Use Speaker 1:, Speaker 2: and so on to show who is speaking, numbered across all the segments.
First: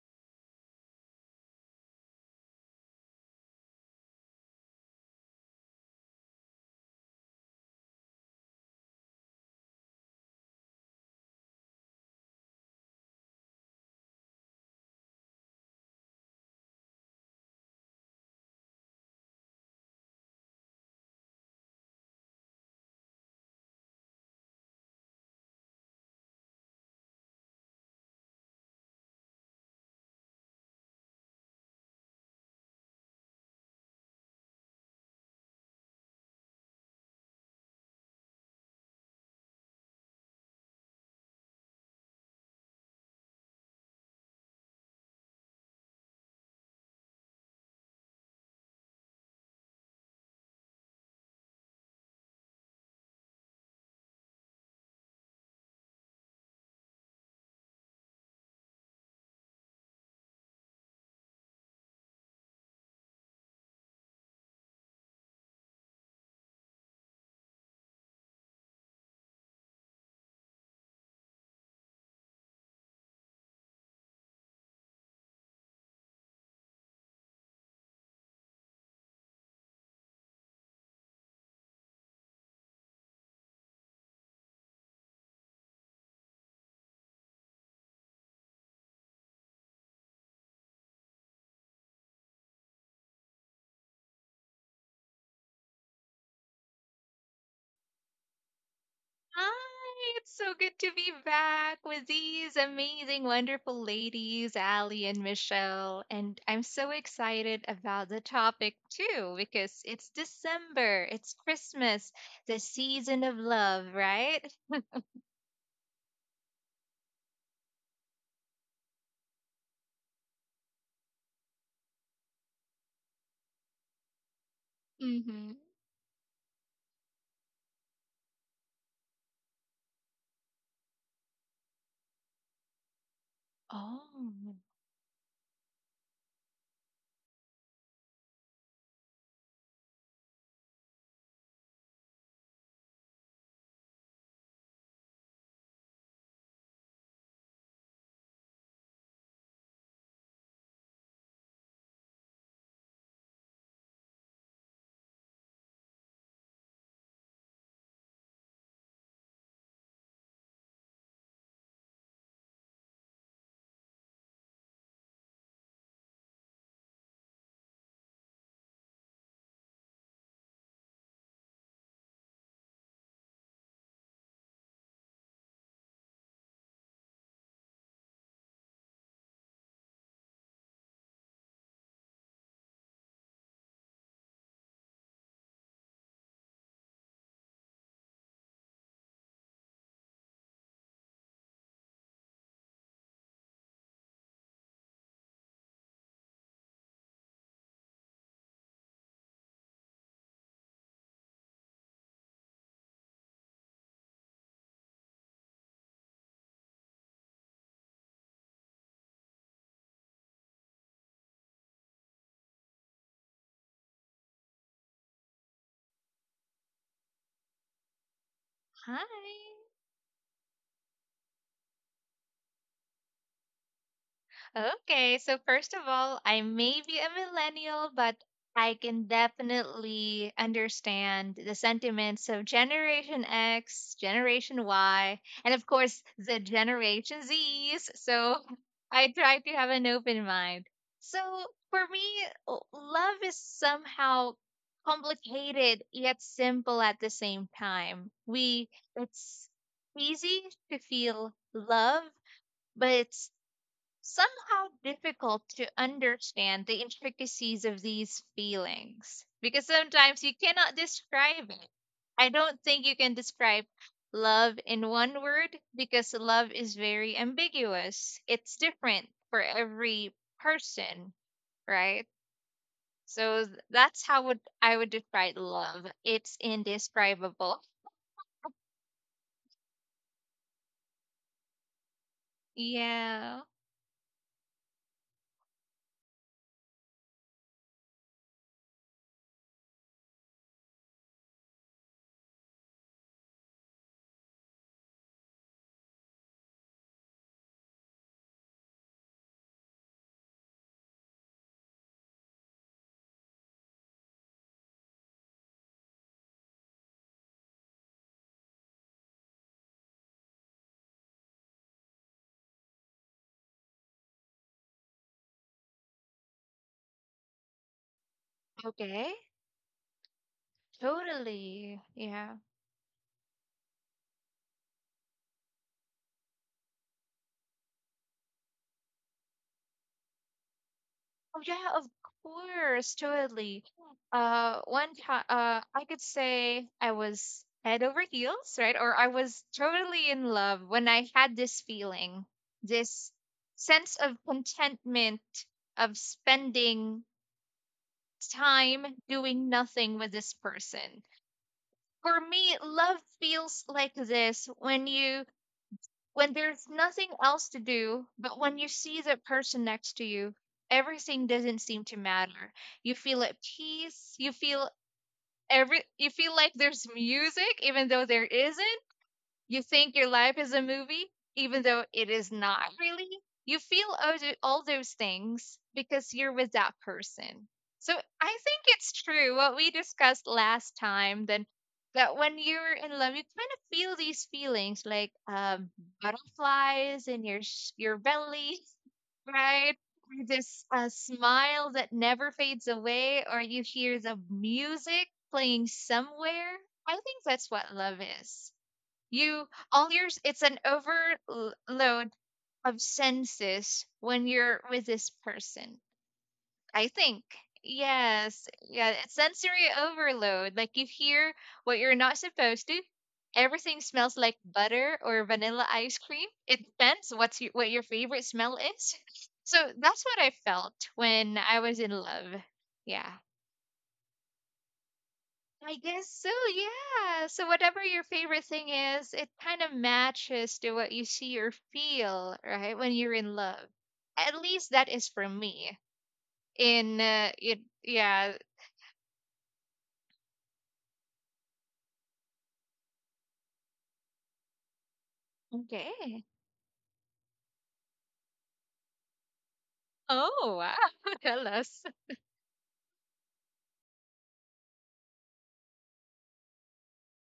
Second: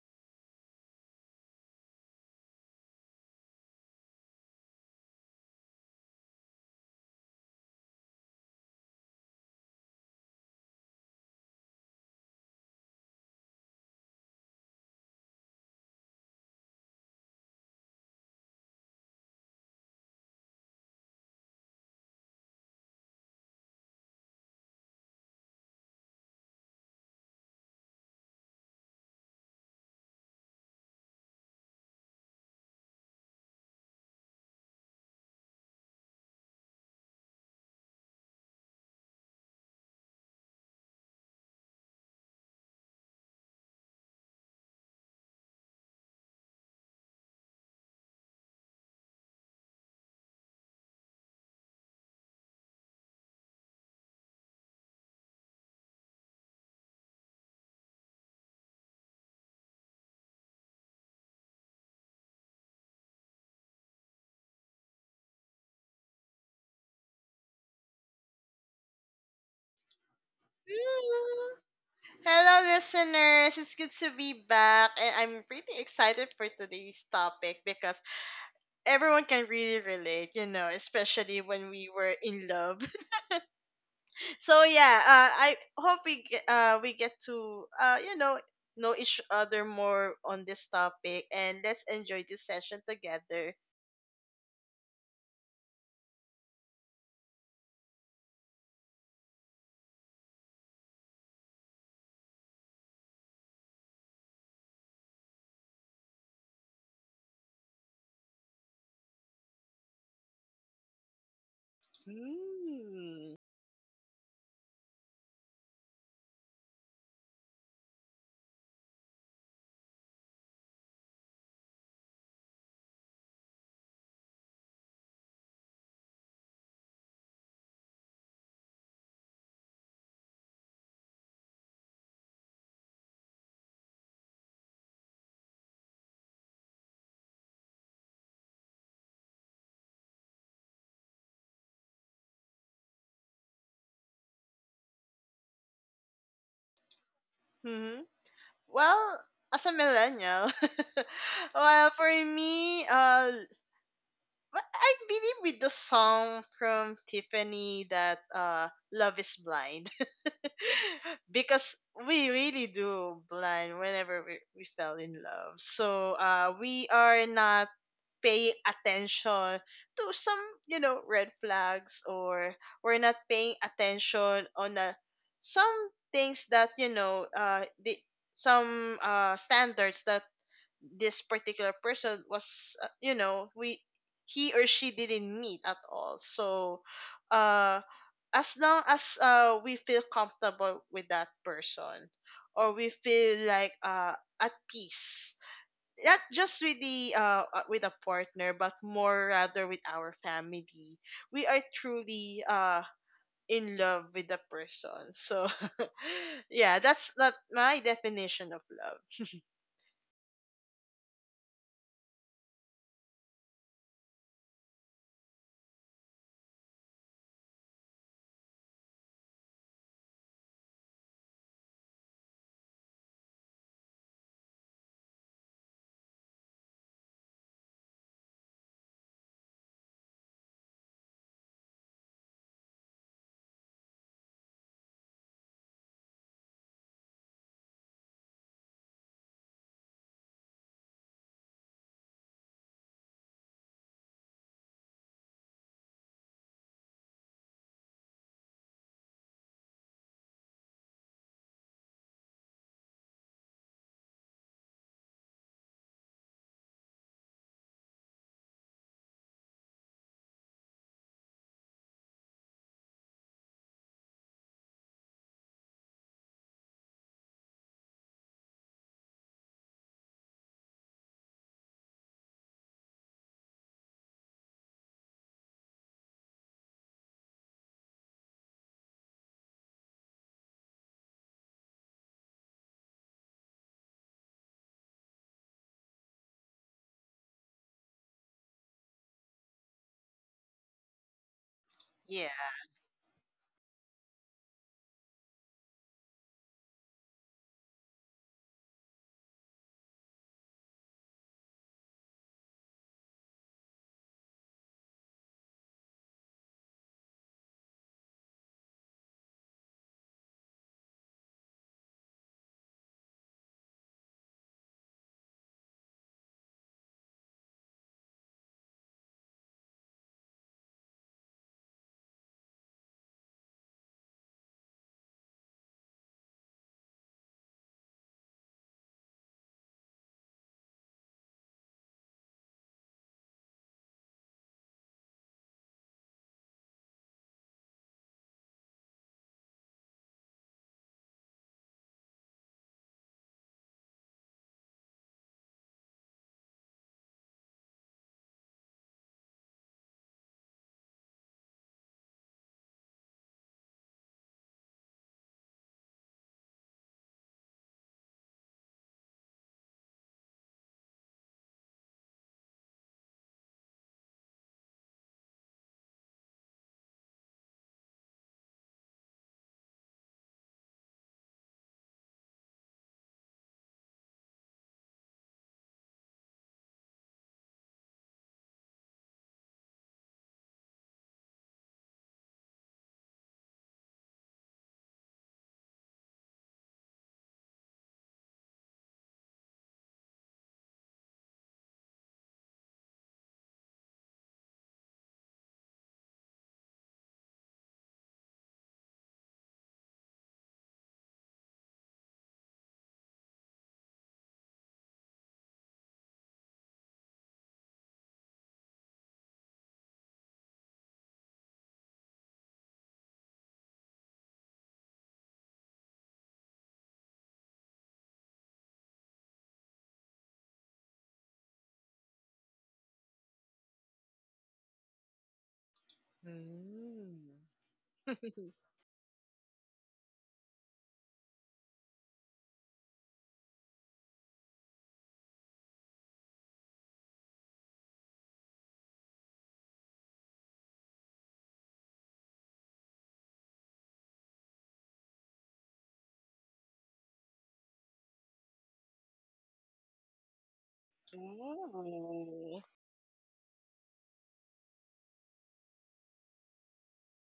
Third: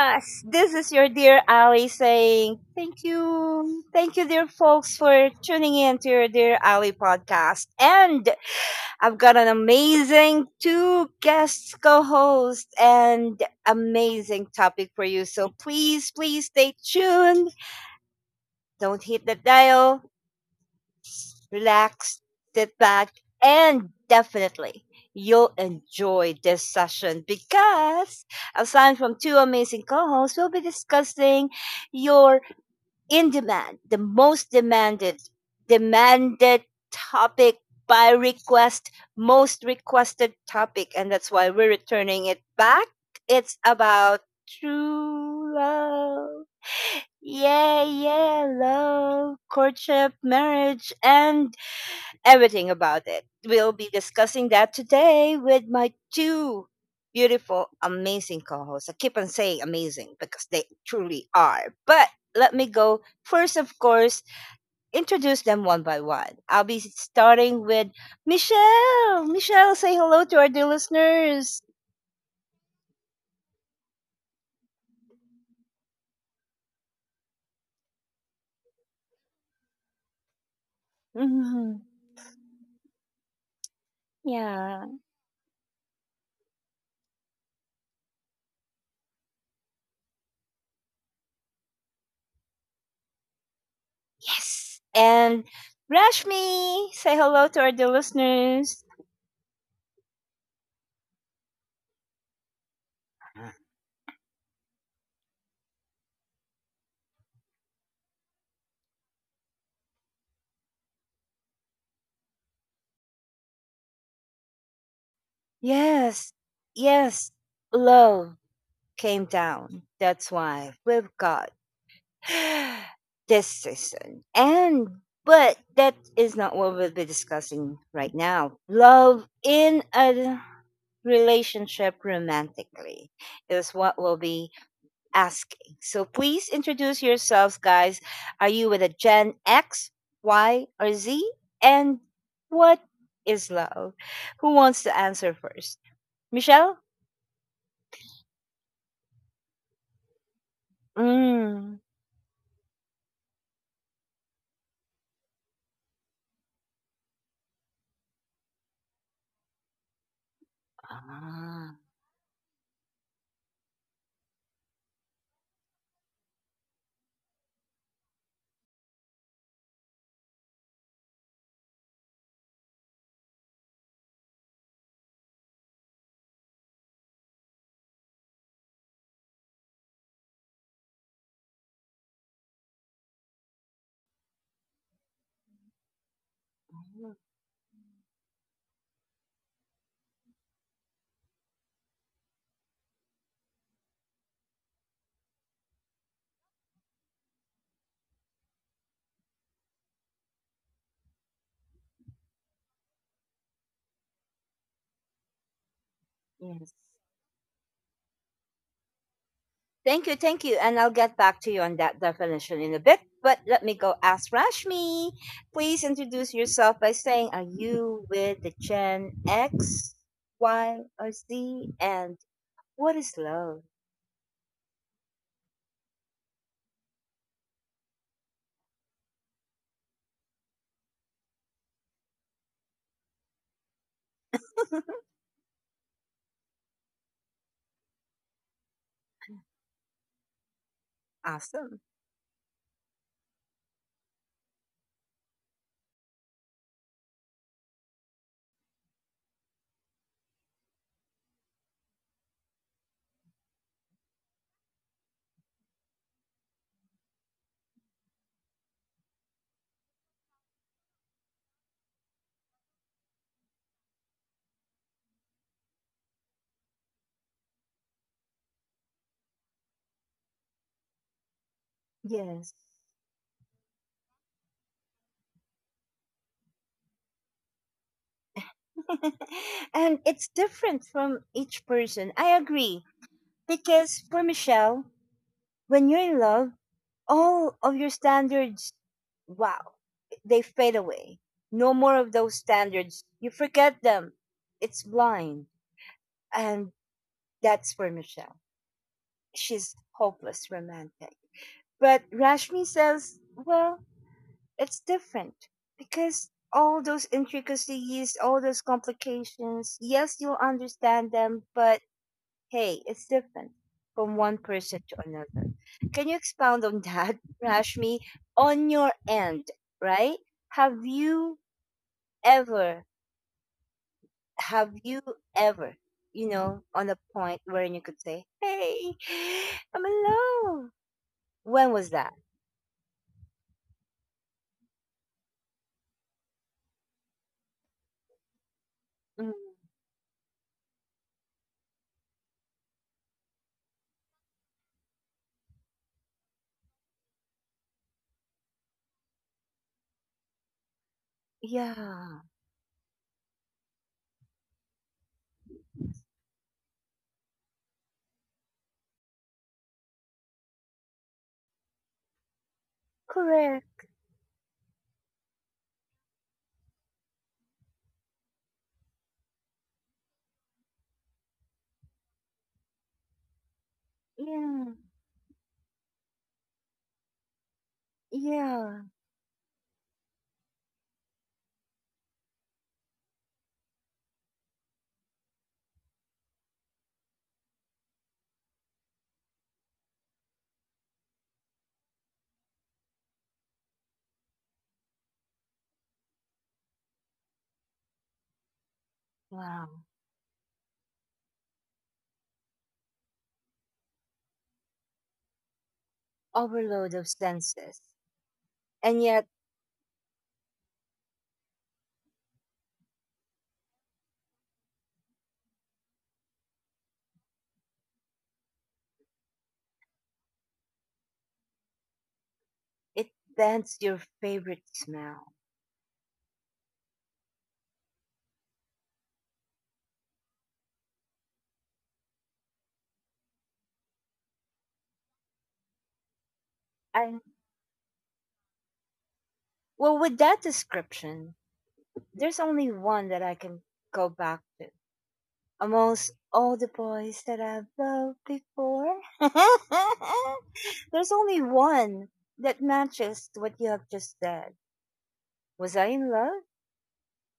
Speaker 1: yes. This is your dear Ali saying thank you. Thank you, dear folks, for tuning in to your Dear Ali podcast. And I've got an amazing two guests, co hosts, and amazing topic for you. So please, please stay tuned. Don't hit the dial, relax, sit back, and definitely you'll enjoy this session, because aside from two amazing co-hosts, we'll be discussing your in demand, the most demanded, demanded topic by request, most requested topic, and that's why we're returning it back. It's about true love. Yeah, yeah, love, courtship, marriage, and everything about it. We'll be discussing that today with my two beautiful, amazing co hosts. I keep on saying amazing because they truly are. But let me go first, of course, introduce them one by one. I'll be starting with Michelle. Michelle, say hello to our dear
Speaker 2: Hello,
Speaker 1: listeners.
Speaker 2: Hello, listeners. It's good to be back, and I'm pretty excited for today's topic because everyone can really relate, you know, especially when
Speaker 1: Mhm.
Speaker 2: we were in love. So yeah,
Speaker 1: Yeah.
Speaker 2: I hope we get to know each other more on this topic, and let's enjoy this session together.
Speaker 1: Yes. And Rashmi, say hello to our dear listeners.
Speaker 3: Hi, it's so good to be back with these amazing, wonderful ladies, Ali and Michelle. And I'm so excited about the topic too, because it's December, it's Christmas, the season of
Speaker 2: Hmm.
Speaker 3: love, right?
Speaker 1: Yes. Yes. Love came down. That's why we've got this season. And
Speaker 3: Mm-hmm.
Speaker 1: but that is not what we'll be discussing right now. Love in a relationship romantically is what we'll be
Speaker 3: Oh,
Speaker 1: asking. So please introduce yourselves, guys. Are you with a Gen X, Y, or Z? And what is love? Who wants to answer first? Michelle?
Speaker 2: hmm Well, as a millennial,
Speaker 1: Mm.
Speaker 2: well, for me, but I believe with the song from Tiffany that Love is Blind, because
Speaker 1: Ah,
Speaker 2: we really do blind whenever we fell in love. So we are not paying attention to some, you know, red flags, or we're not paying attention on some things that, you know, the some standards that this particular person was, you know we he or she didn't meet at all. So uh as long as we feel comfortable with that person, or we feel like at peace, not just with the with a partner, but more rather with our family, we are truly in love with the person. So yeah,
Speaker 1: yes.
Speaker 2: that's not my definition of love.
Speaker 1: Thank you, thank you. And I'll get back to you on that definition in a bit. But let me go ask Rashmi. Please introduce yourself by saying, are you with the Gen
Speaker 3: hi.
Speaker 1: X, Y, or Z? And what is love?
Speaker 3: Okay, so first of all, I may be a millennial, but I can definitely understand the sentiments of Generation X, Generation Y, and of course the Generation Zs. So I try to have an open mind. So
Speaker 1: Awesome.
Speaker 3: for me, love is somehow complicated yet simple at the same time. We it's easy to feel love, but it's somehow difficult to understand the intricacies of these feelings because sometimes you cannot describe it. I don't think you can describe love in one word because love is very ambiguous. It's different for every person, right?
Speaker 1: Yes.
Speaker 3: So that's how would I would describe love. It's indescribable.
Speaker 1: And it's different from each person. I agree.
Speaker 3: Yeah.
Speaker 1: Because for Michelle, when you're in love, all of your standards, wow, they fade away. No more of
Speaker 2: yeah
Speaker 1: those standards. You forget them. It's blind. And that's for Michelle. She's hopeless romantic. But Rashmi says, well, it's different because all those intricacies, all those complications, yes, you'll understand them, but hey, it's different from one person to another. Can you expound on that, Rashmi, on your
Speaker 3: Okay.
Speaker 1: end, right? Have you
Speaker 3: Totally. Yeah.
Speaker 1: ever, have you ever, you know, on a point wherein you could say, hey, I'm alone?
Speaker 3: Oh
Speaker 1: When
Speaker 3: yeah, of
Speaker 1: was that?
Speaker 3: course, totally. One time, I could say I was head over heels, right? Or I
Speaker 1: Mm,
Speaker 3: was totally in love when I had this feeling, this sense of contentment of spending time doing nothing with this person.
Speaker 1: yeah,
Speaker 3: For me, love feels like this when you when there's nothing else to do, but when you see the person next to you, everything doesn't seem to matter. You feel at
Speaker 1: correct.
Speaker 3: peace. You feel like there's music even though there isn't. You think your life is a movie, even though it is not really. You feel all
Speaker 1: Yeah,
Speaker 3: those things because you're with that person. So I think
Speaker 1: yeah.
Speaker 3: it's true what we discussed last time then that when you're in love, you kind of feel these feelings like butterflies in your your belly, right? Or this smile that never fades away, or you hear the music playing somewhere. I think that's what love is. You
Speaker 1: Wow.
Speaker 3: all yours it's an overload of senses when you're with this person. I
Speaker 1: Overload of
Speaker 3: think.
Speaker 1: senses.
Speaker 3: Yes. Yeah,
Speaker 1: And
Speaker 3: it's
Speaker 1: yet,
Speaker 3: sensory overload. Like you hear what you're not supposed to. Everything smells like butter or vanilla ice cream. It depends what your favorite smell is. So that's what I felt when I was in love.
Speaker 1: it
Speaker 3: Yeah.
Speaker 1: that's your favorite smell.
Speaker 3: I guess so, yeah. So whatever your favorite thing is, it kind of matches to what you see or feel, right? When you're in love. At least that is for me.
Speaker 1: And
Speaker 3: Yeah.
Speaker 1: well, with that description, there's only one that I can go back to. Amongst
Speaker 3: Okay.
Speaker 1: all the boys that I've loved before,
Speaker 3: Oh,
Speaker 1: there's
Speaker 3: wow.
Speaker 1: only
Speaker 3: Jealous.
Speaker 1: one that
Speaker 2: Ooh.
Speaker 1: matches what you have just said. Was I in love?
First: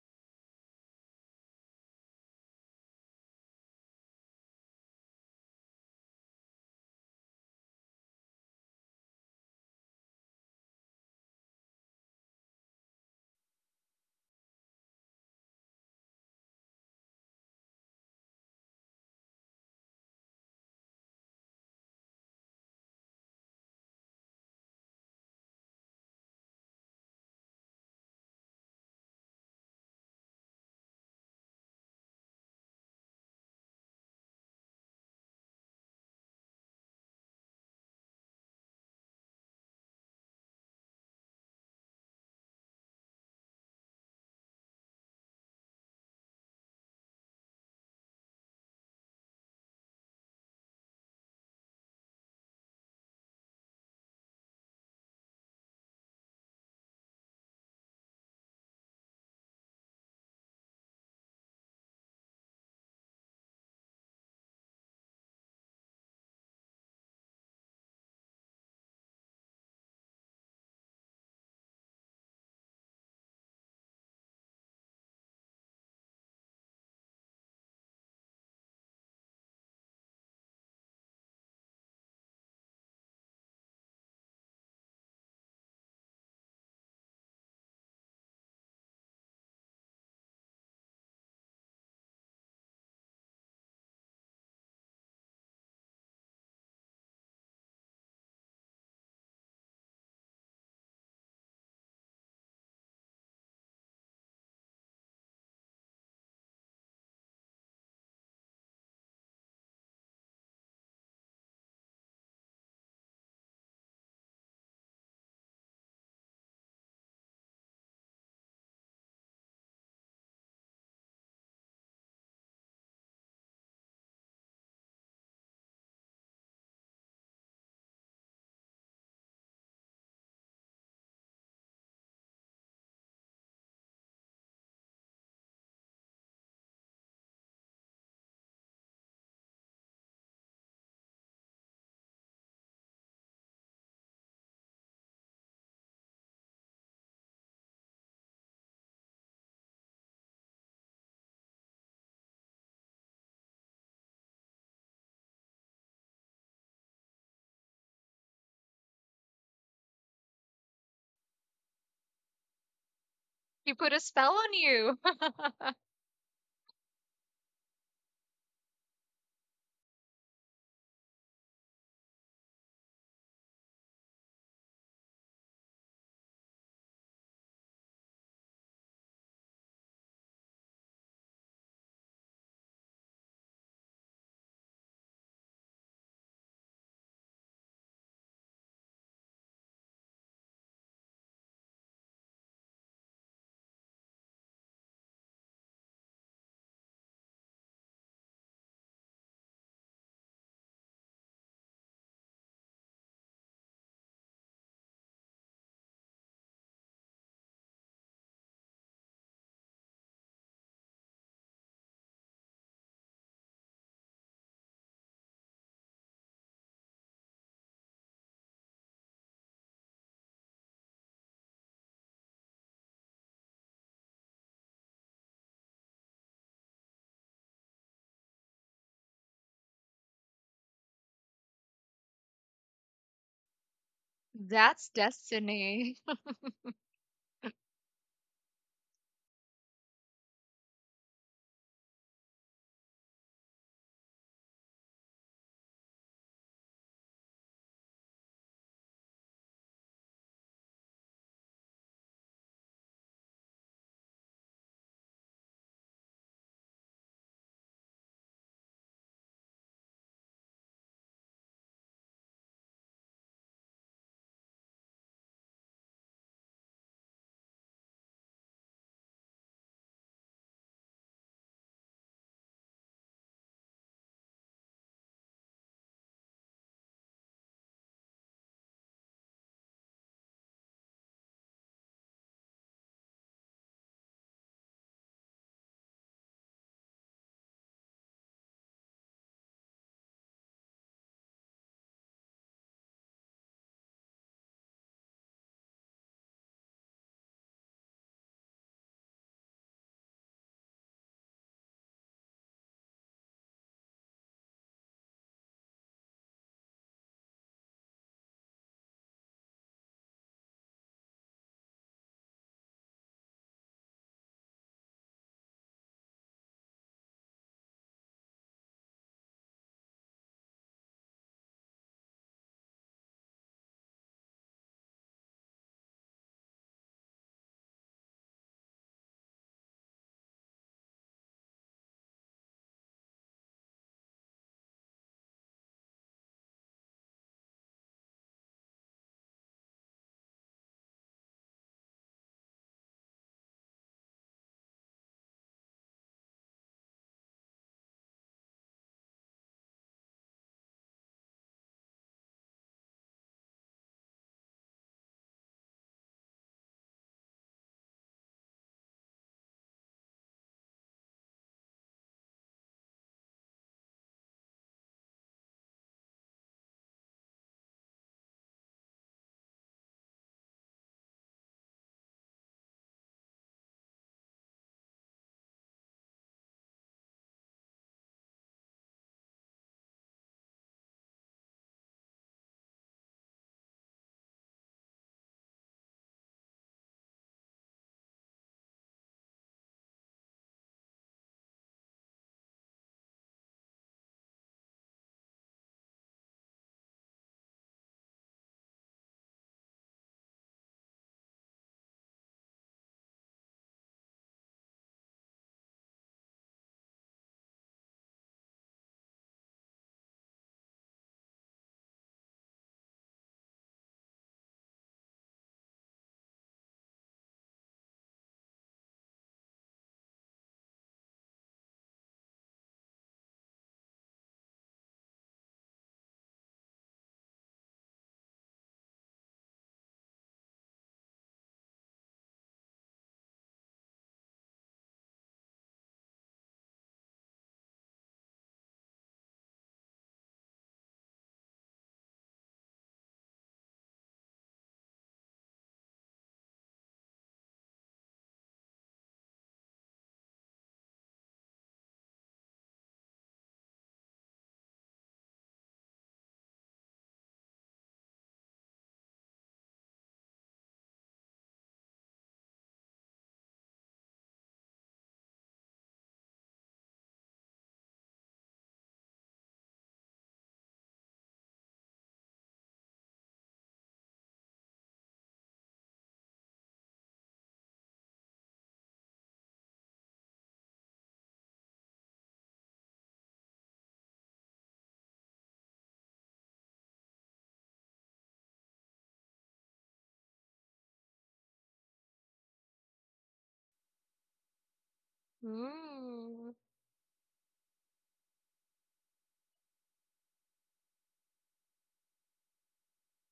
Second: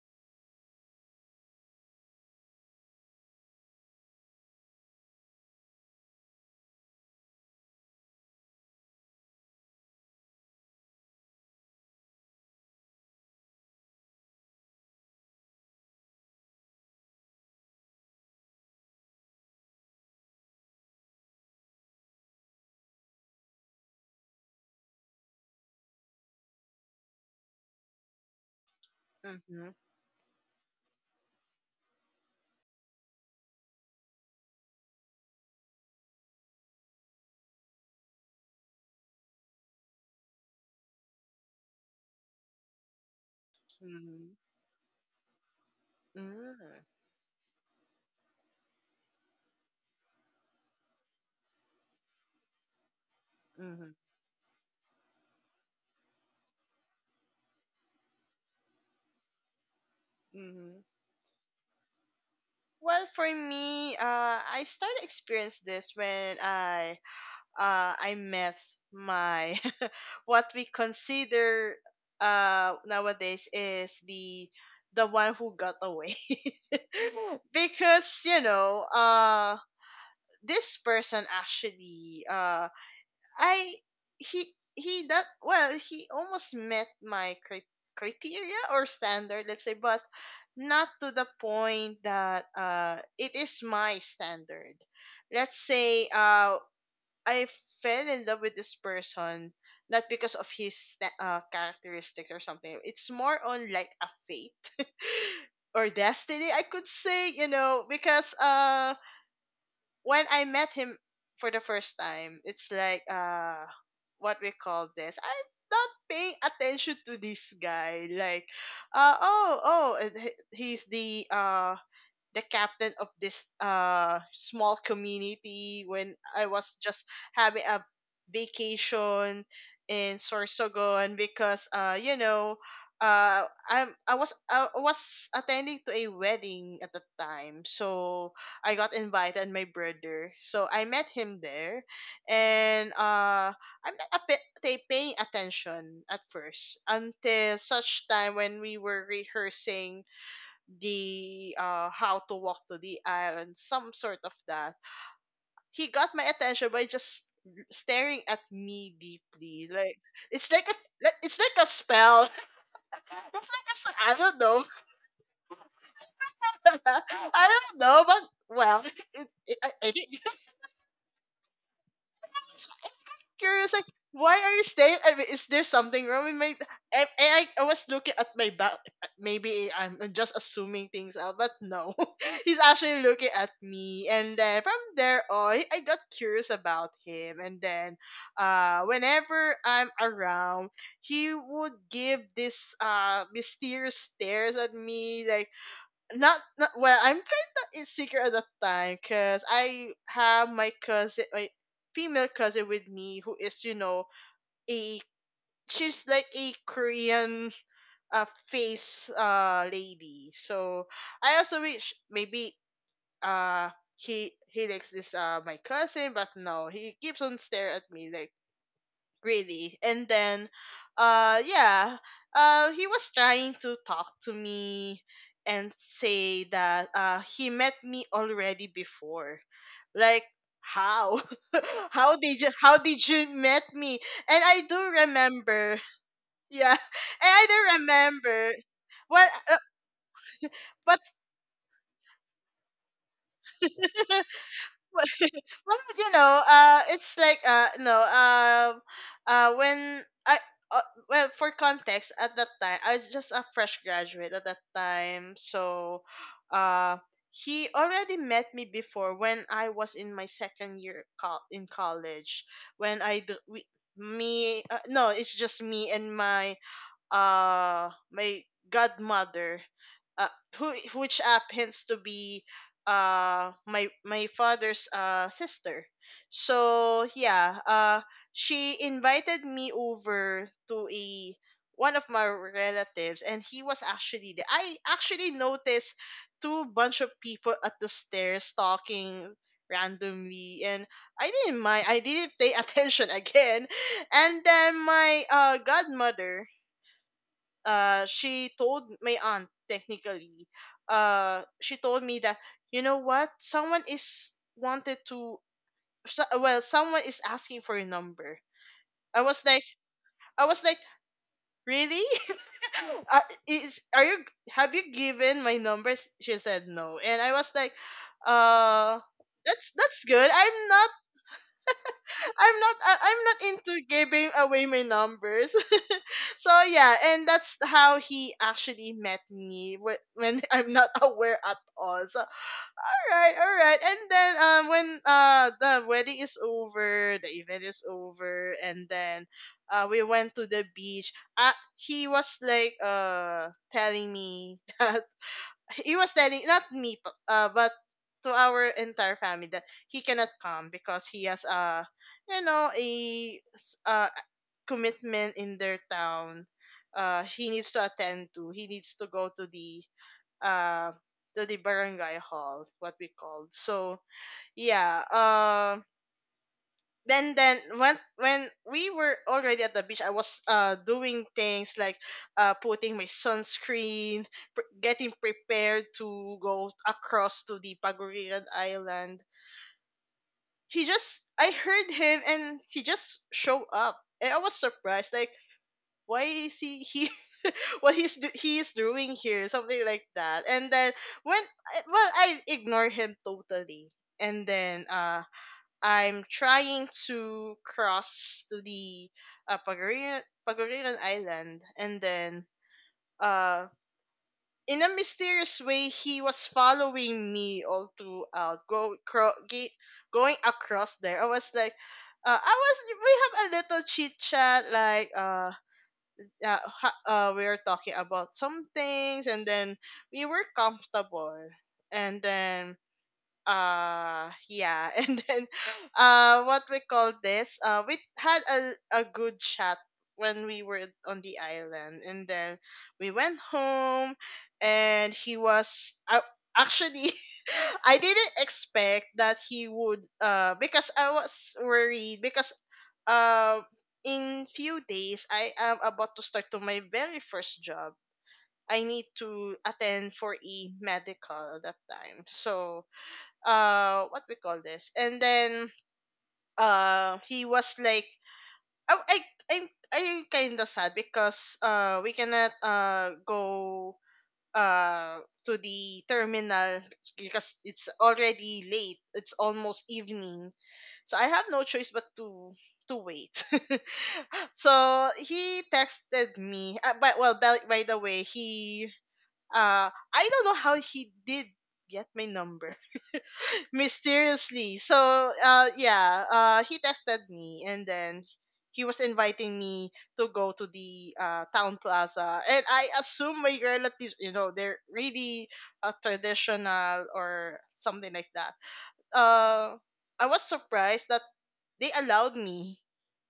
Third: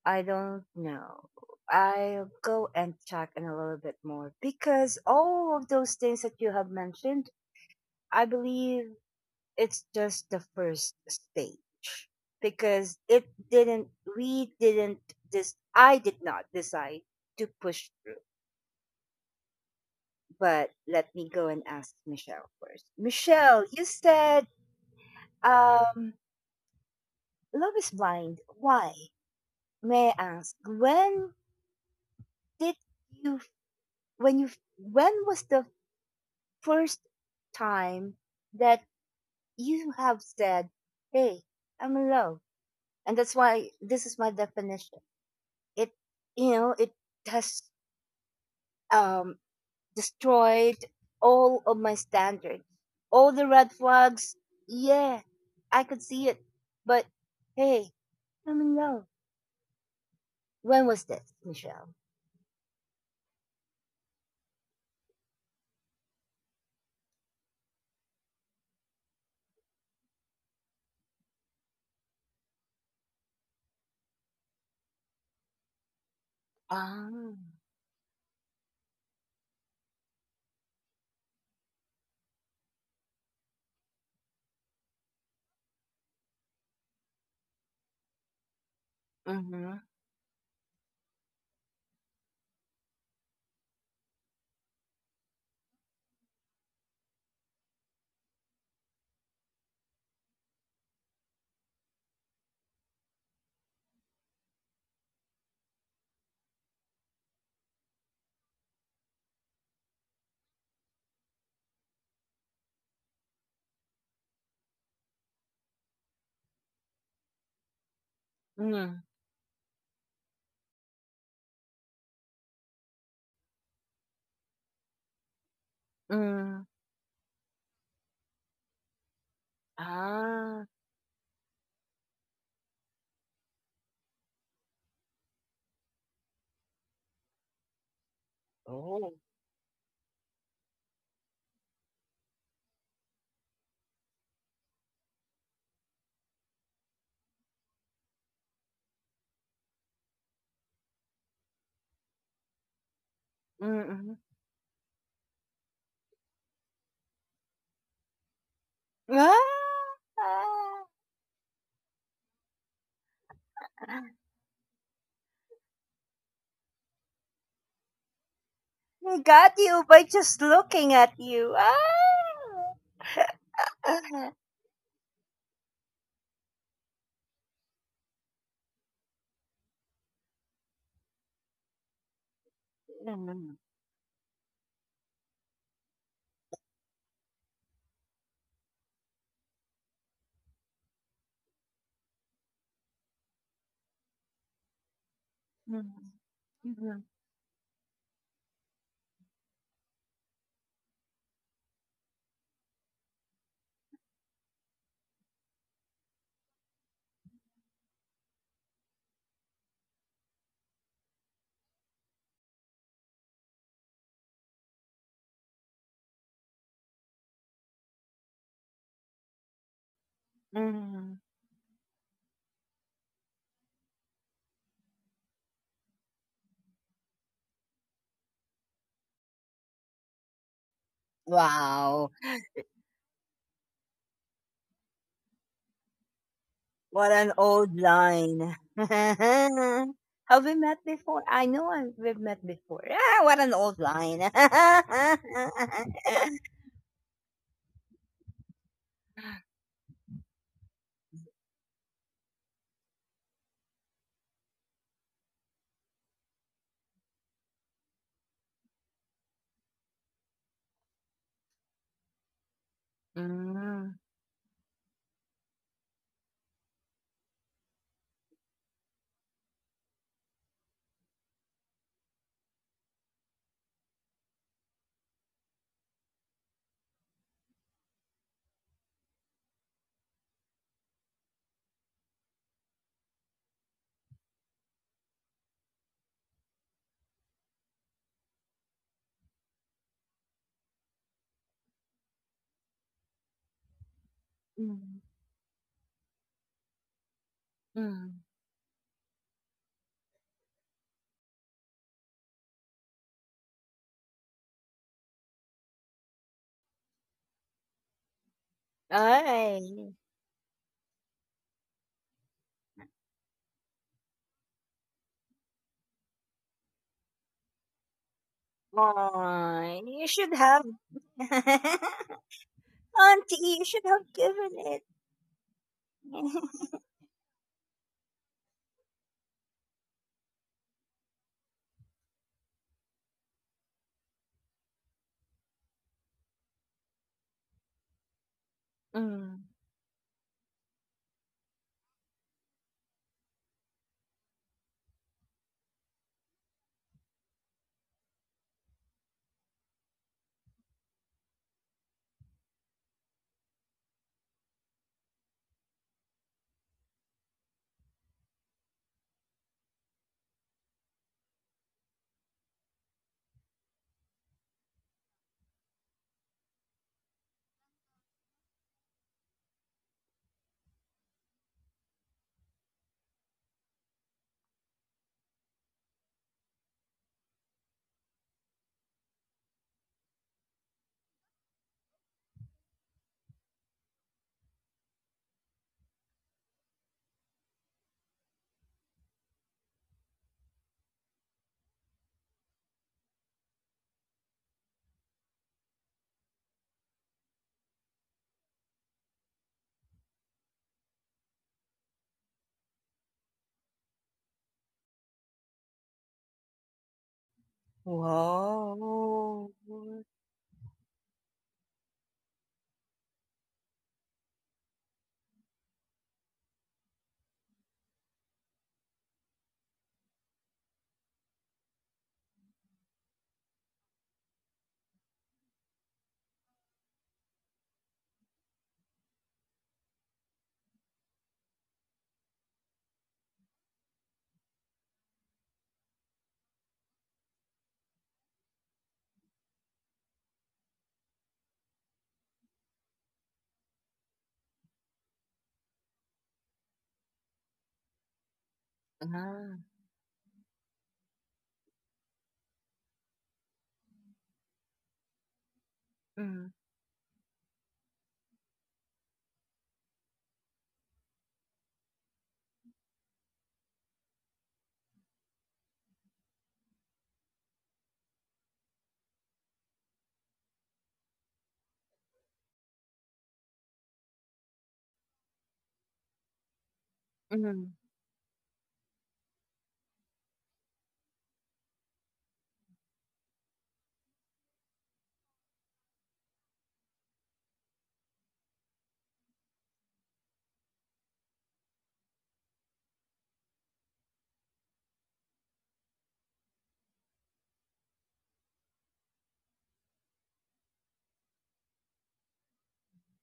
Speaker 1: I don't know. I'll go and check in a little bit more because all of those things that you have mentioned, I believe it's just the first stage because it didn't we didn't this I did not decide to push through. But let me go and ask Michelle first. Michelle, you said um love is blind. Why,
Speaker 2: Mhm,
Speaker 1: may I ask, when did you you when was the first time that you have said, hey, I'm in love, and that's why this is my
Speaker 2: mhm,
Speaker 1: definition? it you know
Speaker 2: mhm,
Speaker 1: it has um destroyed all of my standards, all the red
Speaker 2: mhm,
Speaker 1: flags. Yeah, I could see it, but hey, I'm in love.
Speaker 2: mhm.
Speaker 1: When was this, Michelle?
Speaker 2: Well, for me, I started experience this when I met my what we consider nowadays is the one who got away.
Speaker 1: Ah.
Speaker 2: Because you know, this person actually, I he he that well, he almost met my criteria or standard, let's say,
Speaker 1: Mm-hmm,
Speaker 2: but not to the point that it is my standard. Let's say I fell in love with this person not because of his characteristics or something. It's more on like a fate or destiny, I could say, you know, because when I met him for the first time, it's like what we call this. I'm not paying attention to this guy. Like
Speaker 1: mm,
Speaker 2: he's the captain of this small community when I
Speaker 1: mm,
Speaker 2: was just having a vacation in
Speaker 1: ah,
Speaker 2: Sorsogon, because you know, uh I was attending to a wedding at the time, so I got
Speaker 1: oh,
Speaker 2: invited and my brother, so I met him there. And I'm not a bit they paying attention at first, until such time when we were rehearsing the how to walk to the island, some
Speaker 1: mm-hmm.
Speaker 2: sort of that. He got my attention by just staring at me
Speaker 1: Ah,
Speaker 2: deeply, like it's like a
Speaker 1: ah,
Speaker 2: it's like a spell. It's like a
Speaker 3: You put a
Speaker 2: I
Speaker 3: spell
Speaker 2: don't
Speaker 3: on
Speaker 2: know.
Speaker 3: you.
Speaker 2: I don't know, but well.
Speaker 1: I
Speaker 2: it,
Speaker 1: got
Speaker 2: it,
Speaker 1: you
Speaker 2: I
Speaker 1: by
Speaker 2: think,
Speaker 1: just looking at you, ah.
Speaker 2: curious, like,
Speaker 1: Ah,
Speaker 2: why are you staying? I mean, is there something wrong with my? I was looking at my back. Maybe I'm just assuming things out, but no, he's actually looking at
Speaker 1: mm,
Speaker 2: me. And then from there on, I got curious about him. And then, whenever I'm around, he would give this mysterious stares at me, like not, not well
Speaker 1: mm.
Speaker 2: I'm kind of insecure at that time, because I have my cousin, my female cousin with me, who is, you know, a she's like a Korean face lady. So I also wish maybe uh he likes this my cousin, but no, he keeps on staring at me, like really. And then
Speaker 1: Mhm.
Speaker 2: uh yeah he was trying to talk to me and say that he met me already before, like how.
Speaker 1: Wow,
Speaker 2: How did you met me? And I do
Speaker 3: That's
Speaker 2: remember,
Speaker 3: destiny.
Speaker 2: yeah. And
Speaker 1: what an
Speaker 2: I
Speaker 1: old
Speaker 2: do remember
Speaker 1: line.
Speaker 2: what
Speaker 1: Have we met
Speaker 2: but
Speaker 1: before? I know we've met before. Ah, what an old line.
Speaker 2: Well, you know, it's like no, when I well, for context, at that time I was just a fresh graduate at that time, so uh, he already met me before when I was in my second year in college, when I do we,
Speaker 1: Mm.
Speaker 2: me no, it's just me and my my godmother, uh, who which happens to be my father's sister. So yeah, she invited me over to a one of my relatives, and he was actually there. I actually noticed two bunch of people at the stairs talking randomly, and I didn't mind, I didn't pay attention again. And then
Speaker 1: Mm.
Speaker 2: my godmother,
Speaker 1: Mm.
Speaker 2: she told my aunt technically she told me that, you know what, someone is wanted to so, well someone is asking for your number. i was
Speaker 1: Ay,
Speaker 2: like i was like really? uh, is are you, have you given my number? She said no, and I was like, uh
Speaker 1: ay,
Speaker 2: that's
Speaker 1: you
Speaker 2: good,
Speaker 1: should
Speaker 2: I'm
Speaker 1: have.
Speaker 2: not, I'm
Speaker 1: Auntie,
Speaker 2: not
Speaker 1: you
Speaker 2: into
Speaker 1: should have
Speaker 2: giving
Speaker 1: given
Speaker 2: away my
Speaker 1: it.
Speaker 2: numbers. So yeah, and that's how he actually met me when I'm not aware at all. So all right, all right. And then when the wedding is over, the event is over, and then
Speaker 1: Mm.
Speaker 2: we went to the beach. He was like telling me that he was telling not me but to our entire family that he cannot come because he has a, you know, a s- uh, commitment in their town. He needs to attend to, he needs to go uh to the barangay hall, what we called. So yeah, then when we were already at the beach, I was doing things like putting my sunscreen, getting prepared to go across to the Pagurian Island. He just, I heard him, and he just showed up, and I was surprised like, why is he here? What he's he is doing here, something like that. And then when I ignore him totally, and then I'm trying to cross to the uh, Pagurian, Pagurian Island, and then uh, in a mysterious way, he was following me all throughout,
Speaker 1: Wow.
Speaker 2: going across there. I was like, I was we have a little chit chat, like we were talking about some things, and then we were comfortable. And then yeah and then what we call this we had a good chat when we were on the island. And then we went home, and he was actually I didn't expect that he would because I was worried, because uh in few days I am about to start to my very first job. I need to
Speaker 1: Ah.
Speaker 2: attend for a medical at that time. So what we call this and then
Speaker 1: Mm.
Speaker 2: he was like I I'm I'm kinda sad, because we cannot go uh to the terminal, because it's already late, it's almost evening. So I have no choice but to wait. So he texted me, but well
Speaker 1: Mm.
Speaker 2: by the way, he I don't know how he did get my number mysteriously. So yeah he tested me, and then he was inviting me to go to the town plaza. And I assume my relatives, you know, they're really
Speaker 3: Ooh.
Speaker 2: traditional or something like that. uh I was surprised that they allowed me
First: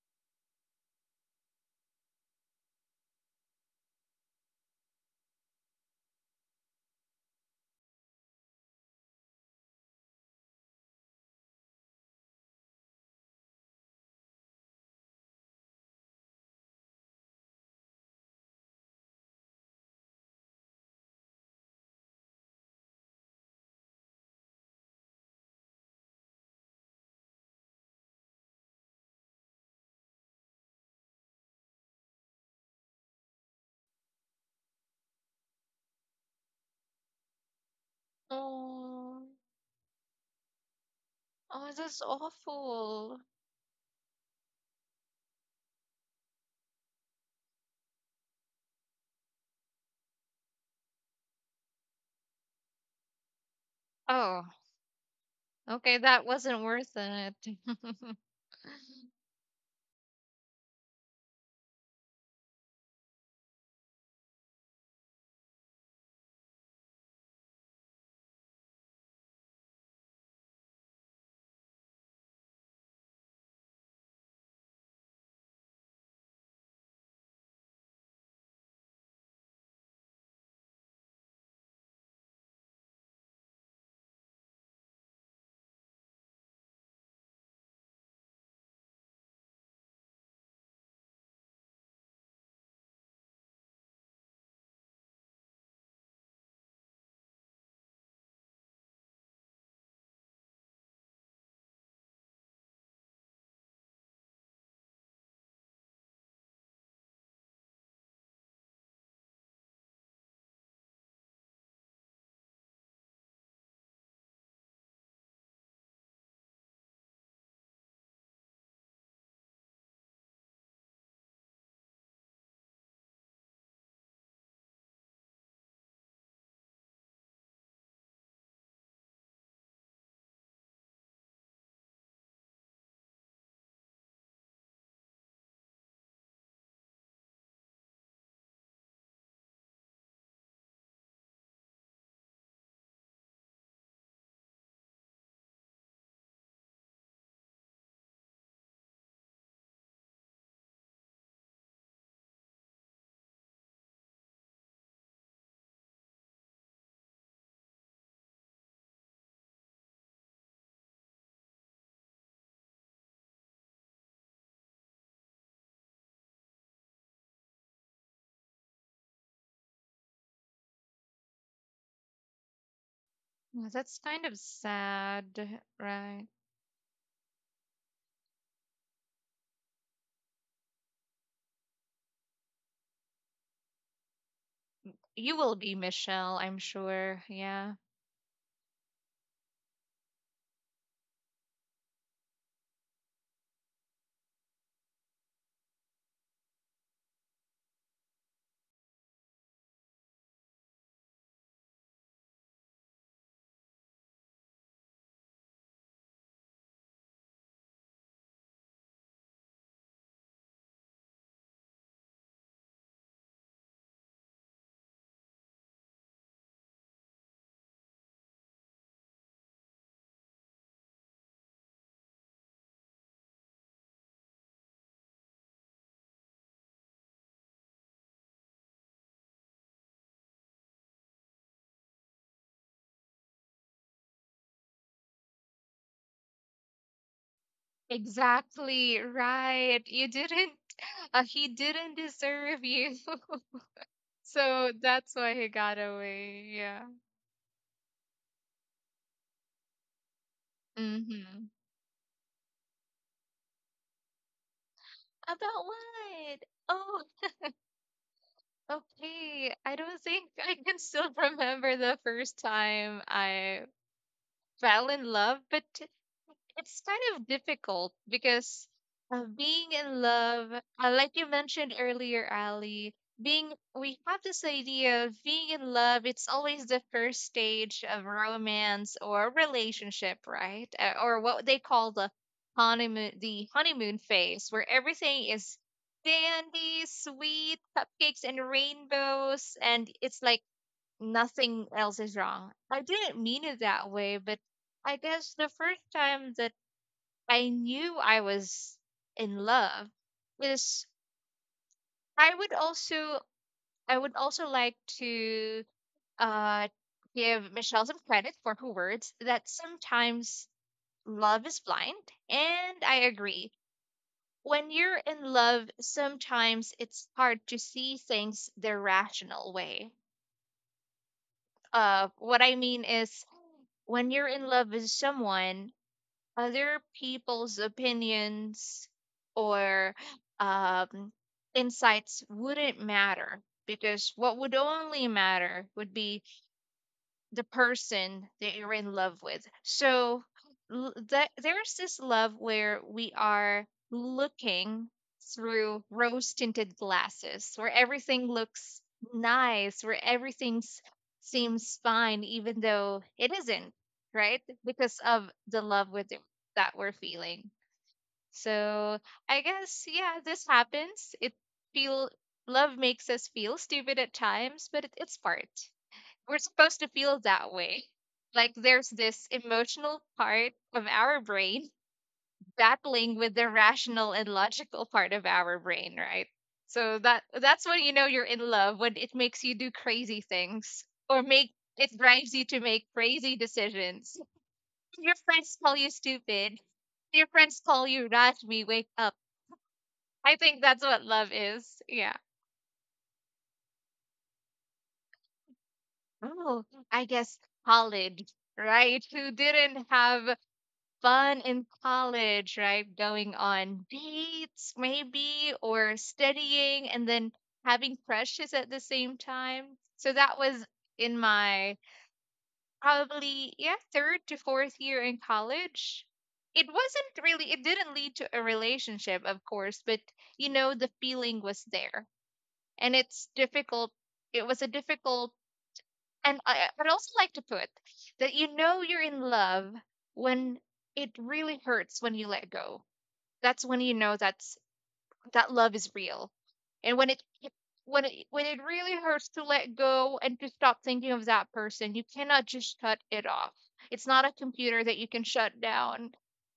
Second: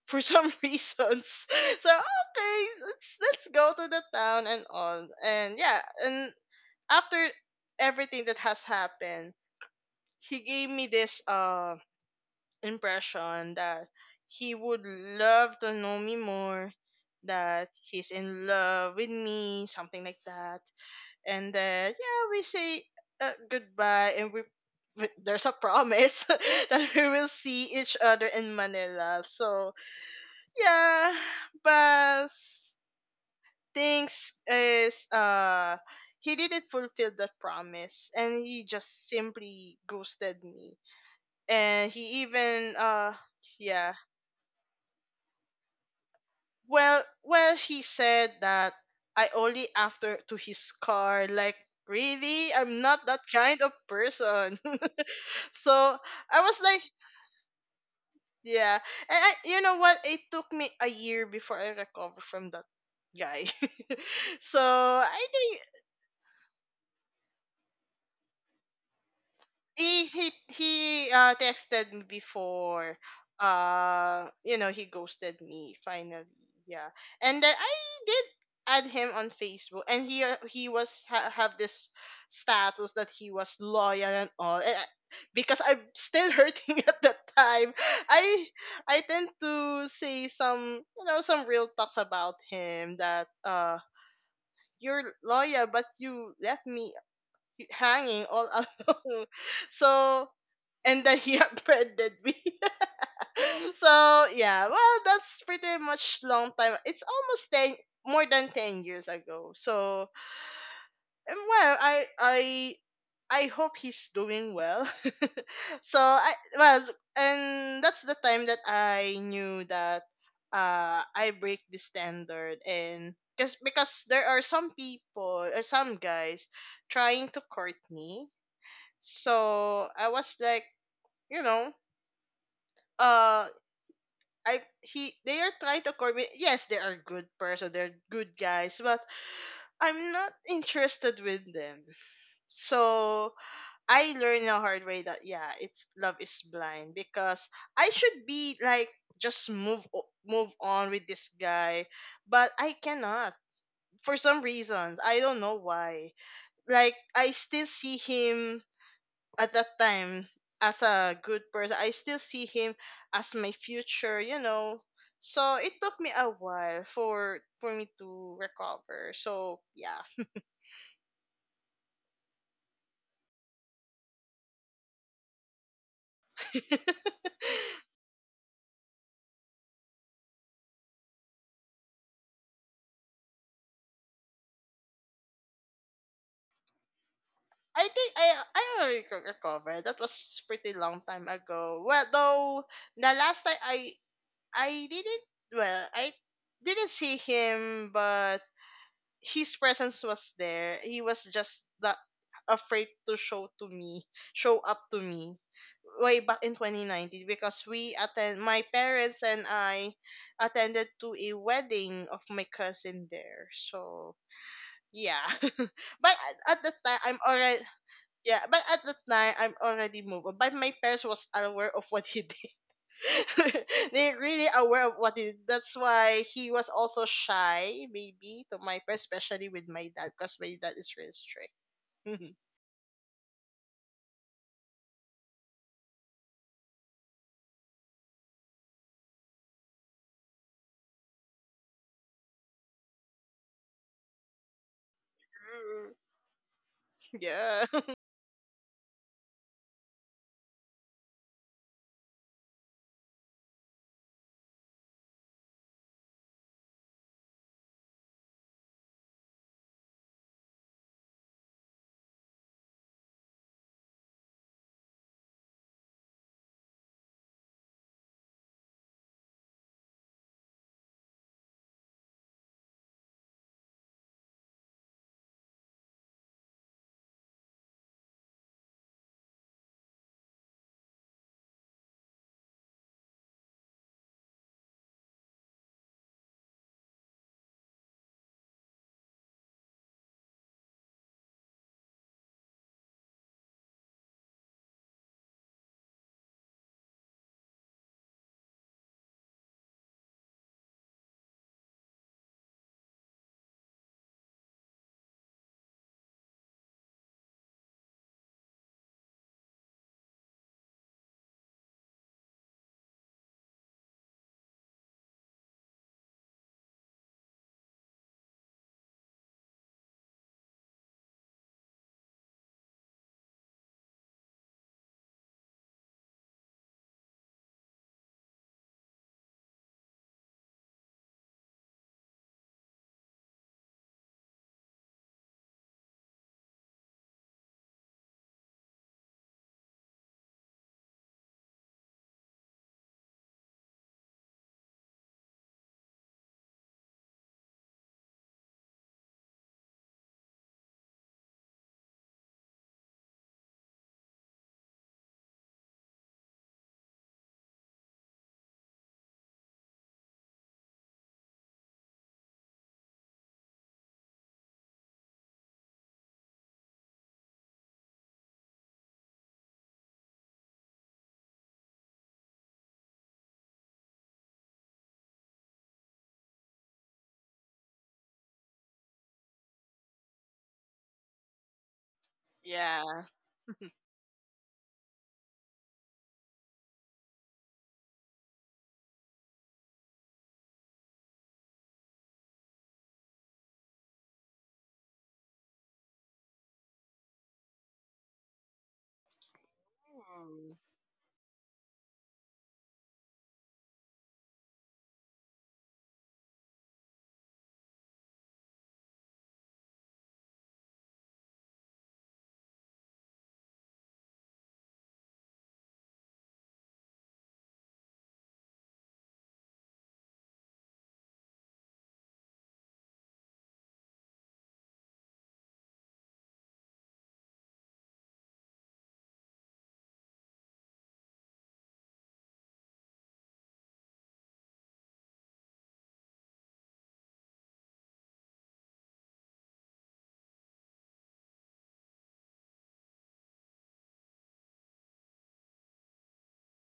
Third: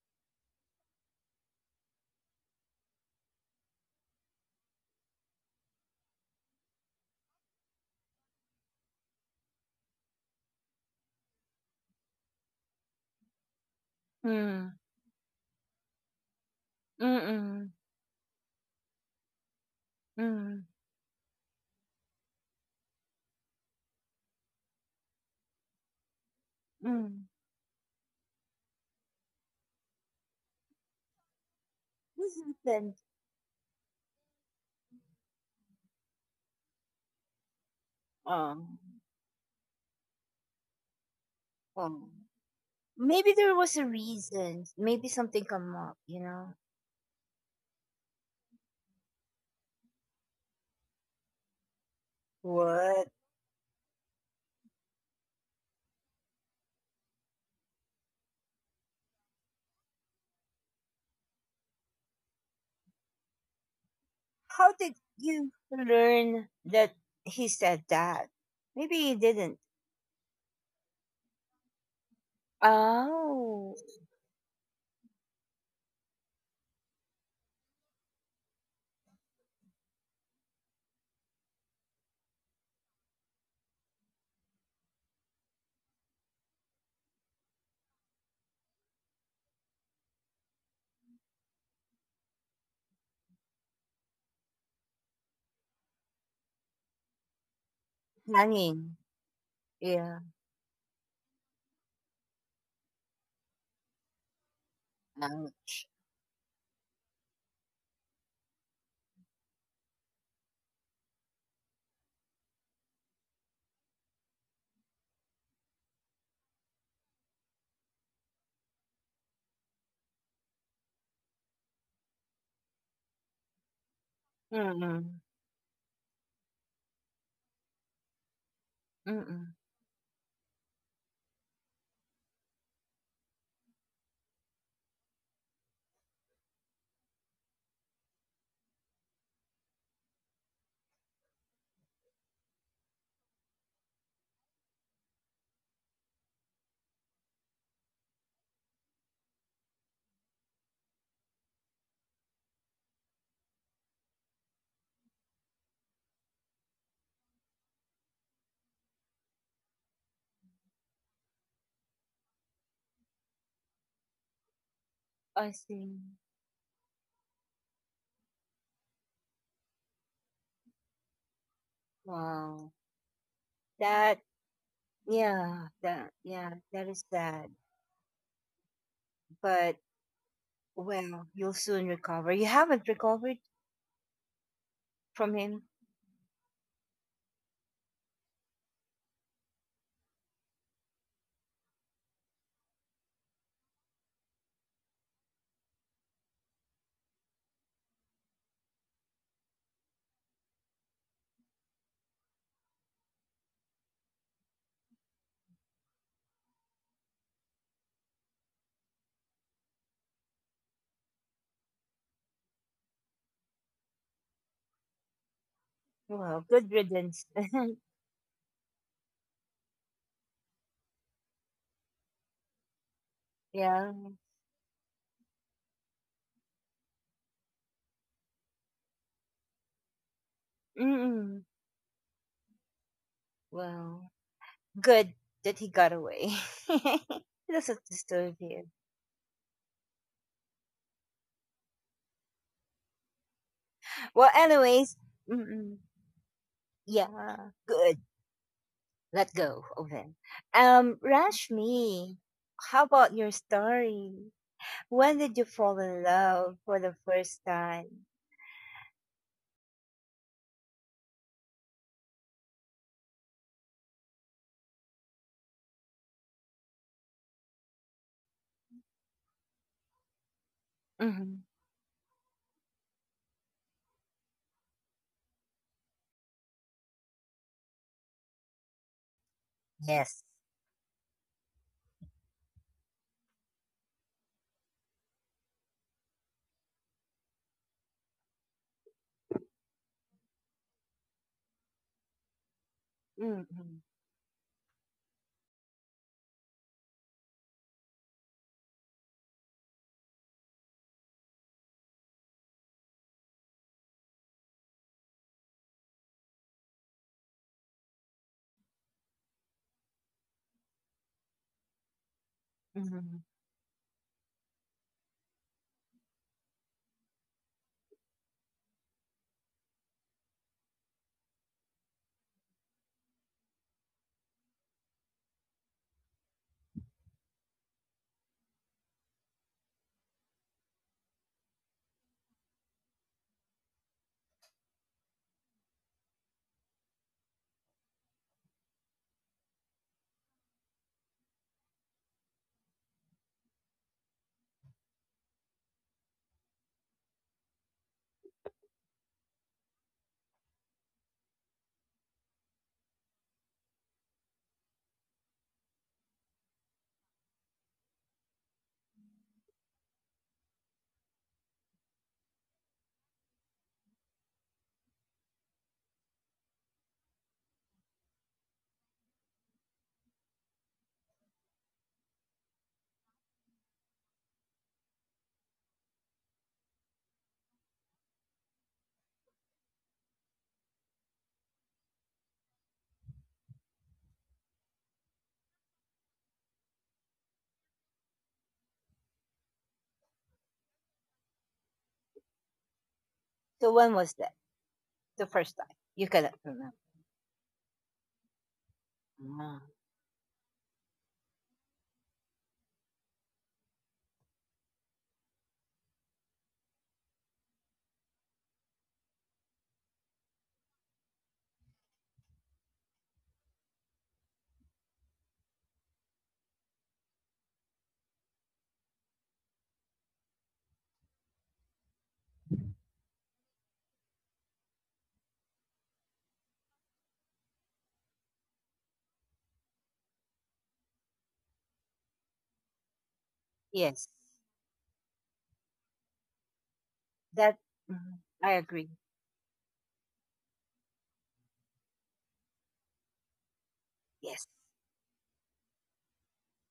Speaker 2: for some reasons. So okay, let's go to the town and all, and yeah. And after everything that has happened, he gave me this impression that he
Speaker 1: Mm.
Speaker 2: would love to know me more,
Speaker 1: Mm.
Speaker 2: that
Speaker 1: Mm.
Speaker 2: he's in love with me, something like that.
Speaker 1: Mm.
Speaker 2: And then, yeah, we say goodbye, and we there's a promise that we
Speaker 1: Mm.
Speaker 2: will see each other in Manila. So yeah, but
Speaker 1: What happened?
Speaker 2: things is he didn't fulfill that promise, and he
Speaker 1: Um,
Speaker 2: just
Speaker 3: Oh.
Speaker 2: simply ghosted me.
Speaker 3: Oh,
Speaker 2: And
Speaker 3: that's
Speaker 1: um,
Speaker 2: he even
Speaker 3: awful.
Speaker 1: Maybe there was a
Speaker 2: yeah
Speaker 1: reason. Maybe something come up, you know?
Speaker 2: Well, well, he said that I only after to his car. Like, really? I'm not
Speaker 1: What?
Speaker 2: that kind of
Speaker 3: Oh,
Speaker 2: person. So
Speaker 3: okay. That
Speaker 2: I was
Speaker 3: wasn't
Speaker 2: like,
Speaker 3: worth it.
Speaker 2: yeah. And I, you know what? It took me a year before I recovered from that guy. So
Speaker 1: How did
Speaker 2: I
Speaker 1: you
Speaker 2: think
Speaker 1: learn that he said that? Maybe he didn't.
Speaker 2: he texted me before,
Speaker 1: Oh,
Speaker 2: you know, he ghosted me finally, yeah. And then I did add him on Facebook, and have this status that he was loyal and all. And I, because I'm still hurting at that time, I I tend to say some, you know, some real talks about him that, you're loyal but you left me hanging all
Speaker 1: hanging.
Speaker 2: alone.
Speaker 1: Yeah.
Speaker 2: So and then he offended me. So yeah, well, that's
Speaker 1: Ouch.
Speaker 2: pretty much long time. It's almost 10, more than 10 years ago. So and well, I hope he's doing well. So I, well, and that's the time that I knew that I break the standard. And because there are some
Speaker 1: Mm-mm.
Speaker 2: people or some guys trying to court me.
Speaker 1: Mm-mm.
Speaker 2: So I was like, you know, uh I he they are trying to commit. Yes, they are good person. They're good guys, but I'm not interested with them. So I learned the hard way that yeah, it's love is blind because I should be like just move on with this guy, but I cannot for some reasons. I don't know why. Like I still see him at that time as a good person, I still see him as my future.
Speaker 1: I
Speaker 2: So it took
Speaker 1: see.
Speaker 2: me a while for me to recover, so yeah.
Speaker 1: Wow.
Speaker 3: Well, that's
Speaker 1: That,
Speaker 3: kind of sad,
Speaker 1: yeah,
Speaker 3: right?
Speaker 1: yeah, that is
Speaker 2: i
Speaker 1: sad. But, well, you'll soon recover. You haven't recovered from
Speaker 3: You will
Speaker 1: him?
Speaker 3: be Michelle, I'm sure. Yeah.
Speaker 2: think i i already recovered. That was pretty long time ago. Well, though, the last time I didn't, well, I didn't see him, but his presence was there. He was just that afraid to show up to me way back in 2019 because we attend my parents and I attended to a wedding of my cousin there. So, yeah. But at,
Speaker 1: Wow,
Speaker 2: at
Speaker 1: good
Speaker 2: the time I'm
Speaker 1: riddance.
Speaker 2: already yeah, but at the time I'm already moved on. But my parents was aware of what he did.
Speaker 1: Yeah.
Speaker 2: They're really aware of what, is that's why he was also shy maybe to my, especially with my dad, because my dad is really
Speaker 1: Mm-mm.
Speaker 2: strict.
Speaker 1: Wow. Good that he got away. That's what the story here.
Speaker 3: Exactly, right. You didn't, he didn't deserve you.
Speaker 1: Well,
Speaker 3: So
Speaker 1: anyways,
Speaker 3: that's why he
Speaker 1: mm-mm.
Speaker 3: got
Speaker 2: Mm.
Speaker 3: away. Yeah.
Speaker 1: Yeah,
Speaker 2: Yeah.
Speaker 1: good. Let go of him.
Speaker 3: Mm-hmm.
Speaker 1: Rashmi, how about your story? When did you
Speaker 3: About
Speaker 1: fall in
Speaker 3: what?
Speaker 1: love for the
Speaker 3: Oh,
Speaker 1: first time?
Speaker 3: okay. I don't think I can still remember the first time I fell in love, but it's kind of difficult because being in love, like you
Speaker 1: Mm-hmm.
Speaker 3: mentioned earlier, Ali, being we have this idea of being in love. It's always the first stage of romance or
Speaker 1: Yes.
Speaker 3: relationship, right? Or what they call the honeymoon phase, where everything is candy, sweet, cupcakes, and rainbows, and it's like nothing else is wrong. I didn't mean it
Speaker 1: Mm-hmm.
Speaker 3: that way, but I guess the first time that I knew I was in love is I would also I would also like to uh give Michelle some credit for her words that sometimes love is blind, and I
Speaker 1: Mm-hmm.
Speaker 3: agree. When you're in love, sometimes it's hard to see things the rational way. What I mean is when you're in love with someone, other people's opinions or um, insights wouldn't matter because what would only matter would be the person that you're in love with. So that there's this love where we are looking through rose tinted glasses, where everything looks nice, where everything seems fine, even though it isn't, right? Because of the love that we're feeling. So I guess yeah, this happens. It feel Love makes us feel stupid at times, but it's part we're supposed to feel that way. Like there's this emotional part of our brain battling with the rational and logical part of our brain, right? So that that's when you know you're in love, when it makes you do crazy things, or make it drives you to
Speaker 2: Yeah.
Speaker 3: make crazy decisions. Your friends call you stupid. Your friends call you Rajmi, wake up. I think that's what love is. Yeah.
Speaker 1: So when was that? The first time. You cannot remember.
Speaker 3: Oh, I guess college, right? Who
Speaker 1: Ah,
Speaker 3: didn't have
Speaker 2: Mm.
Speaker 3: fun in college, right? Going on dates, maybe, or studying and then having crushes at the same time. So that was in my probably, yeah, third to fourth year in college. It wasn't really, it didn't lead to a relationship, of course, but you know, the feeling was there. And it's difficult. It was a difficult and I I'd also like to put that you know you're in love when it really hurts when you let go. That's when you
Speaker 1: yes.
Speaker 3: know that love is real. And
Speaker 1: That Mhm, I
Speaker 3: when it
Speaker 1: agree.
Speaker 3: really hurts to let go and to stop thinking of that person, you cannot just shut it off. It's not a
Speaker 1: Yes.
Speaker 3: computer that you can shut down.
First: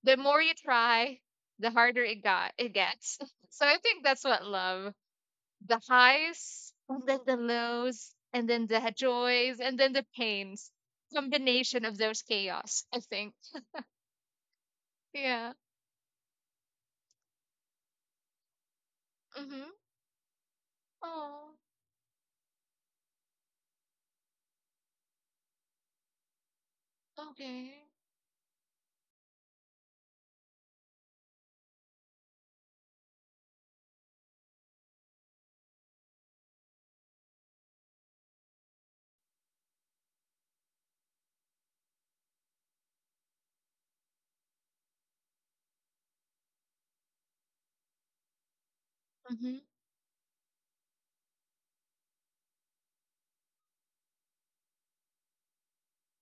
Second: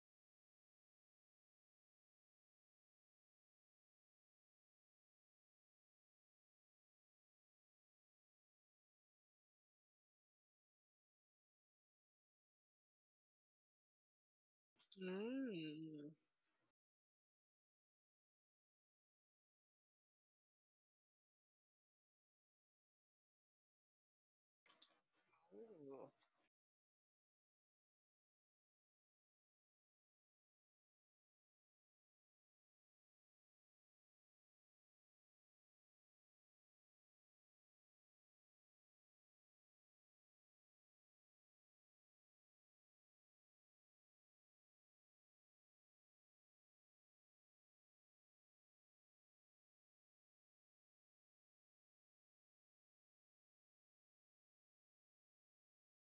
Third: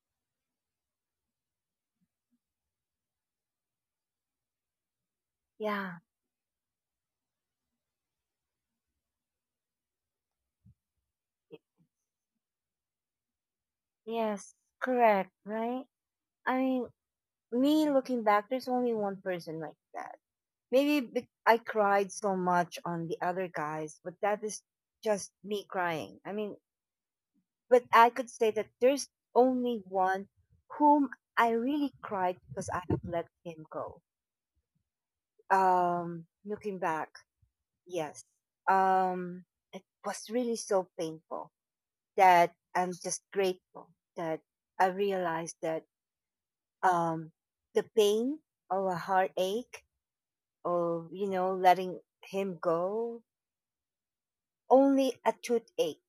Speaker 3: The more you try, the harder it gets. So I think that's what love, the
Speaker 1: Yeah.
Speaker 3: highs and then the lows and then the joys and then the pains,
Speaker 1: y-
Speaker 3: combination of those chaos, I think.
Speaker 1: Yes. Correct.
Speaker 3: Yeah.
Speaker 1: Right.
Speaker 2: Mm.
Speaker 1: I mean, me looking back, there's only one person
Speaker 3: Mm-hmm.
Speaker 1: like that. Maybe
Speaker 3: Oh,
Speaker 1: I cried so much on the other guys, but that is just me
Speaker 2: Ooh.
Speaker 1: crying. I mean,
Speaker 3: okay.
Speaker 1: but I could say that there's only one whom I really cried because I have let him go. Looking back, yes. Um, it was really so painful that I'm just grateful that I realized that um, the pain or a
Speaker 3: Mm-hmm.
Speaker 1: heartache or letting him go, only a toothache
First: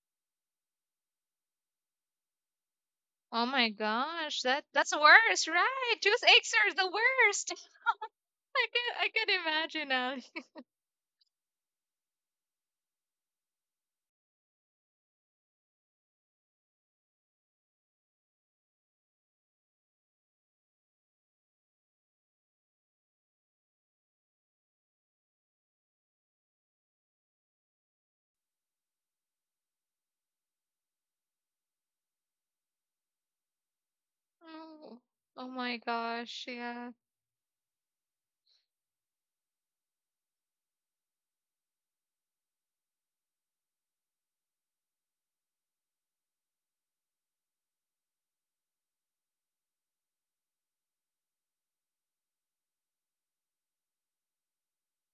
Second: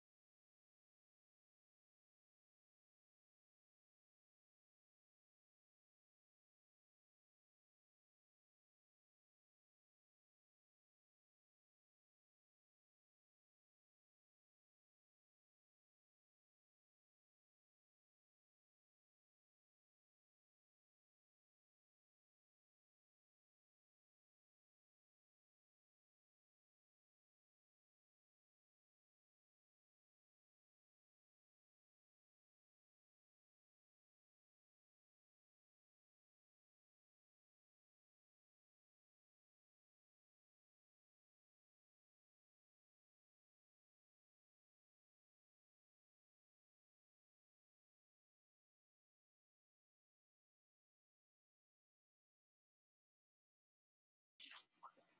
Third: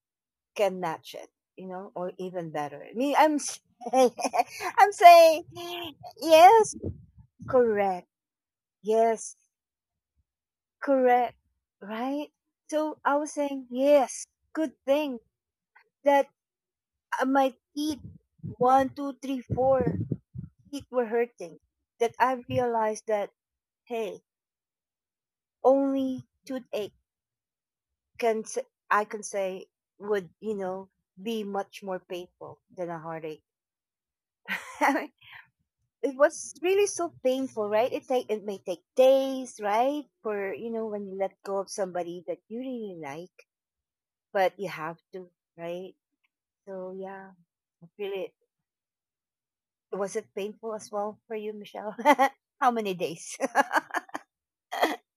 Speaker 1: can match it, or even better. I mean,
Speaker 3: Oh my gosh, that
Speaker 1: I'm
Speaker 3: that's
Speaker 1: saying,
Speaker 3: worse, right? Toothaches are
Speaker 1: yes,
Speaker 3: the worst.
Speaker 1: correct.
Speaker 3: I can, I
Speaker 1: Yes,
Speaker 3: can imagine now.
Speaker 1: correct. Right? So I was saying, yes, good thing that my teeth, one, two, three, four feet were hurting, that I realized that hey, only toothache can s- I can say would be much more painful than a heartache.
Speaker 3: Oh, oh my
Speaker 1: It
Speaker 3: gosh,
Speaker 1: was really
Speaker 3: yeah.
Speaker 1: so painful, right? It may take days, right, for when you let go of somebody that you really like, but you have to, right? So yeah, I feel it. Was it painful as well for you, Michelle? How many days?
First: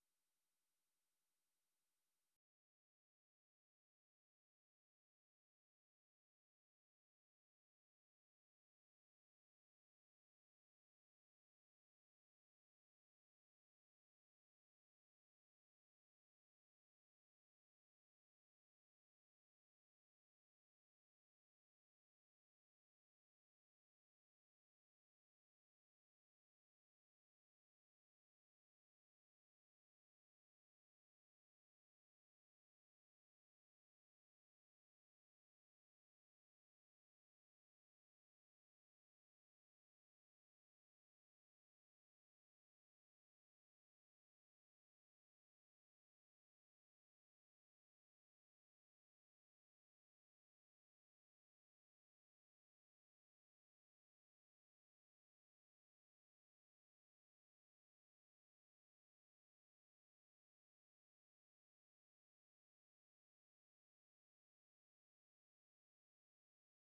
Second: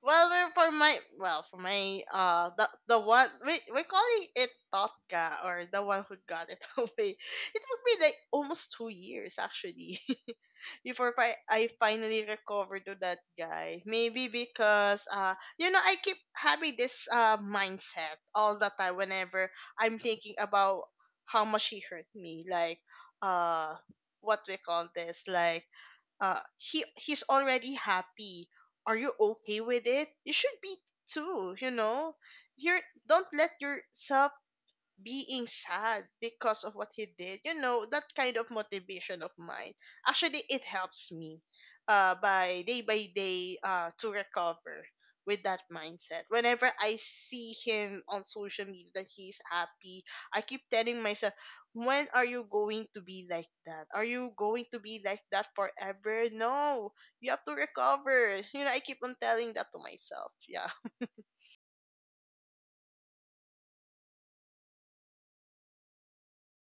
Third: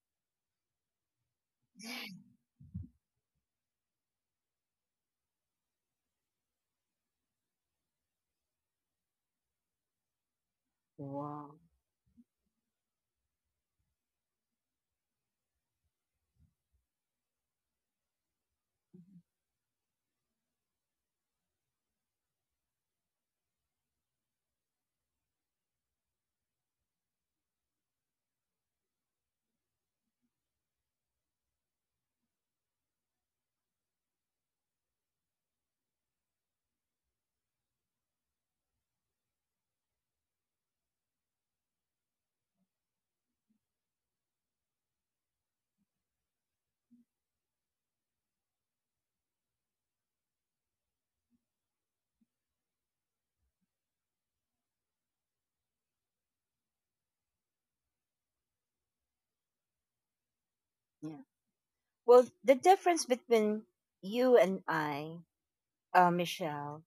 Speaker 2: Well, we're for my well for my the one we we're calling it Totka, or the one who got it away. It took me like almost 2 years actually
Speaker 1: Wow.
Speaker 2: I finally recovered to that guy. Maybe because you know, I keep having this mindset all the time whenever I'm thinking about how much he hurt me. Like, uh what we call this, like, he he's already happy, are you okay with it? You should be too, you know. You're, don't let yourself being sad because of what he did, you know, that kind of motivation of mine. Actually, it helps me, by day by day, to recover with that mindset. Whenever I see him on social media that he's happy, I keep telling myself, when are you going to be like that? Are you going to be like that forever? No, you have to recover, you know. I keep on telling that to myself, yeah.
Speaker 1: Well, the difference between you and I, Michelle,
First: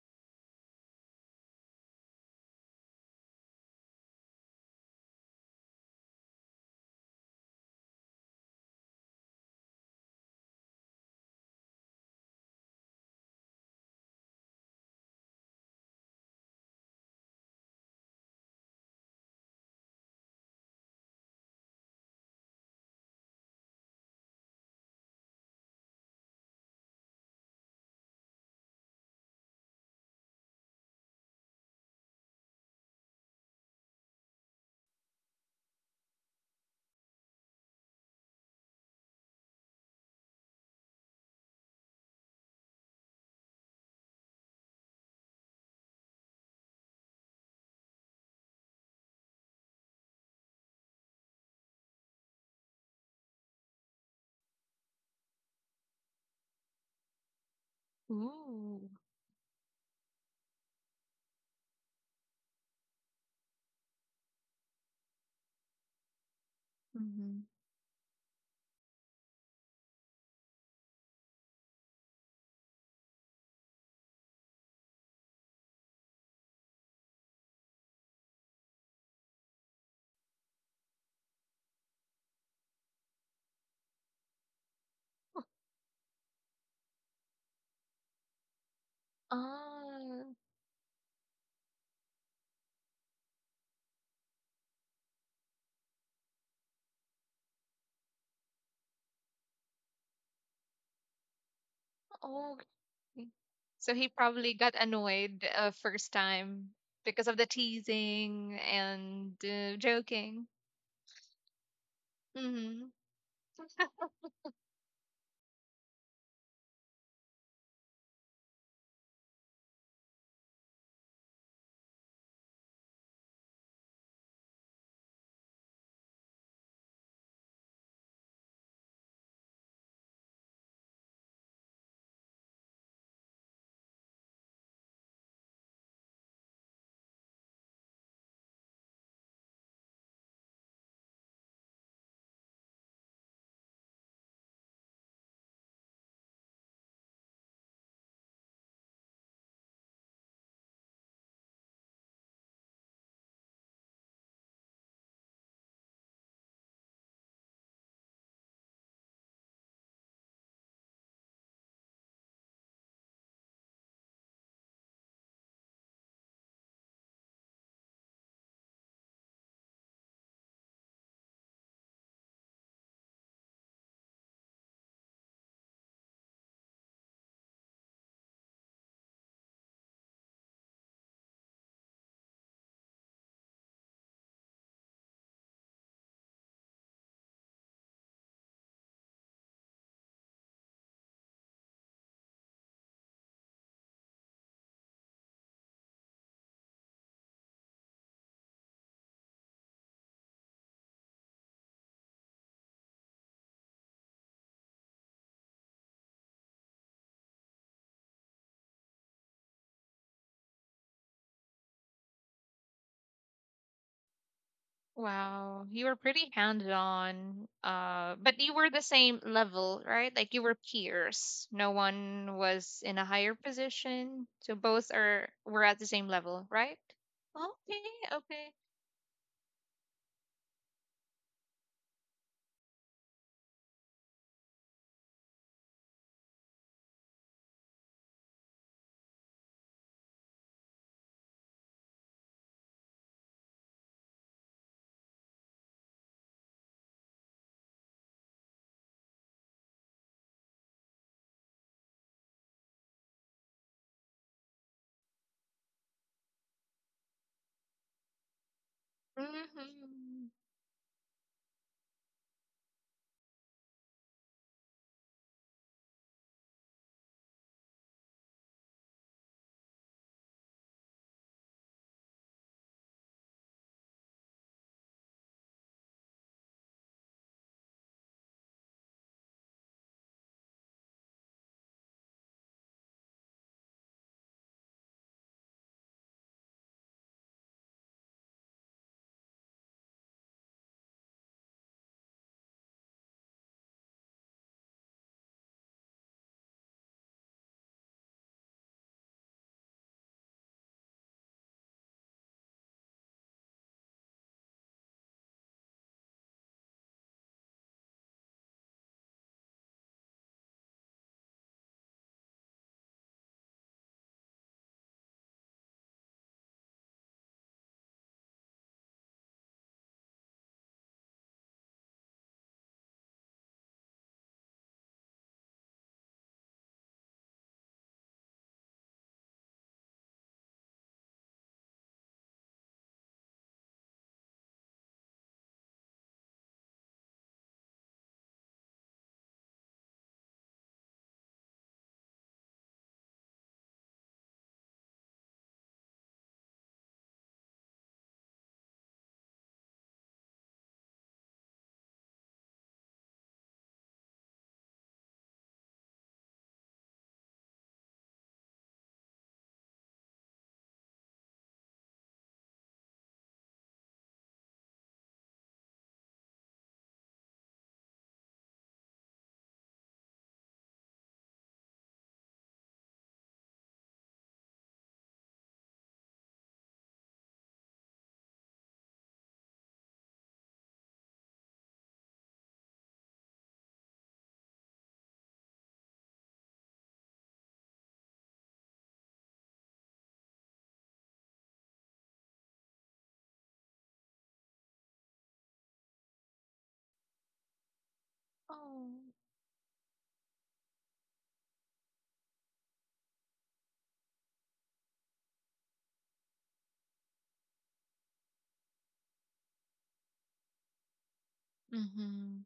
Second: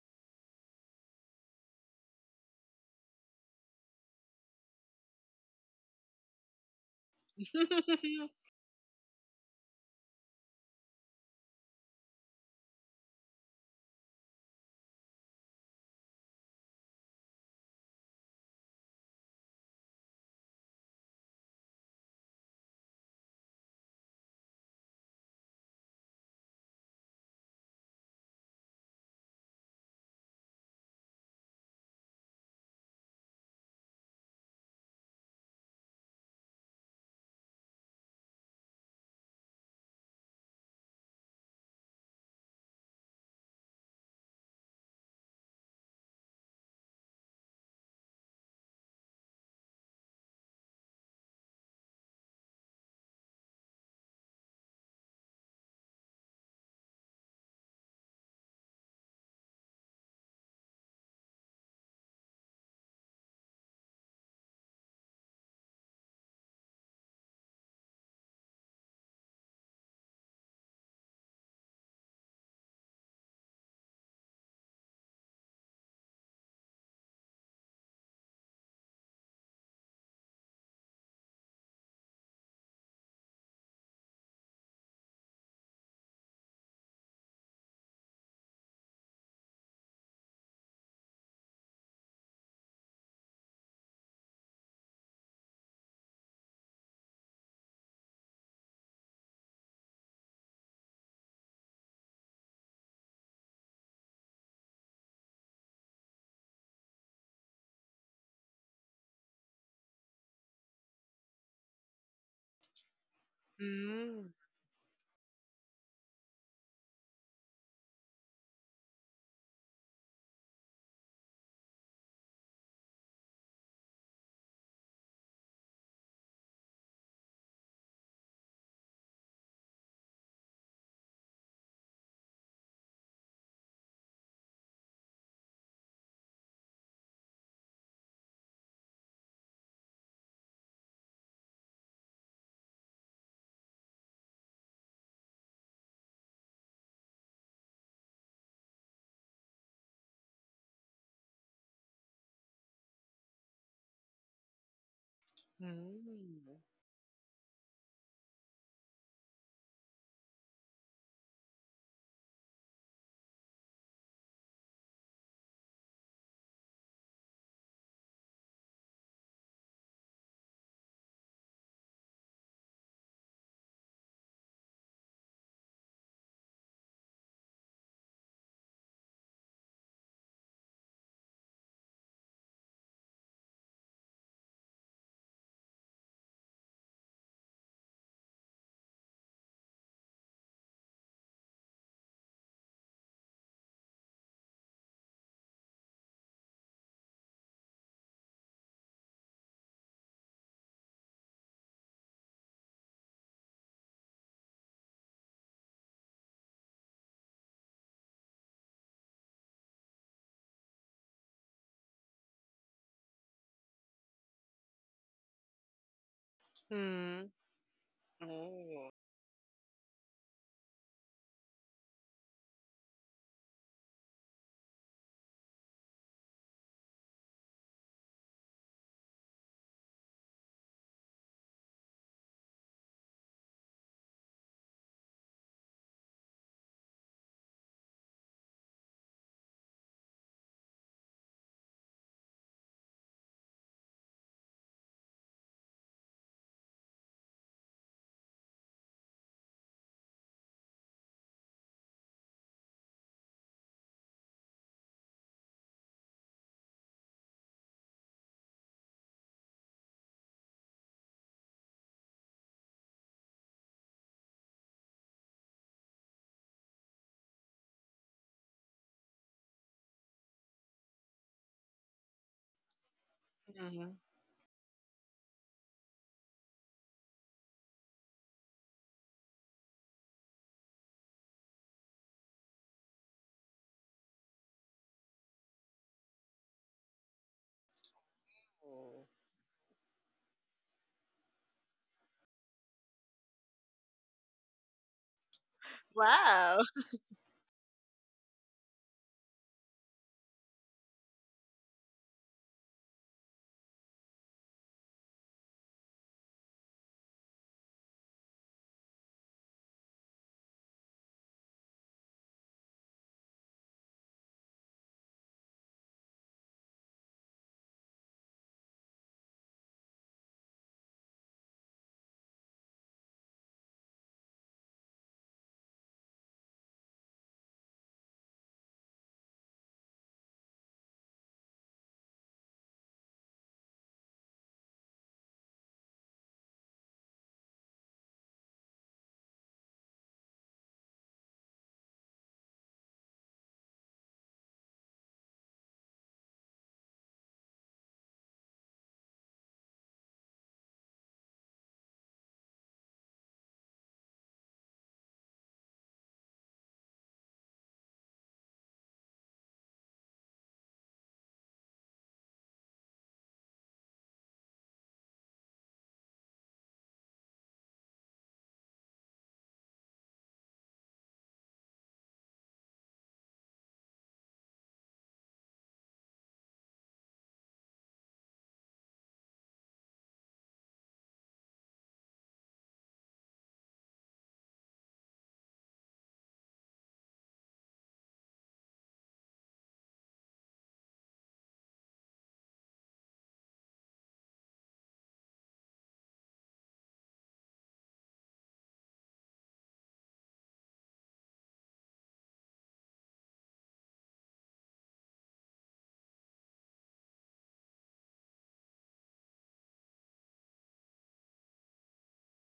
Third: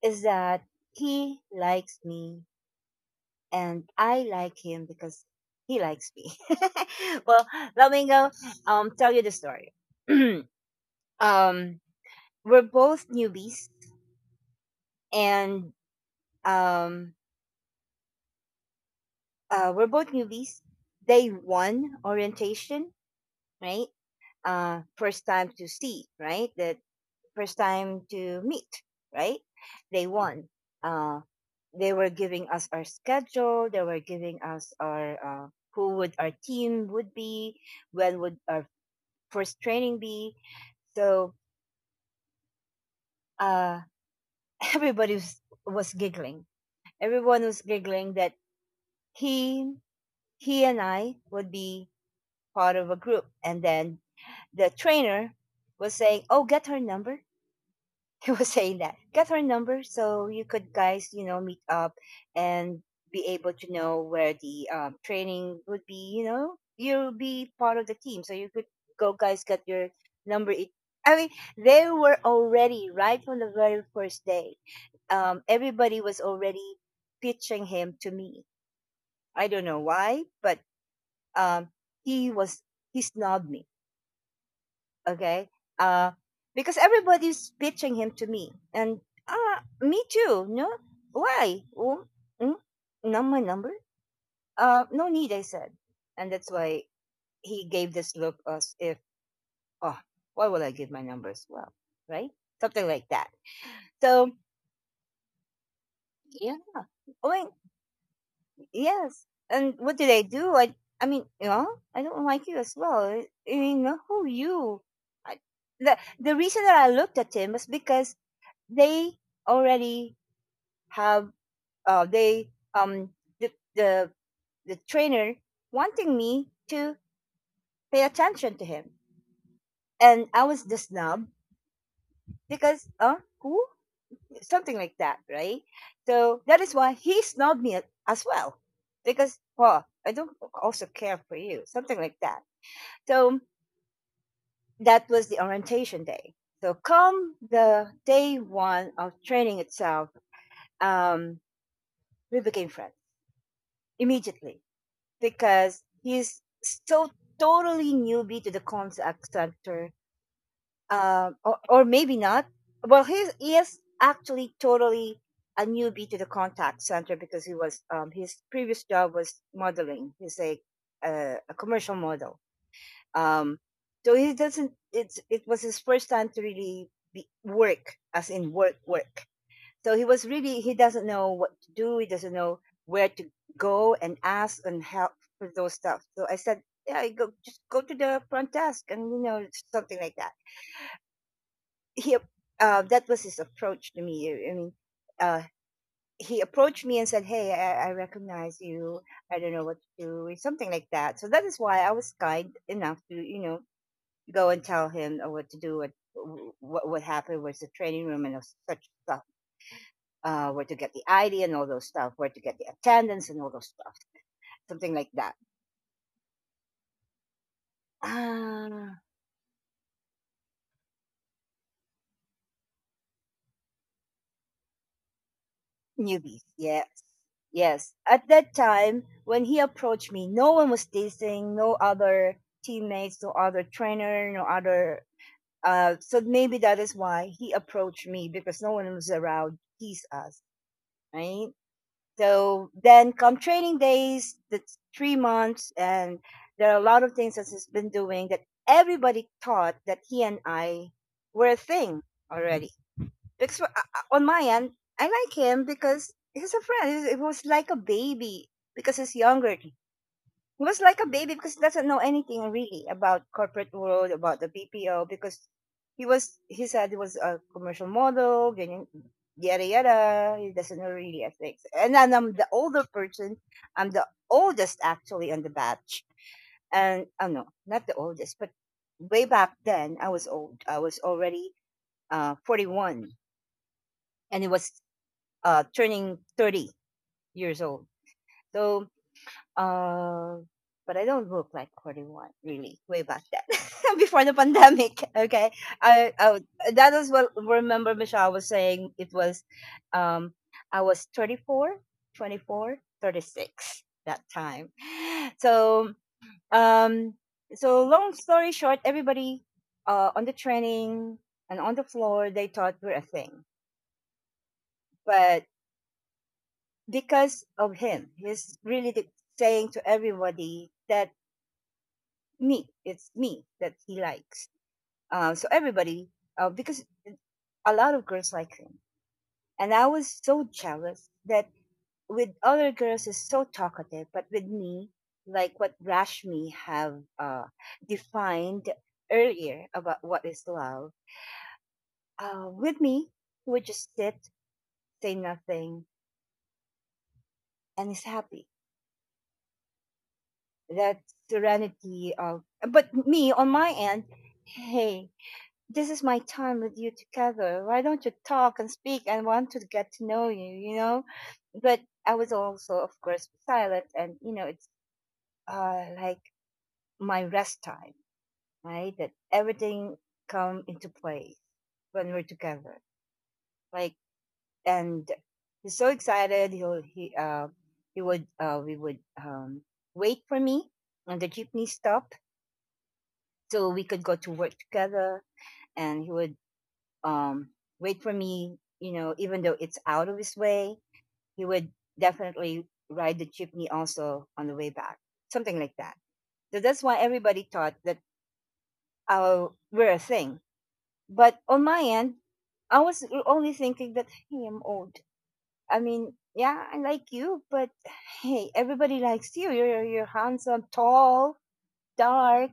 Speaker 1: is that he likes me and I like him because he likes me. Well, let me go tell you the story. um, we're both newbies and um, uh, we're both newbies. Day one orientation, right? First time to see, right? First time to meet, right? They won. Uh, they were giving us our schedule. They were giving us our who would our team would be, when would our first training be. So uh, everybody was giggling. Everyone was giggling that he he and I would be part of a group, and then the trainer was saying, "Oh, get her number." He was saying
Speaker 3: Ooh.
Speaker 1: that get her number so you could, guys, meet up and be able to know where the training would be. You'll
Speaker 3: Mm-hmm.
Speaker 1: be part of the team so you could go, guys, get your number. It i mean they were already right from the very first day. Everybody was already pitching him to me. I don't know why, but um, he was he snubbed me. Okay. uh because everybody's pitching him to me, and me
Speaker 3: Ah,
Speaker 1: too. No. Why? Oh, mm, not my number. No need, I said. And that's why he gave this look as if, oh, why would I give my number as well, right?
Speaker 3: okay.
Speaker 1: Something like
Speaker 3: Mm.
Speaker 1: that.
Speaker 3: So he
Speaker 1: So
Speaker 3: probably got annoyed, first
Speaker 1: yeah.
Speaker 3: time, because
Speaker 1: I
Speaker 3: of the
Speaker 1: mean,
Speaker 3: teasing
Speaker 1: yes,
Speaker 3: and
Speaker 1: and what did I
Speaker 3: joking.
Speaker 1: do? I mean, I don't like you as
Speaker 3: Hmm.
Speaker 1: well. I mean, who
Speaker 2: Mm.
Speaker 1: you, I, the reason that I looked at him was because they already have, they the, the the trainer wanting me to pay attention to him, and I was the snub because who, something like that, right? So that is why he snubbed me as well, because, well, I don't also care for you, something like that. So that was the orientation day. So come the day one of training itself, um we became friends immediately because he's
Speaker 2: Mm.
Speaker 1: so totally newbie to the contact sector, or maybe not. Well, he is actually totally a newbie to the contact center because he was his previous job was modeling. He's a commercial model, um, so he doesn't. It was his first time to really be, work as in work work. So he was really he doesn't know what to do. He doesn't know where to go and ask and help for those stuff. So I said, yeah, I go just go to the front desk, and something like that. He that was his approach to me. I mean, uh, he approached me and said, "Hey, I recognize you. I don't know what to do," something like that. So that is why I was kind enough to go and tell him what to do, what happened, where's the training room, and such stuff. Where to get the ID and all those stuff, where to get the attendance and all those stuff, something like that.
Speaker 3: Wow, you were pretty
Speaker 2: Mm.
Speaker 3: hands-on. But you were the
Speaker 2: Oh.
Speaker 1: Ah,
Speaker 3: same level, right? Like you were peers. No one was in a higher position, so both are were at the same
Speaker 1: newbies.
Speaker 3: level, right?
Speaker 1: Yes.
Speaker 3: Okay,
Speaker 1: Yes. At that
Speaker 3: okay.
Speaker 1: time, when he approached me, no one was teasing, no other teammates, no other trainer, no other. So maybe that is why he approached me, because no one was around to tease us, right? So then come training days, that's 3 months, and there are a lot of things that he's been doing that everybody thought that he and I were a thing already. On my end, I like him because he's a friend. It was like a baby because he's younger.
Speaker 3: Mm-hmm.
Speaker 1: He was like a baby because he doesn't know anything really about corporate world, about the BPO, because he said he was a commercial model, ganyan, yada yada. He doesn't know really ethics. And then I'm the older person. I'm
Speaker 2: Mhm.
Speaker 1: the oldest actually on the batch. And oh no, not the oldest, but way back then I was old. I was already 41, and it was turning 30 years old. So
Speaker 2: Oh.
Speaker 1: Uh, but I don't look like 41, really, way back then, before the pandemic. Okay. I, I would-
Speaker 2: Wow.
Speaker 1: that is what remember Michelle was saying. It was, um, I was 34, 24, 36 that time. So, um, so long story short, everybody, on the training and on the floor, they thought we're a thing, but because of him, saying to everybody that me it's me that he likes. So everybody, because a lot of girls like him, and I was so jealous that with other girls is so talkative but with me, like what rashmi have defined earlier about what is love. With me, he would just sit, say nothing, and is happy, that serenity of. But me on my end, hey, this is my time with you together. Why don't you talk and speak? I want to get to know you, you know? But I was also, of course, silent. And, you know, it's like my rest time, right? That everything come into place when we're together. Like, and He's so excited. He'll, he would, we would, wait for me on the jeepney stop so we could go to work together. And he would um, wait for me, even though it's out of his way, he would definitely ride the jeepney also on the way back, something like that. So that's why everybody thought that
Speaker 3: Oh.
Speaker 1: uh, we're a thing. But on my end, I was only thinking that, hey, I'm old. I mean, yeah, I like you, but hey, everybody likes you. You're handsome, tall,
Speaker 3: Mm-hmm.
Speaker 1: dark,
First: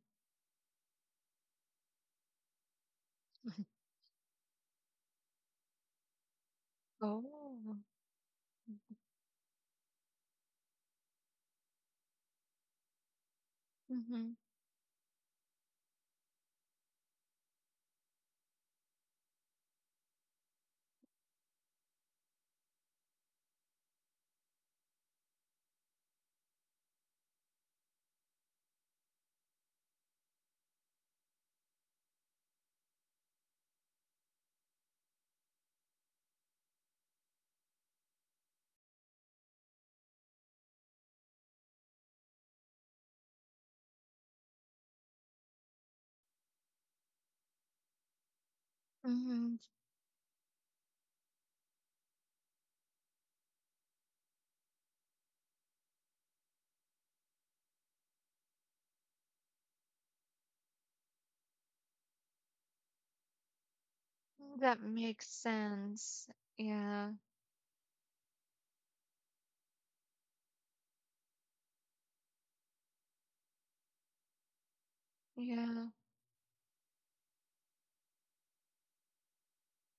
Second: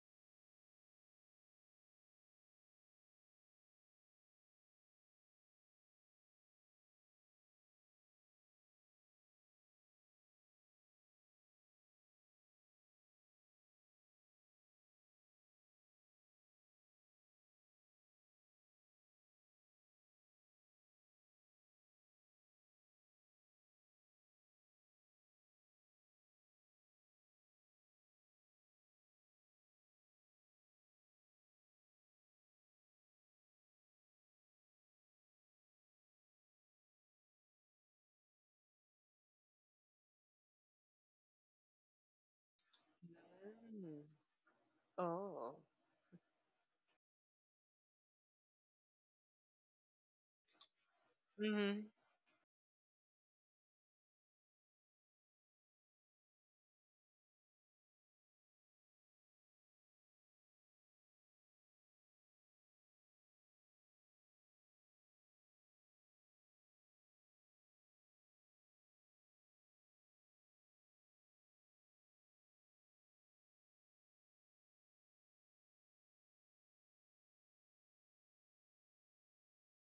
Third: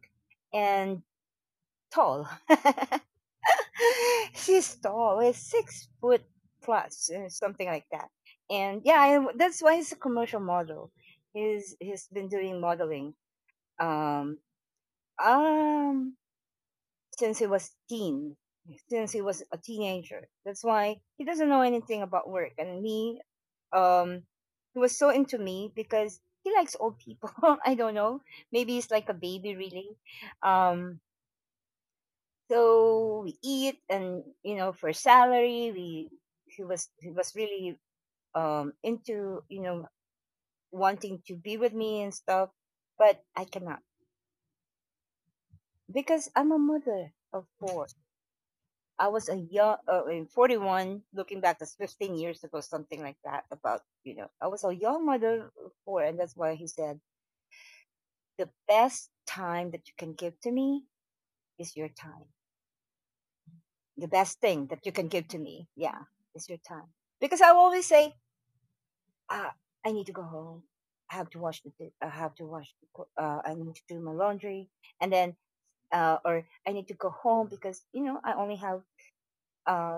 Speaker 1: and tall. She's tall. It's 6 foot plus, and something
Speaker 3: Oh.
Speaker 1: like that. And yeah, that's why he's a commercial model. He's been doing modeling um um since he was teen, since he was a teenager. That's why he doesn't know anything about work. And me, um, he was so into me because he likes old people. I don't know. Maybe he's like a baby, really. Um, So we eat, and you know, for salary, we he was really into wanting to be with me and stuff, but I cannot
Speaker 2: Mm. Oh.
Speaker 1: because I'm a mother of four. I was a
Speaker 3: Mm-hmm.
Speaker 1: young, in 41, looking back, that's
Speaker 2: Mhm.
Speaker 1: 15 years ago, something like that. About, you know, I was a young mother of four, and that's why he said, the best time that you can give to me is your time. The best thing
Speaker 3: That
Speaker 1: that you can
Speaker 3: makes
Speaker 1: give to me, yeah,
Speaker 3: sense.
Speaker 1: is your time.
Speaker 3: Yeah.
Speaker 1: Because I always say, uh, I need to go home. I have to I need to do my laundry. And then,
Speaker 3: Yeah.
Speaker 1: or I need to go home because, you know, I only have, uh,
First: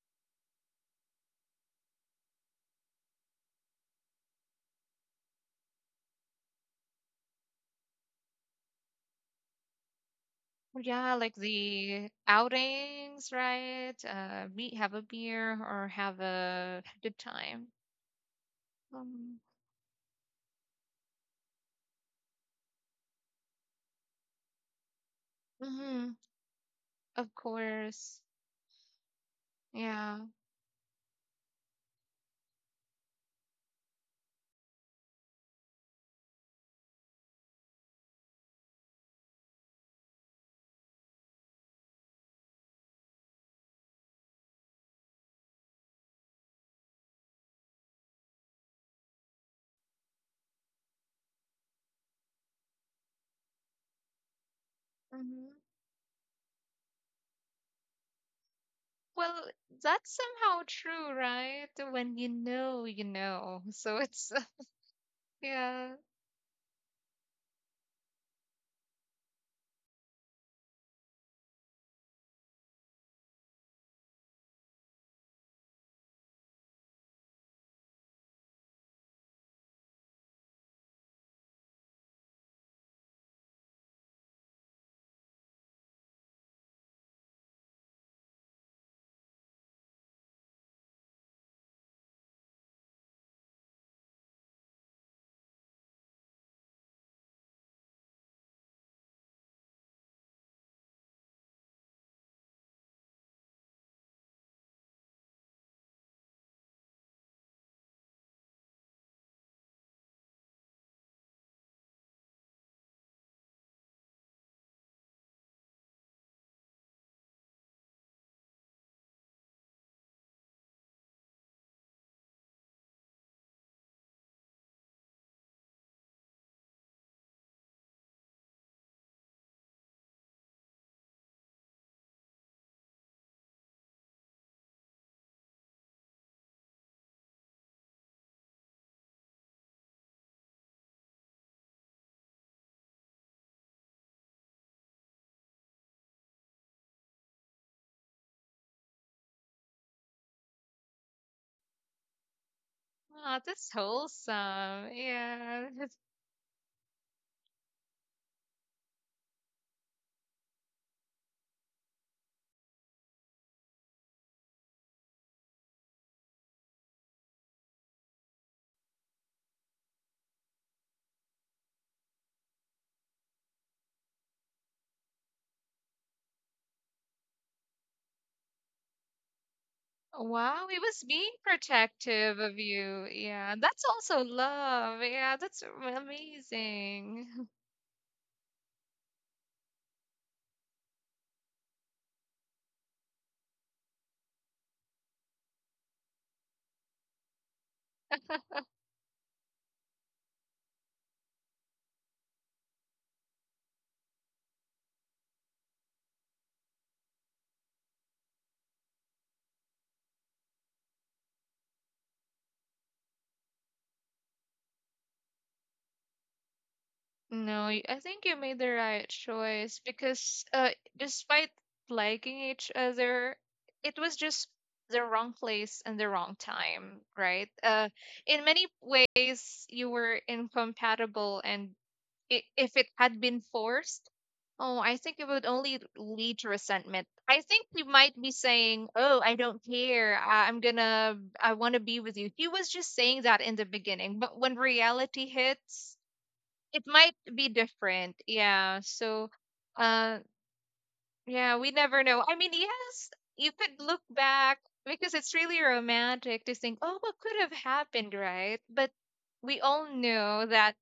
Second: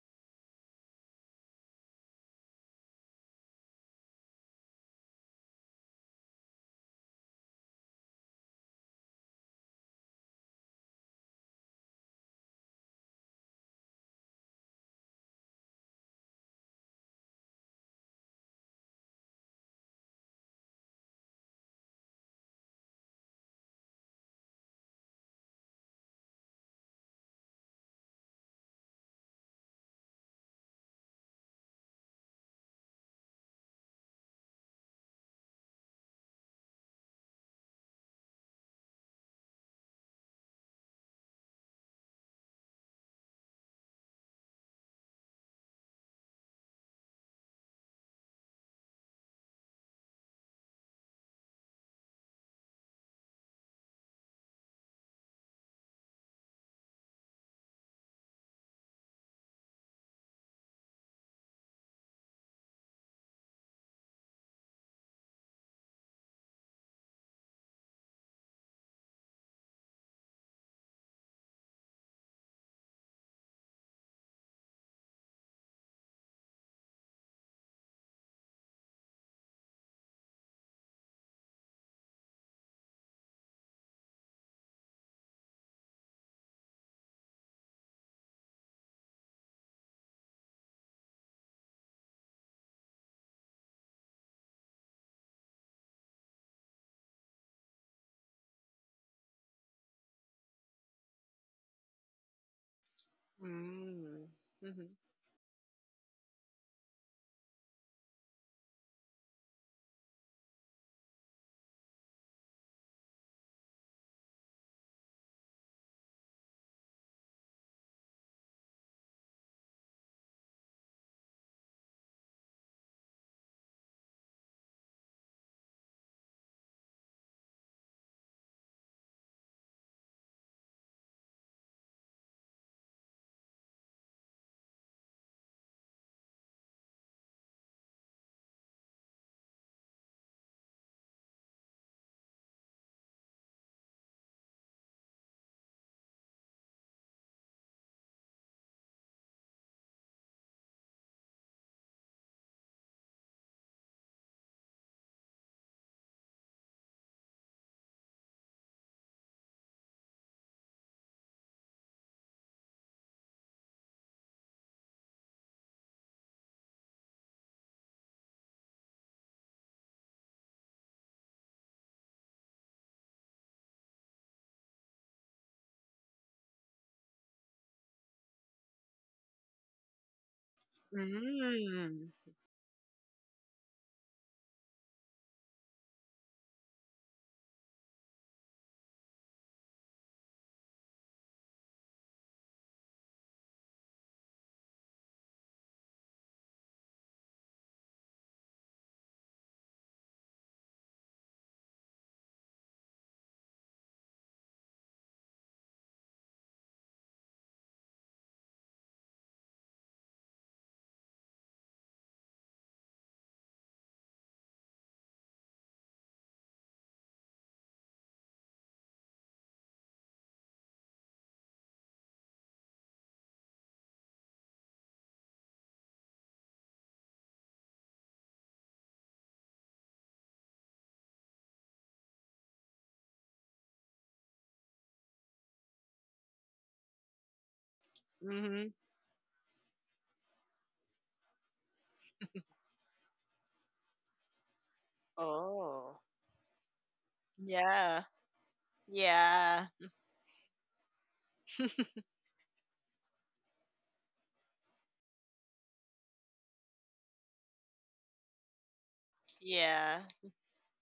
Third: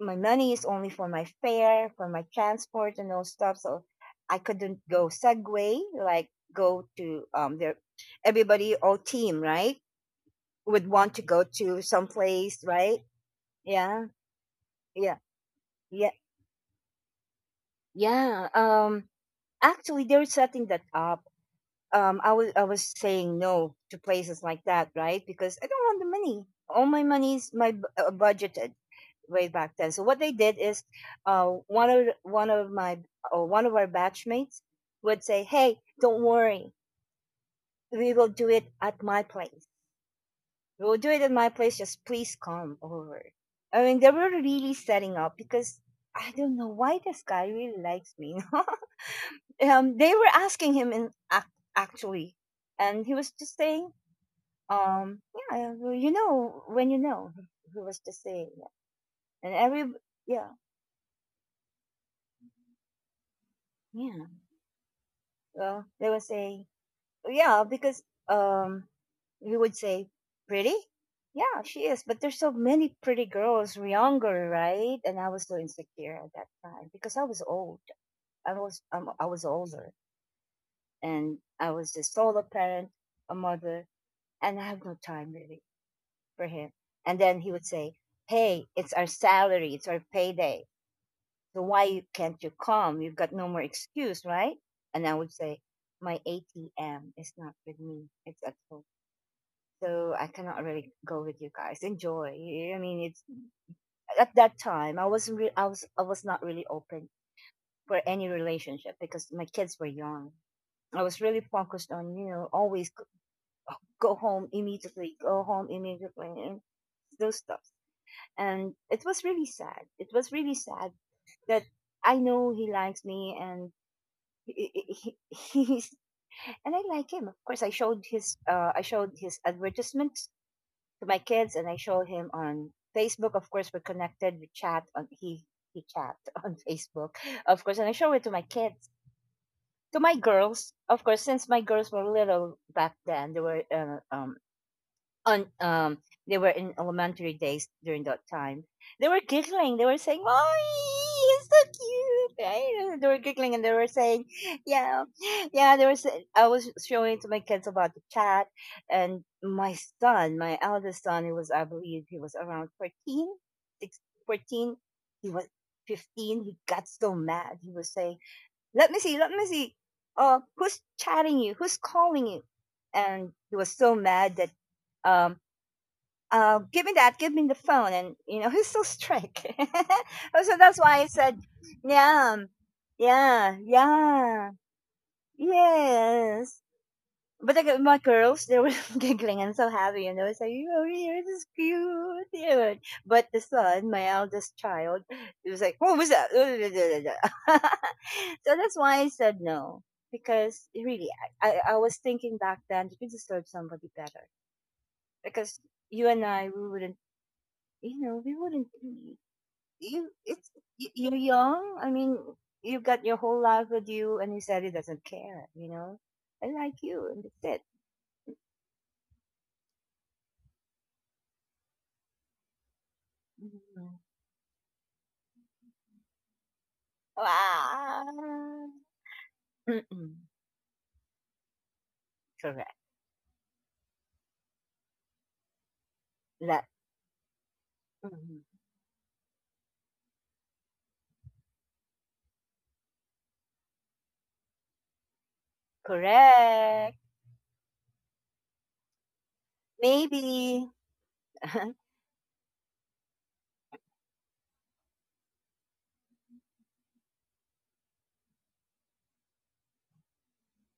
Speaker 1: my money is only for my fare, for my transport and all stuff. So I couldn't go Segway, like go to, there, everybody, all team, right? Would
Speaker 3: Yeah,
Speaker 1: want to
Speaker 3: like
Speaker 1: go to some
Speaker 3: the
Speaker 1: place, right?
Speaker 3: outings, right?
Speaker 1: Yeah.
Speaker 3: Be have a
Speaker 1: Yeah.
Speaker 3: beer or
Speaker 1: Yeah.
Speaker 3: have a good time.
Speaker 1: Yeah.
Speaker 3: Um,
Speaker 1: Actually, they're setting that up. I was saying no to places like that, right? Because I don't have
Speaker 3: hmm.
Speaker 1: the money. All my
Speaker 3: Of
Speaker 1: money's my bu-
Speaker 3: course.
Speaker 1: budgeted way back then. So
Speaker 3: Yeah.
Speaker 1: what they did is, one of my or one of our batchmates would say, "Hey, don't worry, we will do it at my place. We will do it at my place. Just please come over." I mean, they were really setting up because I don't know why this guy really likes me. They were asking him actually, and he was just saying. Um,
Speaker 3: Hmm.
Speaker 1: yeah, well, when you know he was to say, that, and
Speaker 3: Well,
Speaker 1: every.
Speaker 3: that's
Speaker 1: Yeah,
Speaker 3: somehow true, right? When you know, you know. So
Speaker 1: yeah.
Speaker 3: it's,
Speaker 1: Well,
Speaker 3: yeah,
Speaker 1: they would say, yeah, because he would say pretty, yeah, she is. But there's so many pretty girls younger, right? And I was so insecure at that time because I was old. I was older, and I was a solo parent, a mother, and I have no time really for him. And then he would say, "Hey, it's our salary, it's our payday." So why can't you come? You've got no more excuse, right? And I would say, my ATM is not with me. It's at home. So I cannot really go with you guys. Enjoy. I mean, it's
Speaker 2: Mm.
Speaker 1: at that
Speaker 2: Mhm.
Speaker 1: time I wasn't re- I was not really open for any relationship because my kids were young. I was really focused on, you know, go home immediately, and those stuff. And it was really sad. It was really sad that I know he likes me and he, he, he's, and I like him. Of course, I showed his advertisement to my kids, and I showed him on Facebook. Of course, we're connected. We chat on he chat on Facebook, of course, and I show it to my kids, to my girls. Of course, since my girls were little back then, they were on they were in elementary days during that time. They were giggling. They were saying, "Mommy, he's so cute!" Right? They were
Speaker 3: ah,
Speaker 1: giggling and they
Speaker 3: that's
Speaker 1: were saying,
Speaker 3: wholesome.
Speaker 1: "Yeah,
Speaker 3: Yeah.
Speaker 1: yeah." There was. I was showing to my kids about the cat, and my son, my eldest son, he was, I believe, he was around 14, six, 14. He was 15. He got so mad. He was saying, "Let me see. Let me see. Who's chatting you? Who's calling you?" And he was so mad that um, give me that, give me the phone. And, you know, he's so strict. So
Speaker 3: Wow,
Speaker 1: that's
Speaker 3: he
Speaker 1: why I
Speaker 3: was
Speaker 1: said,
Speaker 3: being
Speaker 2: Mm.
Speaker 1: yeah,
Speaker 3: protective of you.
Speaker 1: yeah,
Speaker 3: Yeah, that's also
Speaker 1: yeah,
Speaker 3: love. Yeah, that's
Speaker 1: yes.
Speaker 3: amazing.
Speaker 1: But like my girls, they were giggling and so happy, and they were saying, "Oh, here, this is cute." Yeah. But the son, my eldest child, he was like, "What was that?" So that's why I said no, because really, I was thinking back then, you could deserve somebody better because you and I, we wouldn't you know, we wouldn't. You, it's you're young. I mean, you've got your whole life with you, and he said he doesn't care. You know, I like you, and that's it.
Speaker 3: No, I think you made the right choice because despite liking each other,
Speaker 1: Mhm.
Speaker 3: it was just the wrong place and the wrong time, right? In
Speaker 1: Ah,
Speaker 3: many ways, you were
Speaker 1: mm-mm.
Speaker 3: incompatible, and if
Speaker 1: Correct.
Speaker 3: it had been forced, oh, I think it would only lead to
Speaker 1: That
Speaker 3: resentment. I think he might be
Speaker 1: mhm.
Speaker 2: Mhm.
Speaker 3: saying, "Oh, I don't care. I'm gonna, I want to be with you." He was just saying that in the beginning, but when reality hits,
Speaker 2: Oh.
Speaker 3: it
Speaker 1: Correct.
Speaker 3: might be
Speaker 2: Yeah.
Speaker 3: different. Yeah. So,
Speaker 2: Yeah.
Speaker 3: uh,
Speaker 1: Maybe.
Speaker 3: yeah, we never know. I mean, yes, you could look back because it's really romantic to think, "Oh, what could have happened?" Right? But we all
Speaker 2: Yeah.
Speaker 3: know that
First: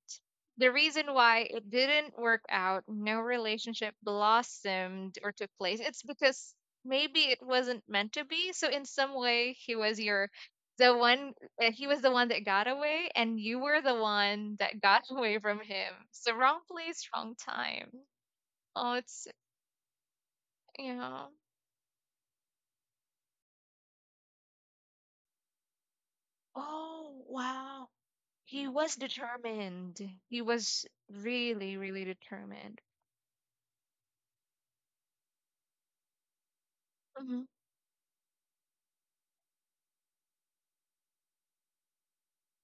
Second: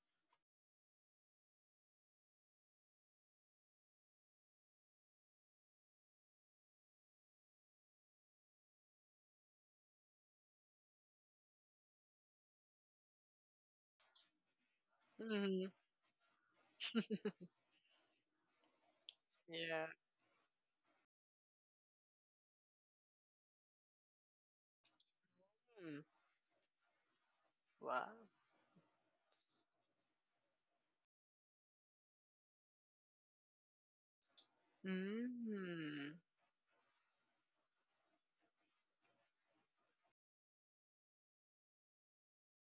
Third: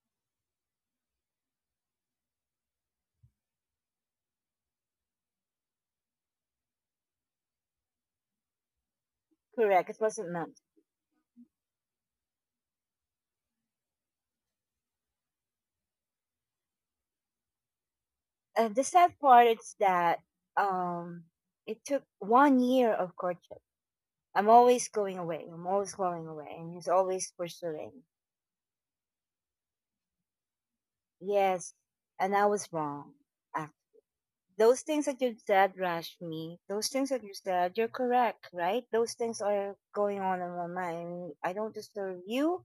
Speaker 3: the reason why it didn't work out, no relationship blossomed or took place, it's because maybe it wasn't meant to be. So in some way, he
Speaker 1: Correct. It
Speaker 3: was your
Speaker 1: wasn't meant.
Speaker 3: the one he was the one that got away and you were the one that got away from
Speaker 2: Mhm.
Speaker 3: him. So wrong place, wrong time.
Speaker 1: The
Speaker 3: Oh,
Speaker 1: sad
Speaker 3: it's
Speaker 1: part is
Speaker 2: Yeah.
Speaker 1: that
Speaker 3: you
Speaker 1: um,
Speaker 3: know.
Speaker 1: it took one year of courtship. I'm always going away. I'm always
Speaker 2: Mm.
Speaker 1: going away, and he's
Speaker 3: Oh,
Speaker 1: always
Speaker 3: wow.
Speaker 1: pursuing.
Speaker 2: Wow.
Speaker 3: He was determined. He was
Speaker 1: Yes,
Speaker 3: really, really
Speaker 1: and I was
Speaker 3: determined.
Speaker 1: wrong. Ac- Those things that you said,
Speaker 2: Mm.
Speaker 1: Rashmi, those things that you said, you're correct, right? Those things are going on in my mind. I don't deserve you,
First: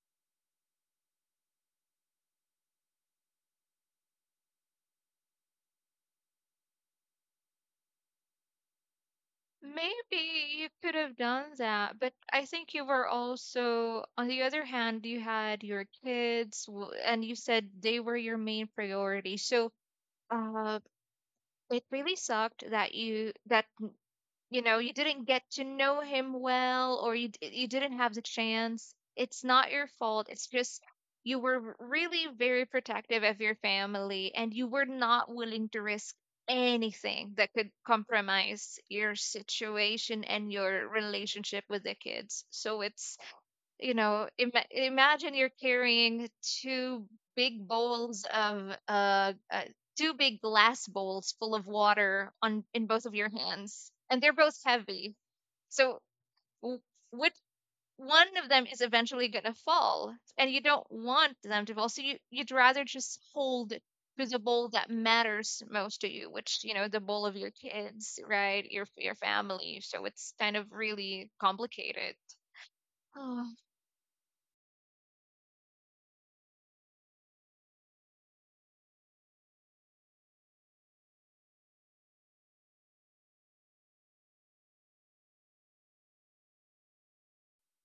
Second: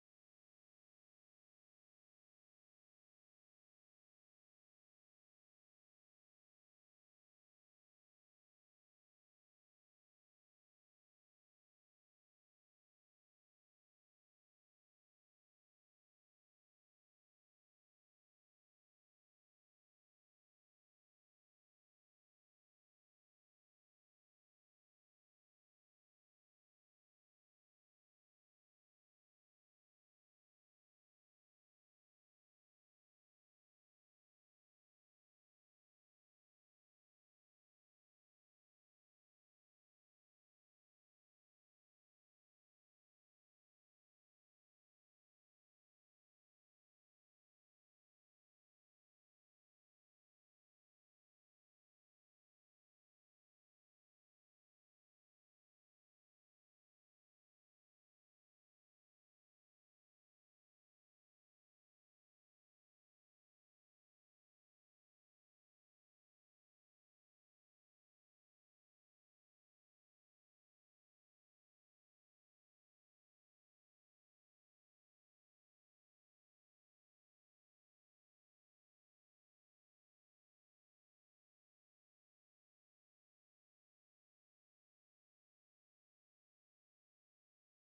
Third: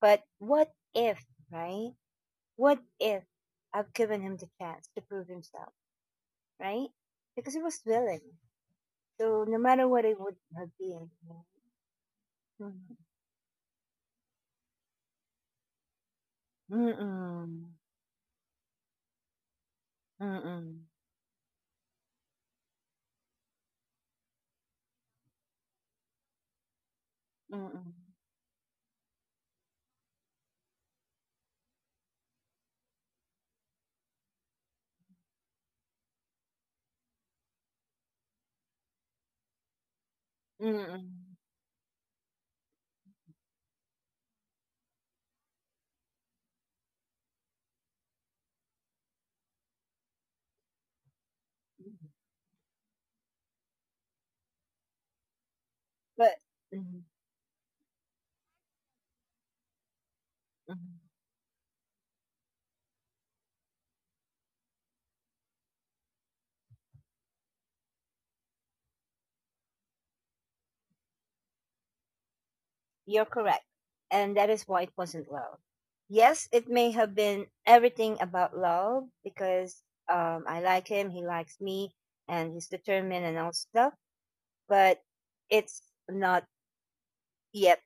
Speaker 1: but what if, right? What if I've given him the chance to prove himself, right? Because he was willing. So no matter what it would
Speaker 3: Maybe you
Speaker 1: have
Speaker 3: could
Speaker 1: been,
Speaker 3: have
Speaker 1: right?
Speaker 3: done that, but I think you
Speaker 1: Mm-mm.
Speaker 3: were also, on the other hand, you had your kids, and you said
Speaker 1: Mm-mm.
Speaker 3: they were your main priority. So, uh,
Speaker 1: Mm-mm.
Speaker 3: it really sucked that you know you didn't get to know him well, or you
Speaker 1: Mm-mm.
Speaker 3: didn't have the chance. It's not your fault, it's just you were really very protective of your family and you were not willing to risk anything that could compromise your situation and your
Speaker 1: Mm-mm.
Speaker 3: relationship with the kids. So it's, you know, imagine you're carrying two big bowls of two big glass bowls full of water on in both of your hands, and they're both heavy. So
Speaker 1: But.
Speaker 3: w-
Speaker 1: Mm-mm.
Speaker 3: which one of them is eventually going to fall, and you don't want them to fall, so you, you'd rather just hold to the bowl that matters most to you, which you know, the bowl of your kids, right? Your family. So it's kind of really complicated.
Speaker 1: You're
Speaker 3: Oh,
Speaker 1: correct. And that is why it wasn't love. Yes, it may have been everything about love because I like him, he likes me, and he's determined and all stuff, but it's not yet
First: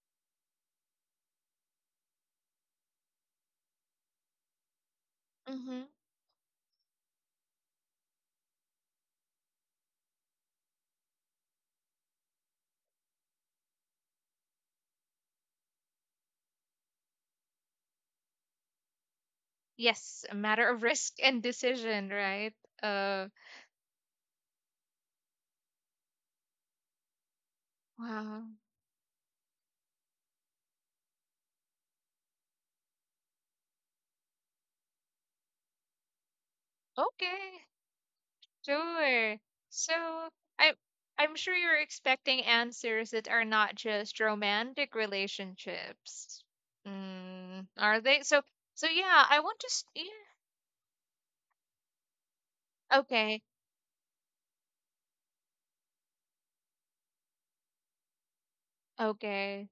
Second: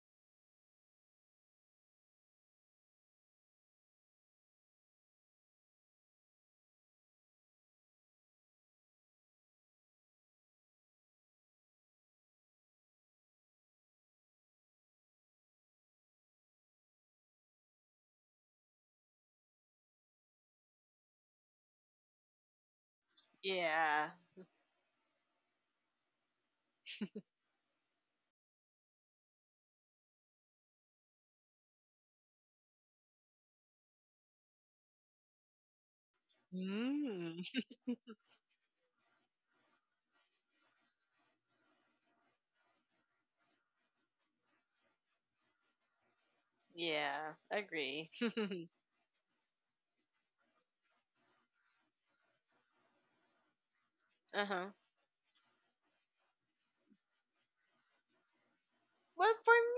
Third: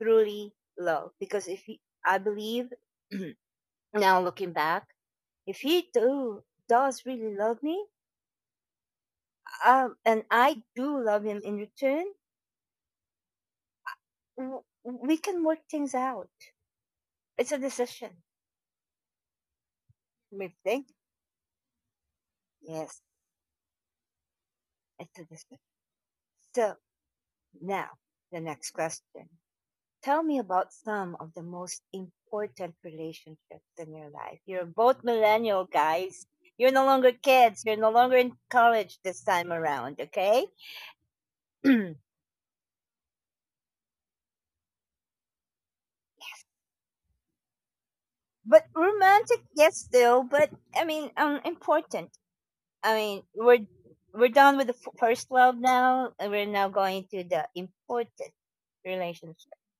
Speaker 1: truly love because if he, I believe, now looking back, if
Speaker 3: hmm.
Speaker 1: he do does really love me, and I do love him in return, we can work things out. It's a decision.
Speaker 3: Yes, a
Speaker 1: We
Speaker 3: matter
Speaker 1: think,
Speaker 3: of risk and decision, right?
Speaker 1: yes,
Speaker 3: Uh,
Speaker 2: Yeah.
Speaker 1: it's a decision. So, now, the
Speaker 3: wow.
Speaker 1: next question. Tell me about some of the most important relationships in your life. You're both millennial guys. You're no longer
Speaker 2: Mm. Mm.
Speaker 1: kids.
Speaker 3: Okay,
Speaker 1: You're no longer in college this
Speaker 3: sure.
Speaker 1: time around,
Speaker 3: So
Speaker 1: okay?
Speaker 3: I, I'm sure you're
Speaker 1: But
Speaker 3: expecting answers that are not just romantic relationships.
Speaker 2: Yeah.
Speaker 3: Mm, are
Speaker 2: Agree.
Speaker 3: they? So so yeah,
Speaker 1: romantic,
Speaker 3: I want to.
Speaker 1: yes,
Speaker 3: Yeah.
Speaker 1: still, but I mean, important. I mean,
Speaker 3: Okay.
Speaker 1: we're
Speaker 2: Uh
Speaker 1: done with
Speaker 2: huh.
Speaker 1: the first love now, and we're now going to the important
Speaker 2: Well,
Speaker 1: relationship.
Speaker 2: for
Speaker 3: Okay.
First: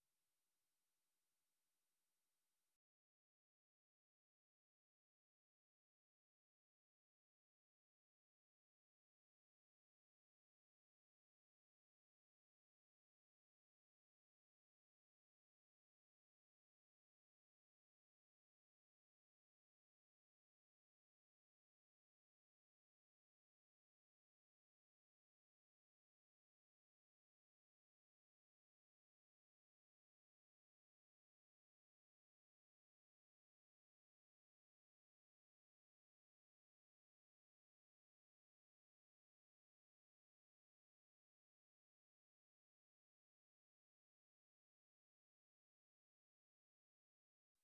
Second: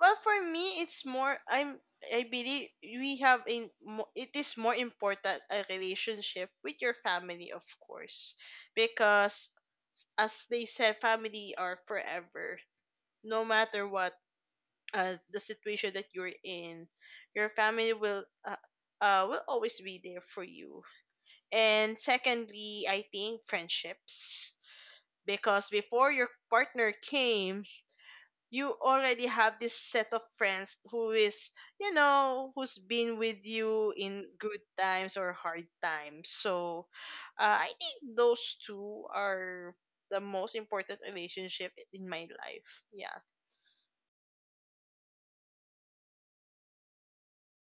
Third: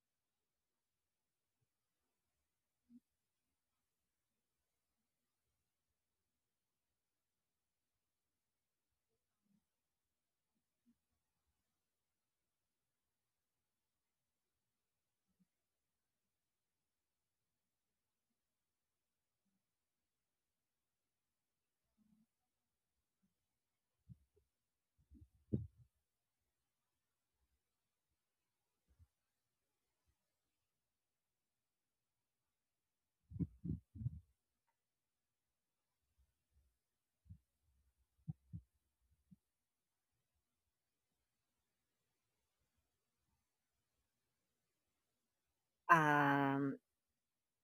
Speaker 2: Well, for me, it's more. I'm. I believe we have a, it is more important a relationship with your family, of course, because, as they said, family are forever. No matter what the situation that you're in, your family will always be there for you. And secondly, I think friendships, because before your partner came you already have this set of friends who is, you know, who's been with you in good times or hard times. So I think those two are the most important relationship in my life, yeah.
Speaker 1: Um,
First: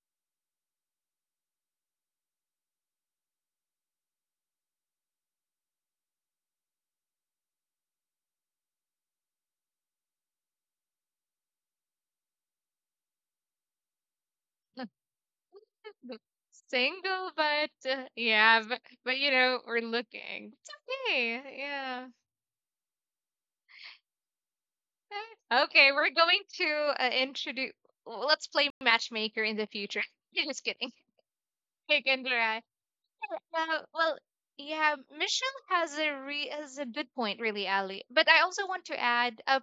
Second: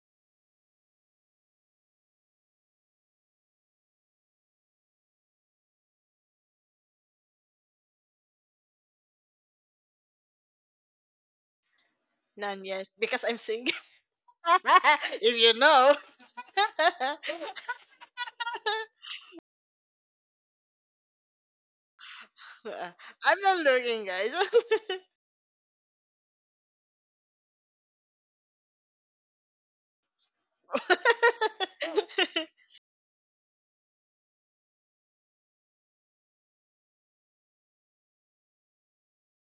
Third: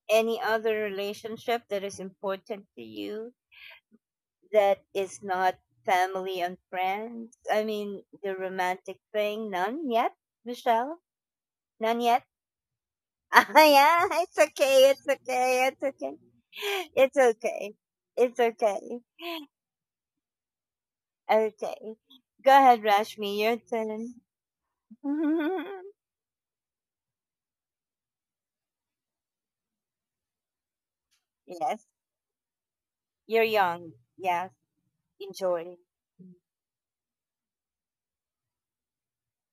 Speaker 1: any other relationship that is important to you? That is not family and friends? I mean, the romantic thing? None yet, Michelle? None yet?
Speaker 2: None yet because I'm
Speaker 1: Ah,
Speaker 2: single.
Speaker 1: yeah, it's okay, it's
Speaker 2: If you
Speaker 1: okay, it's
Speaker 2: know.
Speaker 1: okay. It's
Speaker 3: Single, but
Speaker 1: okay. It's
Speaker 3: yeah,
Speaker 1: okay.
Speaker 3: but you know, we're looking. It's okay.
Speaker 1: Okay.
Speaker 3: Yeah.
Speaker 1: Go ahead, Rashmi,
Speaker 2: I'm not
Speaker 1: your
Speaker 2: looking,
Speaker 1: turn.
Speaker 2: guys.
Speaker 3: Okay, we're going to introduce. Let's play matchmaker in the future. Just kidding.
Speaker 1: Yes,
Speaker 3: Like, and, uh,
Speaker 1: you're
Speaker 3: uh,
Speaker 1: young.
Speaker 3: well,
Speaker 1: Yes,
Speaker 3: yeah, Michelle
Speaker 1: enjoy.
Speaker 3: has a re has a good point, really, Ali. But I also want to add up.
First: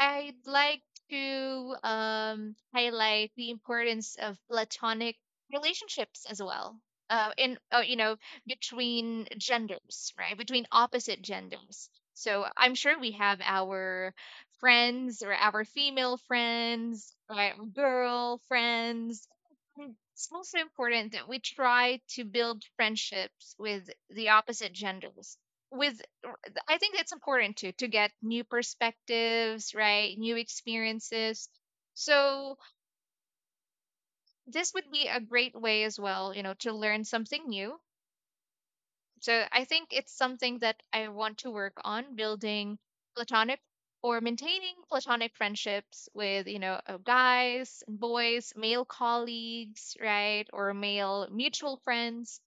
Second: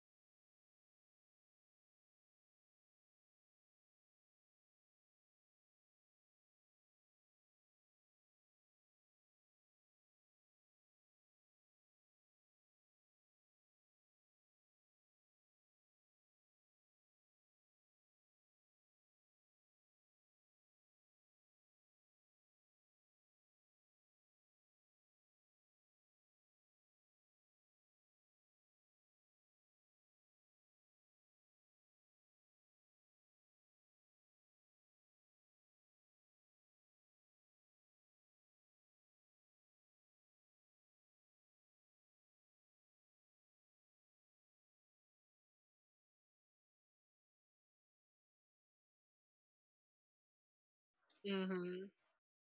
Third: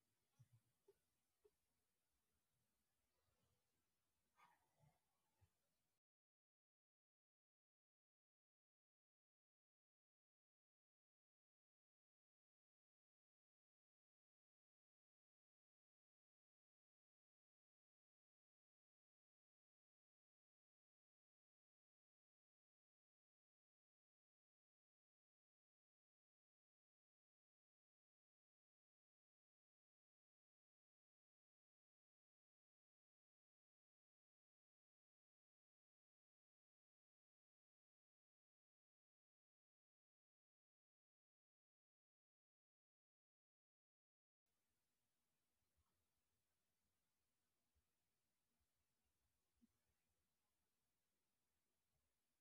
Speaker 3: I'd like to highlight the importance of platonic relationships as well. In between genders, right? Between opposite genders. So I'm sure we have our friends or our female friends, right? Girl friends and it's also important that we try to build friendships with the opposite genders. With, r- I think it's important to get new perspectives, right? New experiences. So this would be a great way as well, you know, to learn something new. So I think it's something that I want to work on building platonic or maintaining platonic friendships with, you know, guys and boys, male colleagues, right? Or male mutual
Speaker 2: Mm-hmm.
Speaker 3: friends.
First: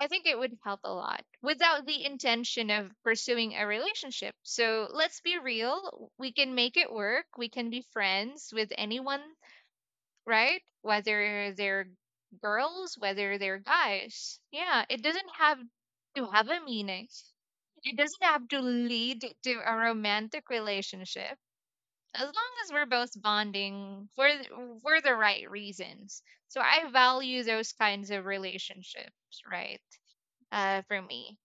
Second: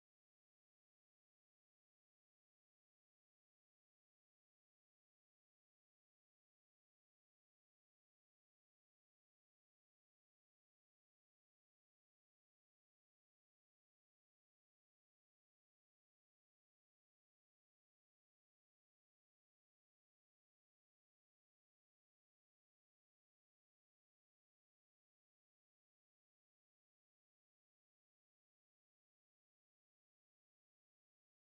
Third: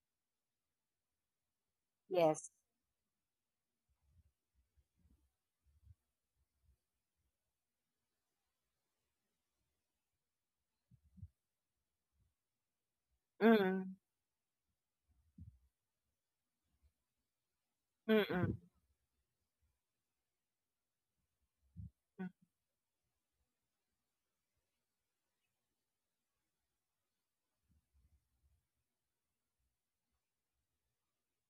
Speaker 3: I think it would help a lot without the
Speaker 1: Yes.
Speaker 3: intention of pursuing a relationship. So let's be real. We can make it work. We can be friends with anyone, right? Whether they're girls, whether they're
Speaker 1: Mm.
Speaker 3: guys. Yeah, it doesn't have to have a meaning. It doesn't have
Speaker 1: Mm-mm.
Speaker 3: to lead to a romantic relationship. As long as we're both bonding for for the right reasons. So I value those kinds of relationships, right? For me.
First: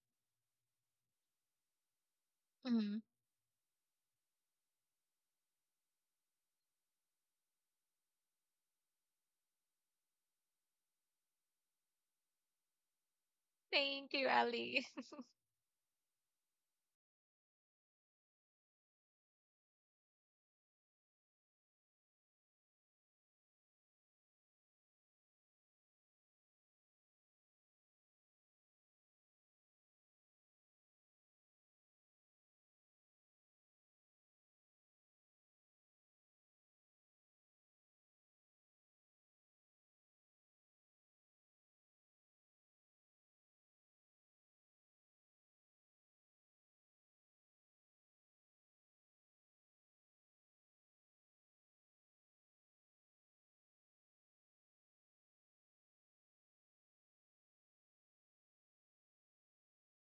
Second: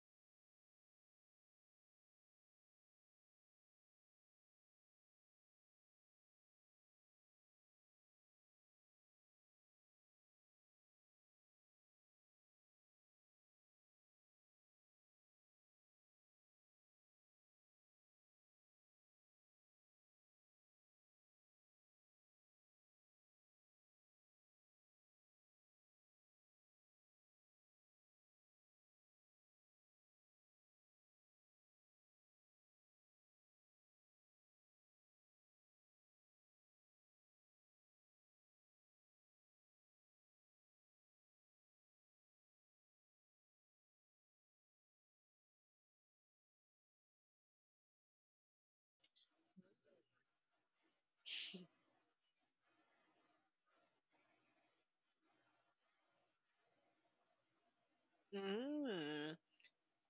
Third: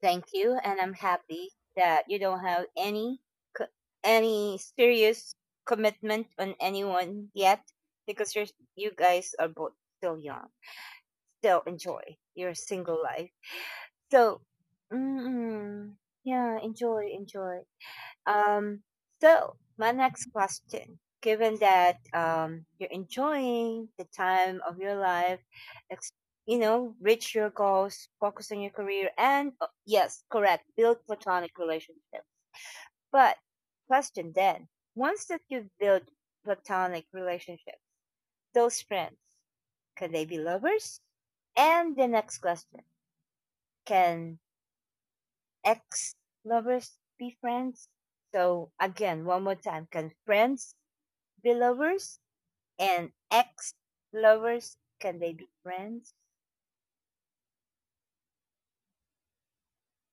Speaker 1: Thank you, and I'm happy that you don't have
Speaker 3: Mhm.
Speaker 1: any co- any serious commitment on anyone yet because you guys are both still young. Still enjoy your single life.
Speaker 3: Thank you,
Speaker 1: So,
Speaker 3: Ali.
Speaker 1: mm, yeah, enjoy, enjoy. Um, so my next question, given that you're enjoying the time of your life, ex- reach your goals, focus on your career, and yes, correct, build platonic relationships. But question then, once that you've built platonic relationships, those friends, can they be lovers? And the next question, can ex lovers be friends? So again, one more time, can friends Belovers and ex lovers, can they be friends?
Speaker 2: Mm.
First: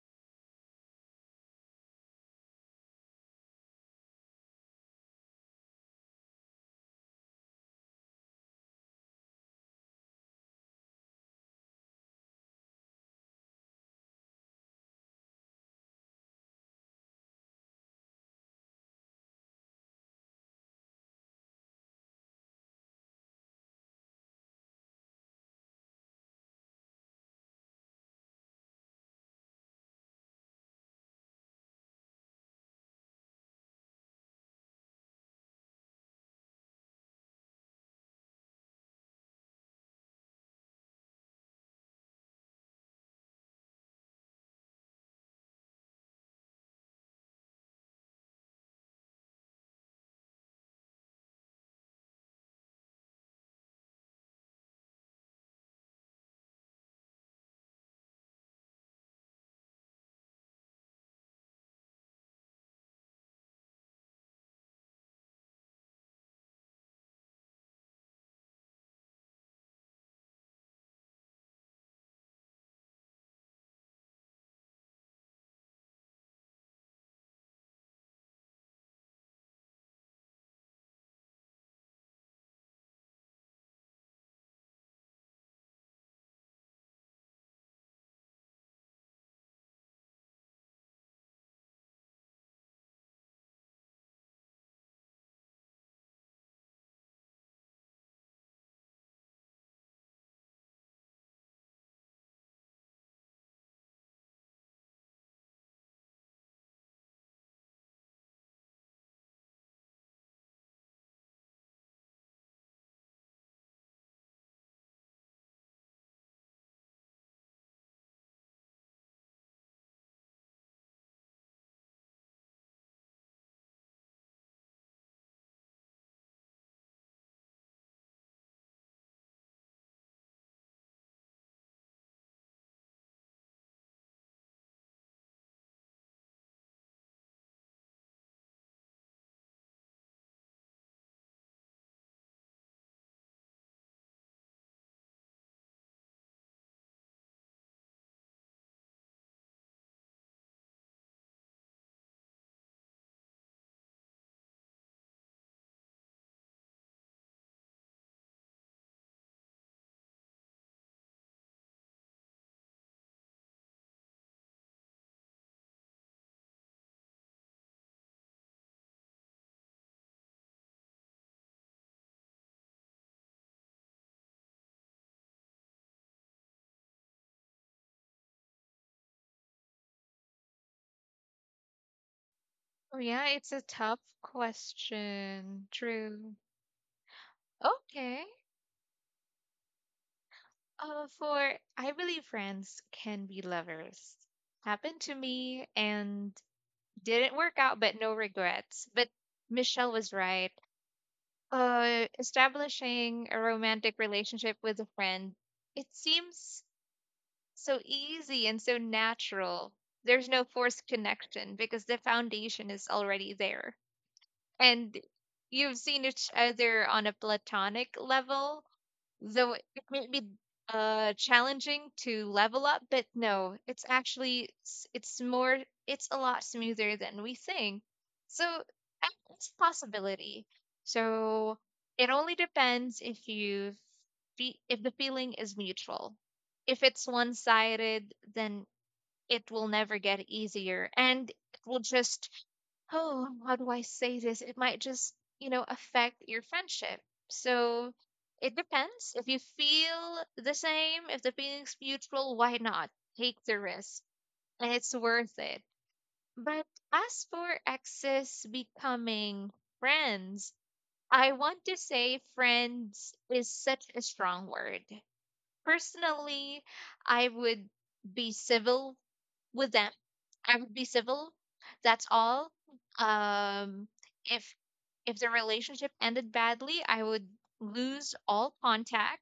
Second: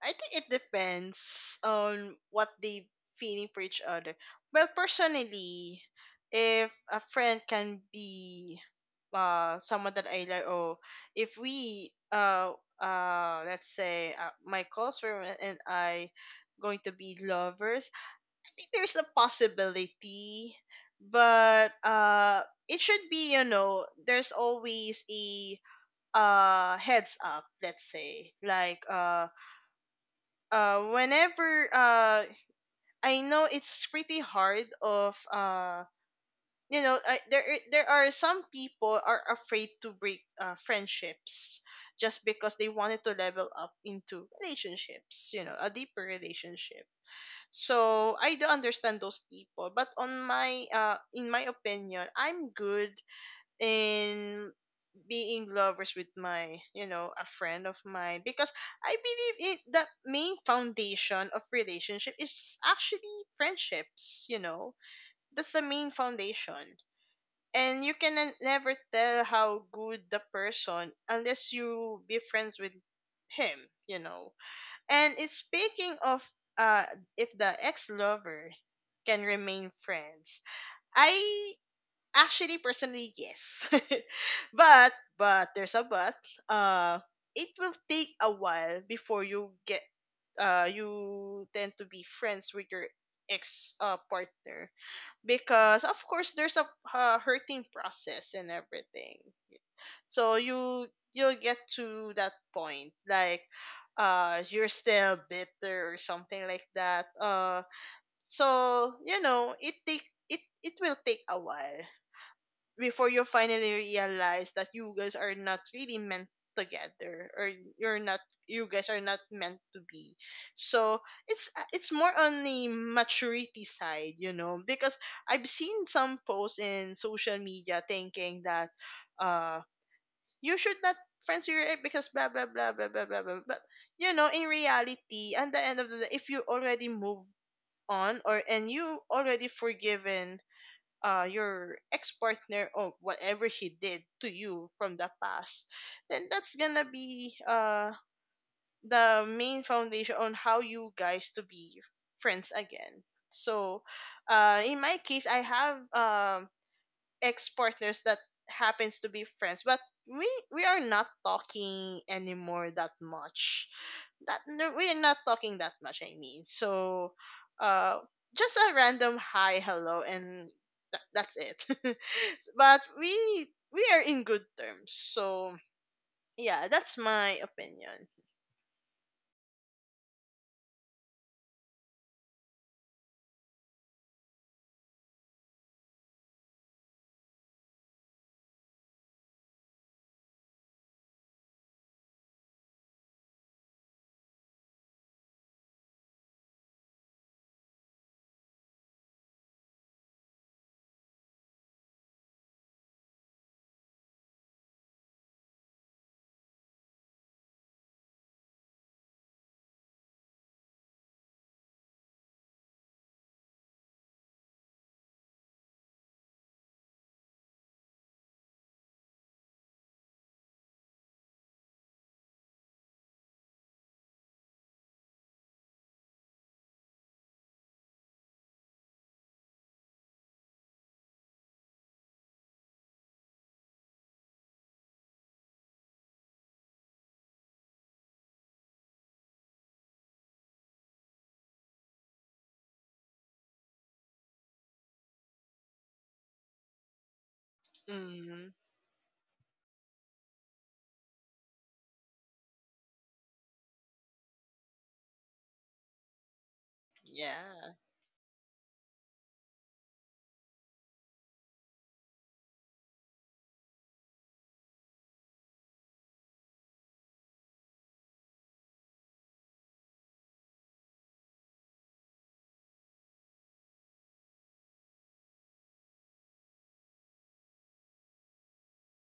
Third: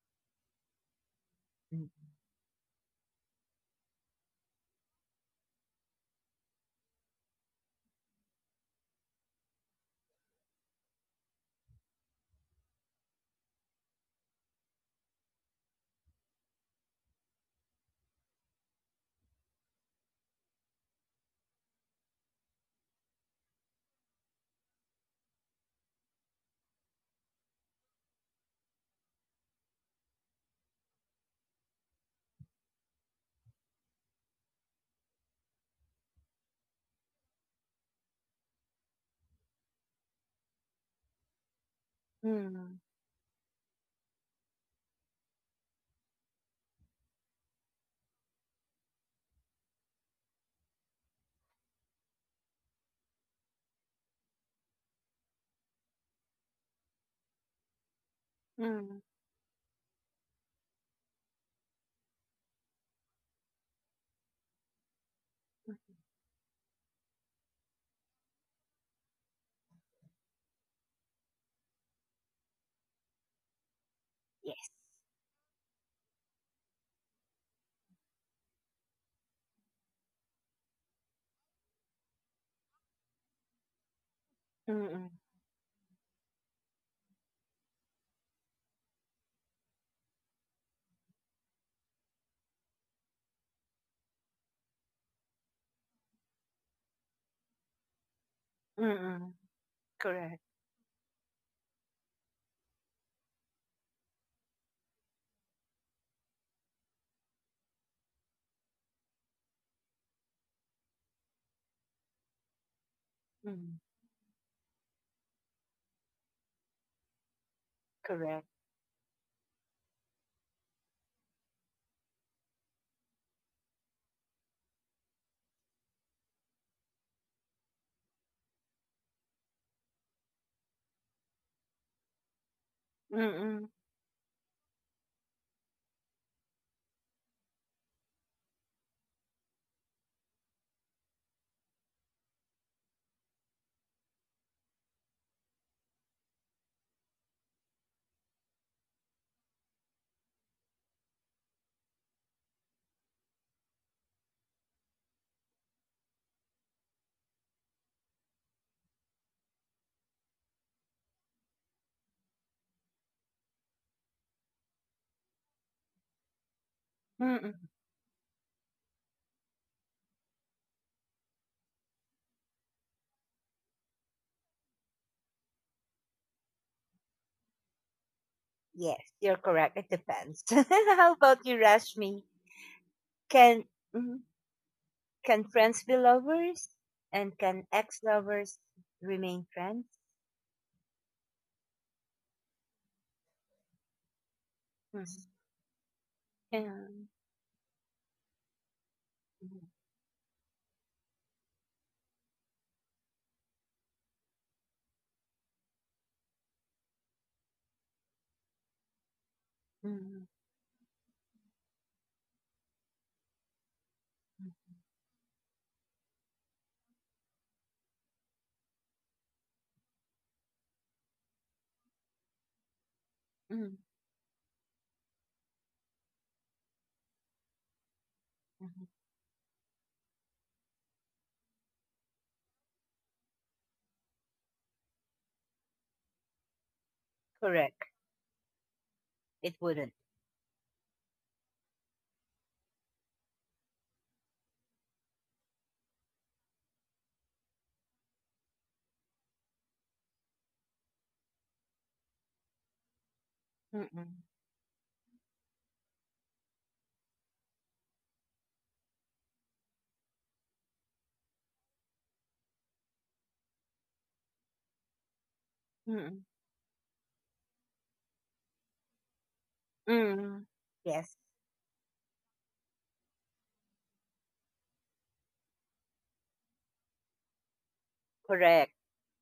Speaker 2: I think it depends
Speaker 1: Mm.
Speaker 2: on what they feeling for each other. Well, personally, if a friend can be someone that I like, oh, if we let's say my close friend and I going to be lovers, I think there's a possibility, but it should be, you know, there's always a heads up, let's say like, whenever I know it's pretty hard of, you know, there are some people are afraid to break friendships just because they
Speaker 1: Mm,
Speaker 2: wanted to level up into relationships, you know, a deeper relationship. So I do understand those people, but on my, in my opinion, I'm good in being lovers with my, you know, a friend of mine, because I
Speaker 1: mm,
Speaker 2: believe it, the main foundation of relationship is actually friendships, you know, that's the main foundation. And you can never tell how good the person unless you be friends with him, you know.
Speaker 1: yes,
Speaker 2: And it's speaking of, uh if the ex lover can remain friends, I actually, personally, yes. but
Speaker 1: mm,
Speaker 2: but there's a but. Uh, it will take a while before you get, you tend to be friends with your ex partner, because of course there's a hurting process and everything.
Speaker 1: mm,
Speaker 2: So
Speaker 1: correct.
Speaker 2: you you'll get to that point like, you're still bitter or something like that. So you know, it will take a while before you
Speaker 1: Mm,
Speaker 2: finally realize that you guys are not really meant together, or you're not,
Speaker 1: correct.
Speaker 2: you guys are not meant to be. So it's more on the maturity side, you know, because I've seen some posts in social media thinking that, uh you should not friends with your ex because blah blah blah blah blah blah blah. But
Speaker 1: Mm,
Speaker 2: you know, in reality, at the end of the day, if you already move on, or and you already forgiven your ex partner or whatever he did to you from the past, then that's gonna be the main foundation on how you guys to be friends again. So, in my case, I have ex partners that happens to be friends, but we we are not talking anymore that much. Not no, we're not talking that much, I mean. So
Speaker 1: mm,
Speaker 2: uh just a random hi hello and that's it. But we are in good terms, so yeah, that's my opinion.
Speaker 1: yes, you're correct. It depends. How about you, Rashmi?
Speaker 3: Oh, yeah, it's
Speaker 1: Can
Speaker 3: a tough
Speaker 1: mhm, can
Speaker 3: question.
Speaker 1: friends be
Speaker 3: True.
Speaker 1: lovers, and can ex
Speaker 3: Okay.
Speaker 1: lovers remain friends?
Speaker 3: For I believe friends can be lovers. Happened
Speaker 1: Mm,
Speaker 3: to me and
Speaker 1: mm,
Speaker 3: didn't work out, but no regrets. But
Speaker 1: mm,
Speaker 3: Michelle was right. Establishing a romantic relationship with a friend, it seems so easy and so natural.
Speaker 1: mm,
Speaker 3: There's no forced connection because the foundation is already there.
Speaker 1: mm,
Speaker 3: And you've seen each other on a platonic level. Though it might be challenging to level up, but no,
Speaker 1: mm,
Speaker 3: it's actually it's more, it's a lot smoother than we think. So
Speaker 1: mm,
Speaker 3: uh, it's a possibility. So it only depends if if the feeling is mutual. If it's
Speaker 1: correct.
Speaker 3: one-sided, then it
Speaker 1: It
Speaker 3: will
Speaker 1: wouldn't.
Speaker 3: never get easier and it will just oh, how do I say this? It might just, you know, affect your friendship. So it
Speaker 2: Mm-hmm.
Speaker 3: depends. If you feel the same, if the feeling's mutual, why not? Take the
Speaker 1: Mm,
Speaker 3: risk
Speaker 1: mm,
Speaker 3: and it's worth it. But as for
Speaker 2: Yeah.
Speaker 3: exes becoming friends, I want to say friends is such a strong word.
Speaker 1: mm,
Speaker 3: Personally, I would be civil with them.
Speaker 1: mm,
Speaker 3: I would be
Speaker 1: yes,
Speaker 3: civil. That's all. Um, if if the relationship ended badly, I would lose all
Speaker 1: correct.
Speaker 3: contact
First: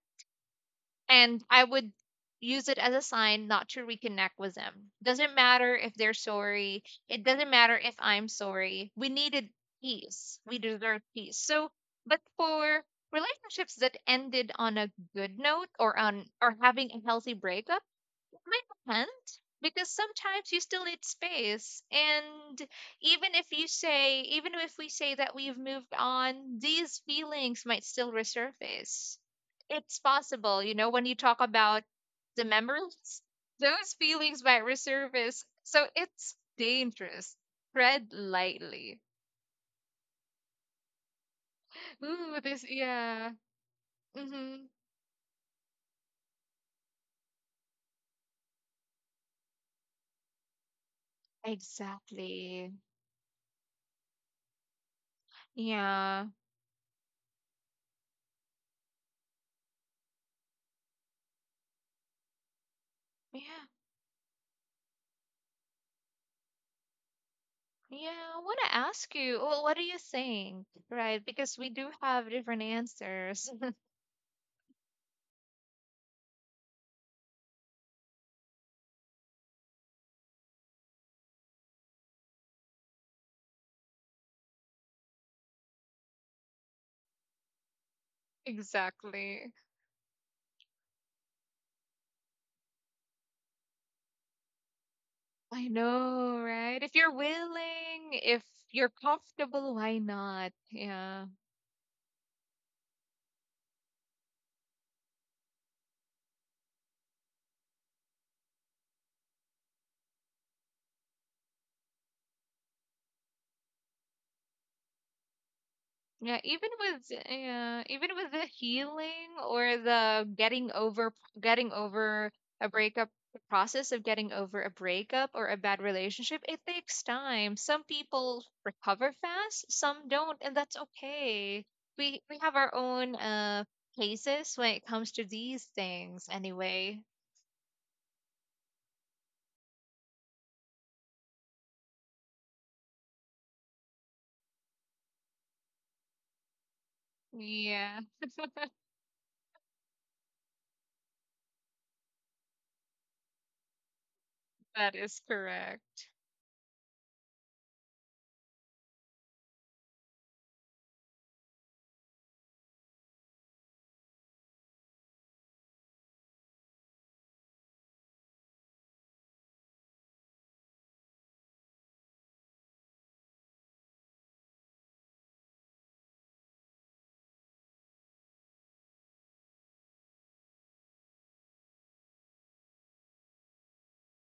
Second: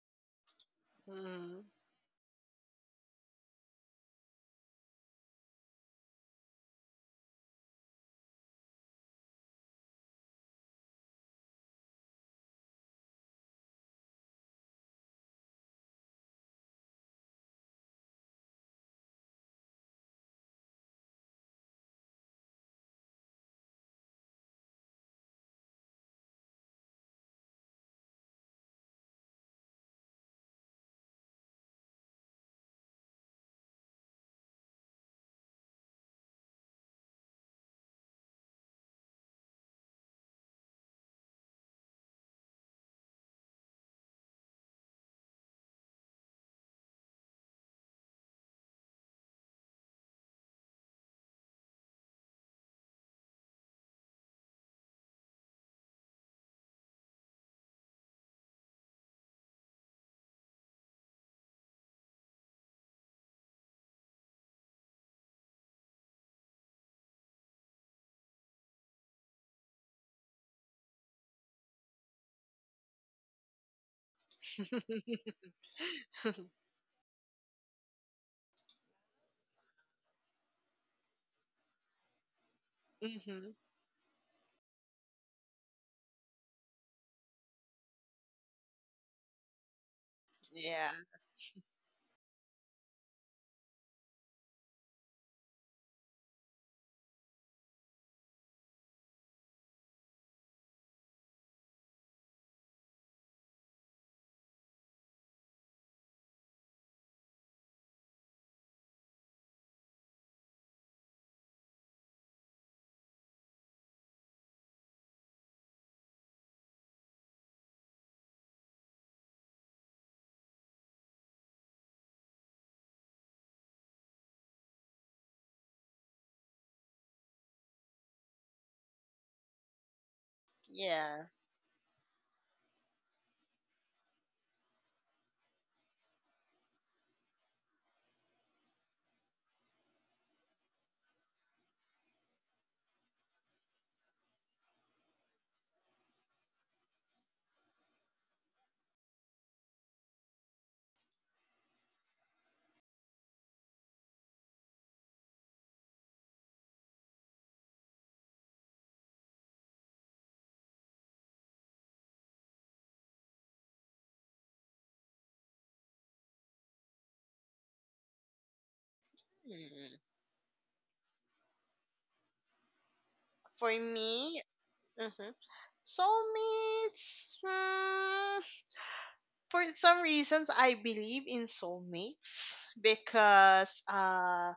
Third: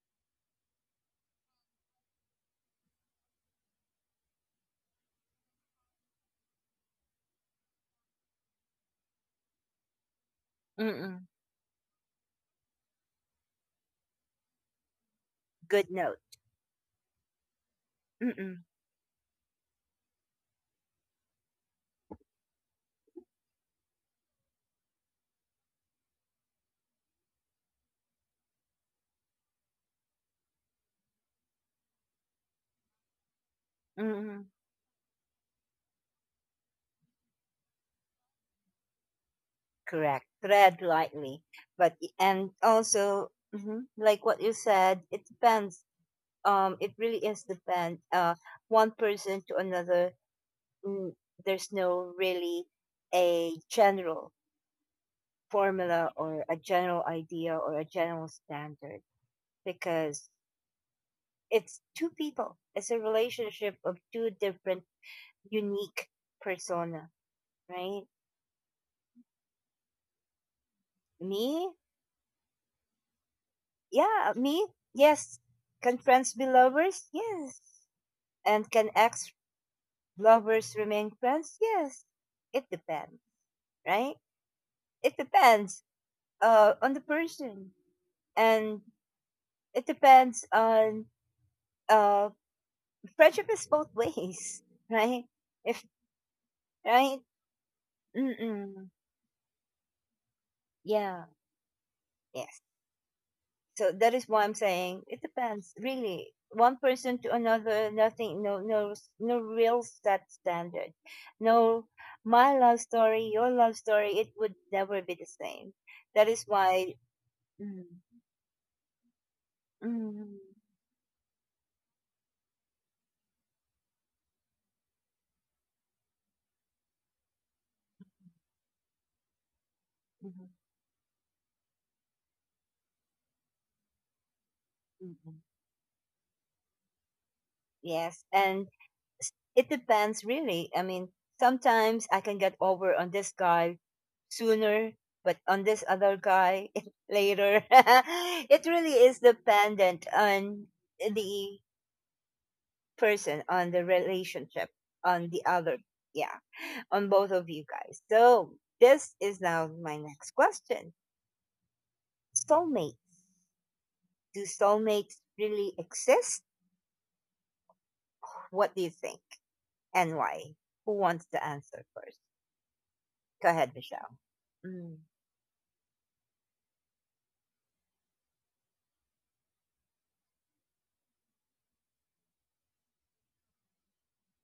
Speaker 3: and
Speaker 2: Mm-hmm.
Speaker 3: I would use it as a sign not to reconnect with them. Doesn't matter if they're sorry. It doesn't matter if I'm sorry. We needed peace. We deserve
Speaker 1: Mm.
Speaker 3: peace. So, but for relationships that ended on a good note
Speaker 1: Good
Speaker 3: or
Speaker 1: note.
Speaker 3: on or having a healthy breakup, we
Speaker 1: Mm-mm.
Speaker 3: can't because sometimes you still need space. And even if you say, even if we say that we've moved on, these feelings might still resurface. It's possible, you know, when you talk about the memories, those feelings
Speaker 1: Mm.
Speaker 3: might resurface. So it's dangerous. Tread lightly.
Speaker 1: Correct. Tread lightly, but
Speaker 3: Ooh,
Speaker 1: and
Speaker 3: this,
Speaker 1: also
Speaker 3: yeah.
Speaker 1: mhm, like what you
Speaker 3: Mm-hmm.
Speaker 1: said, it depends. It really is depend. One person to another. Mm, there's no really
Speaker 3: Exactly.
Speaker 1: a general formula
Speaker 3: Yeah.
Speaker 1: or a general idea or a general standard because it's two people. It's a
Speaker 3: Yeah.
Speaker 1: relationship of two different unique persona, right?
Speaker 3: Yeah, I want to ask you, well, what do you think? Right? Because we
Speaker 1: Me?
Speaker 3: do have different answers.
Speaker 1: Yeah, me? Yes. Can friends be lovers? Yes. And can ex lovers remain friends? Yes. It depends,
Speaker 2: Mm-hmm.
Speaker 1: right? It depends on the person and
Speaker 3: Exactly.
Speaker 1: it depends
Speaker 2: Yeah.
Speaker 1: on uh, prejudice both ways, right?
Speaker 3: I
Speaker 1: If
Speaker 3: know, right? If you're
Speaker 1: right,
Speaker 3: willing, if you're
Speaker 1: mm-mm,
Speaker 3: comfortable, why not?
Speaker 1: yeah,
Speaker 3: Yeah.
Speaker 1: yes. So that is why I'm saying it depends, really. One person to another, nothing, no, no, no real set standard. No, my love story, your love story, it would never be the same. That
Speaker 3: Yeah,
Speaker 1: is why, mm,
Speaker 3: even with the healing or
Speaker 1: mm,
Speaker 3: the
Speaker 1: mm,
Speaker 3: getting over a breakup, the process of getting over a breakup or a bad relationship, it takes time. Some people recover fast, some don't,
Speaker 1: mm,
Speaker 3: and that's
Speaker 2: Yeah.
Speaker 3: okay. We have our own paces when it comes to
Speaker 1: mm,
Speaker 3: these things anyway.
Speaker 1: yes, and it depends really. I mean, sometimes I can get over on this guy sooner, but on this other guy later.
Speaker 3: Yeah,
Speaker 1: It really is dependent on the person, on the relationship,
Speaker 3: that is
Speaker 1: on the other,
Speaker 3: correct.
Speaker 1: yeah, on both of you guys. So, this is now my next question. Soulmates. Do soulmates really exist? What do you think
Speaker 2: Mm.
Speaker 1: and why? Who wants to answer first? Go
Speaker 2: For
Speaker 1: ahead, Michelle.
Speaker 2: me,
Speaker 1: Mm.
Speaker 2: mm-hmm, soulmates, mm, for some reasons I believe in soulmates because,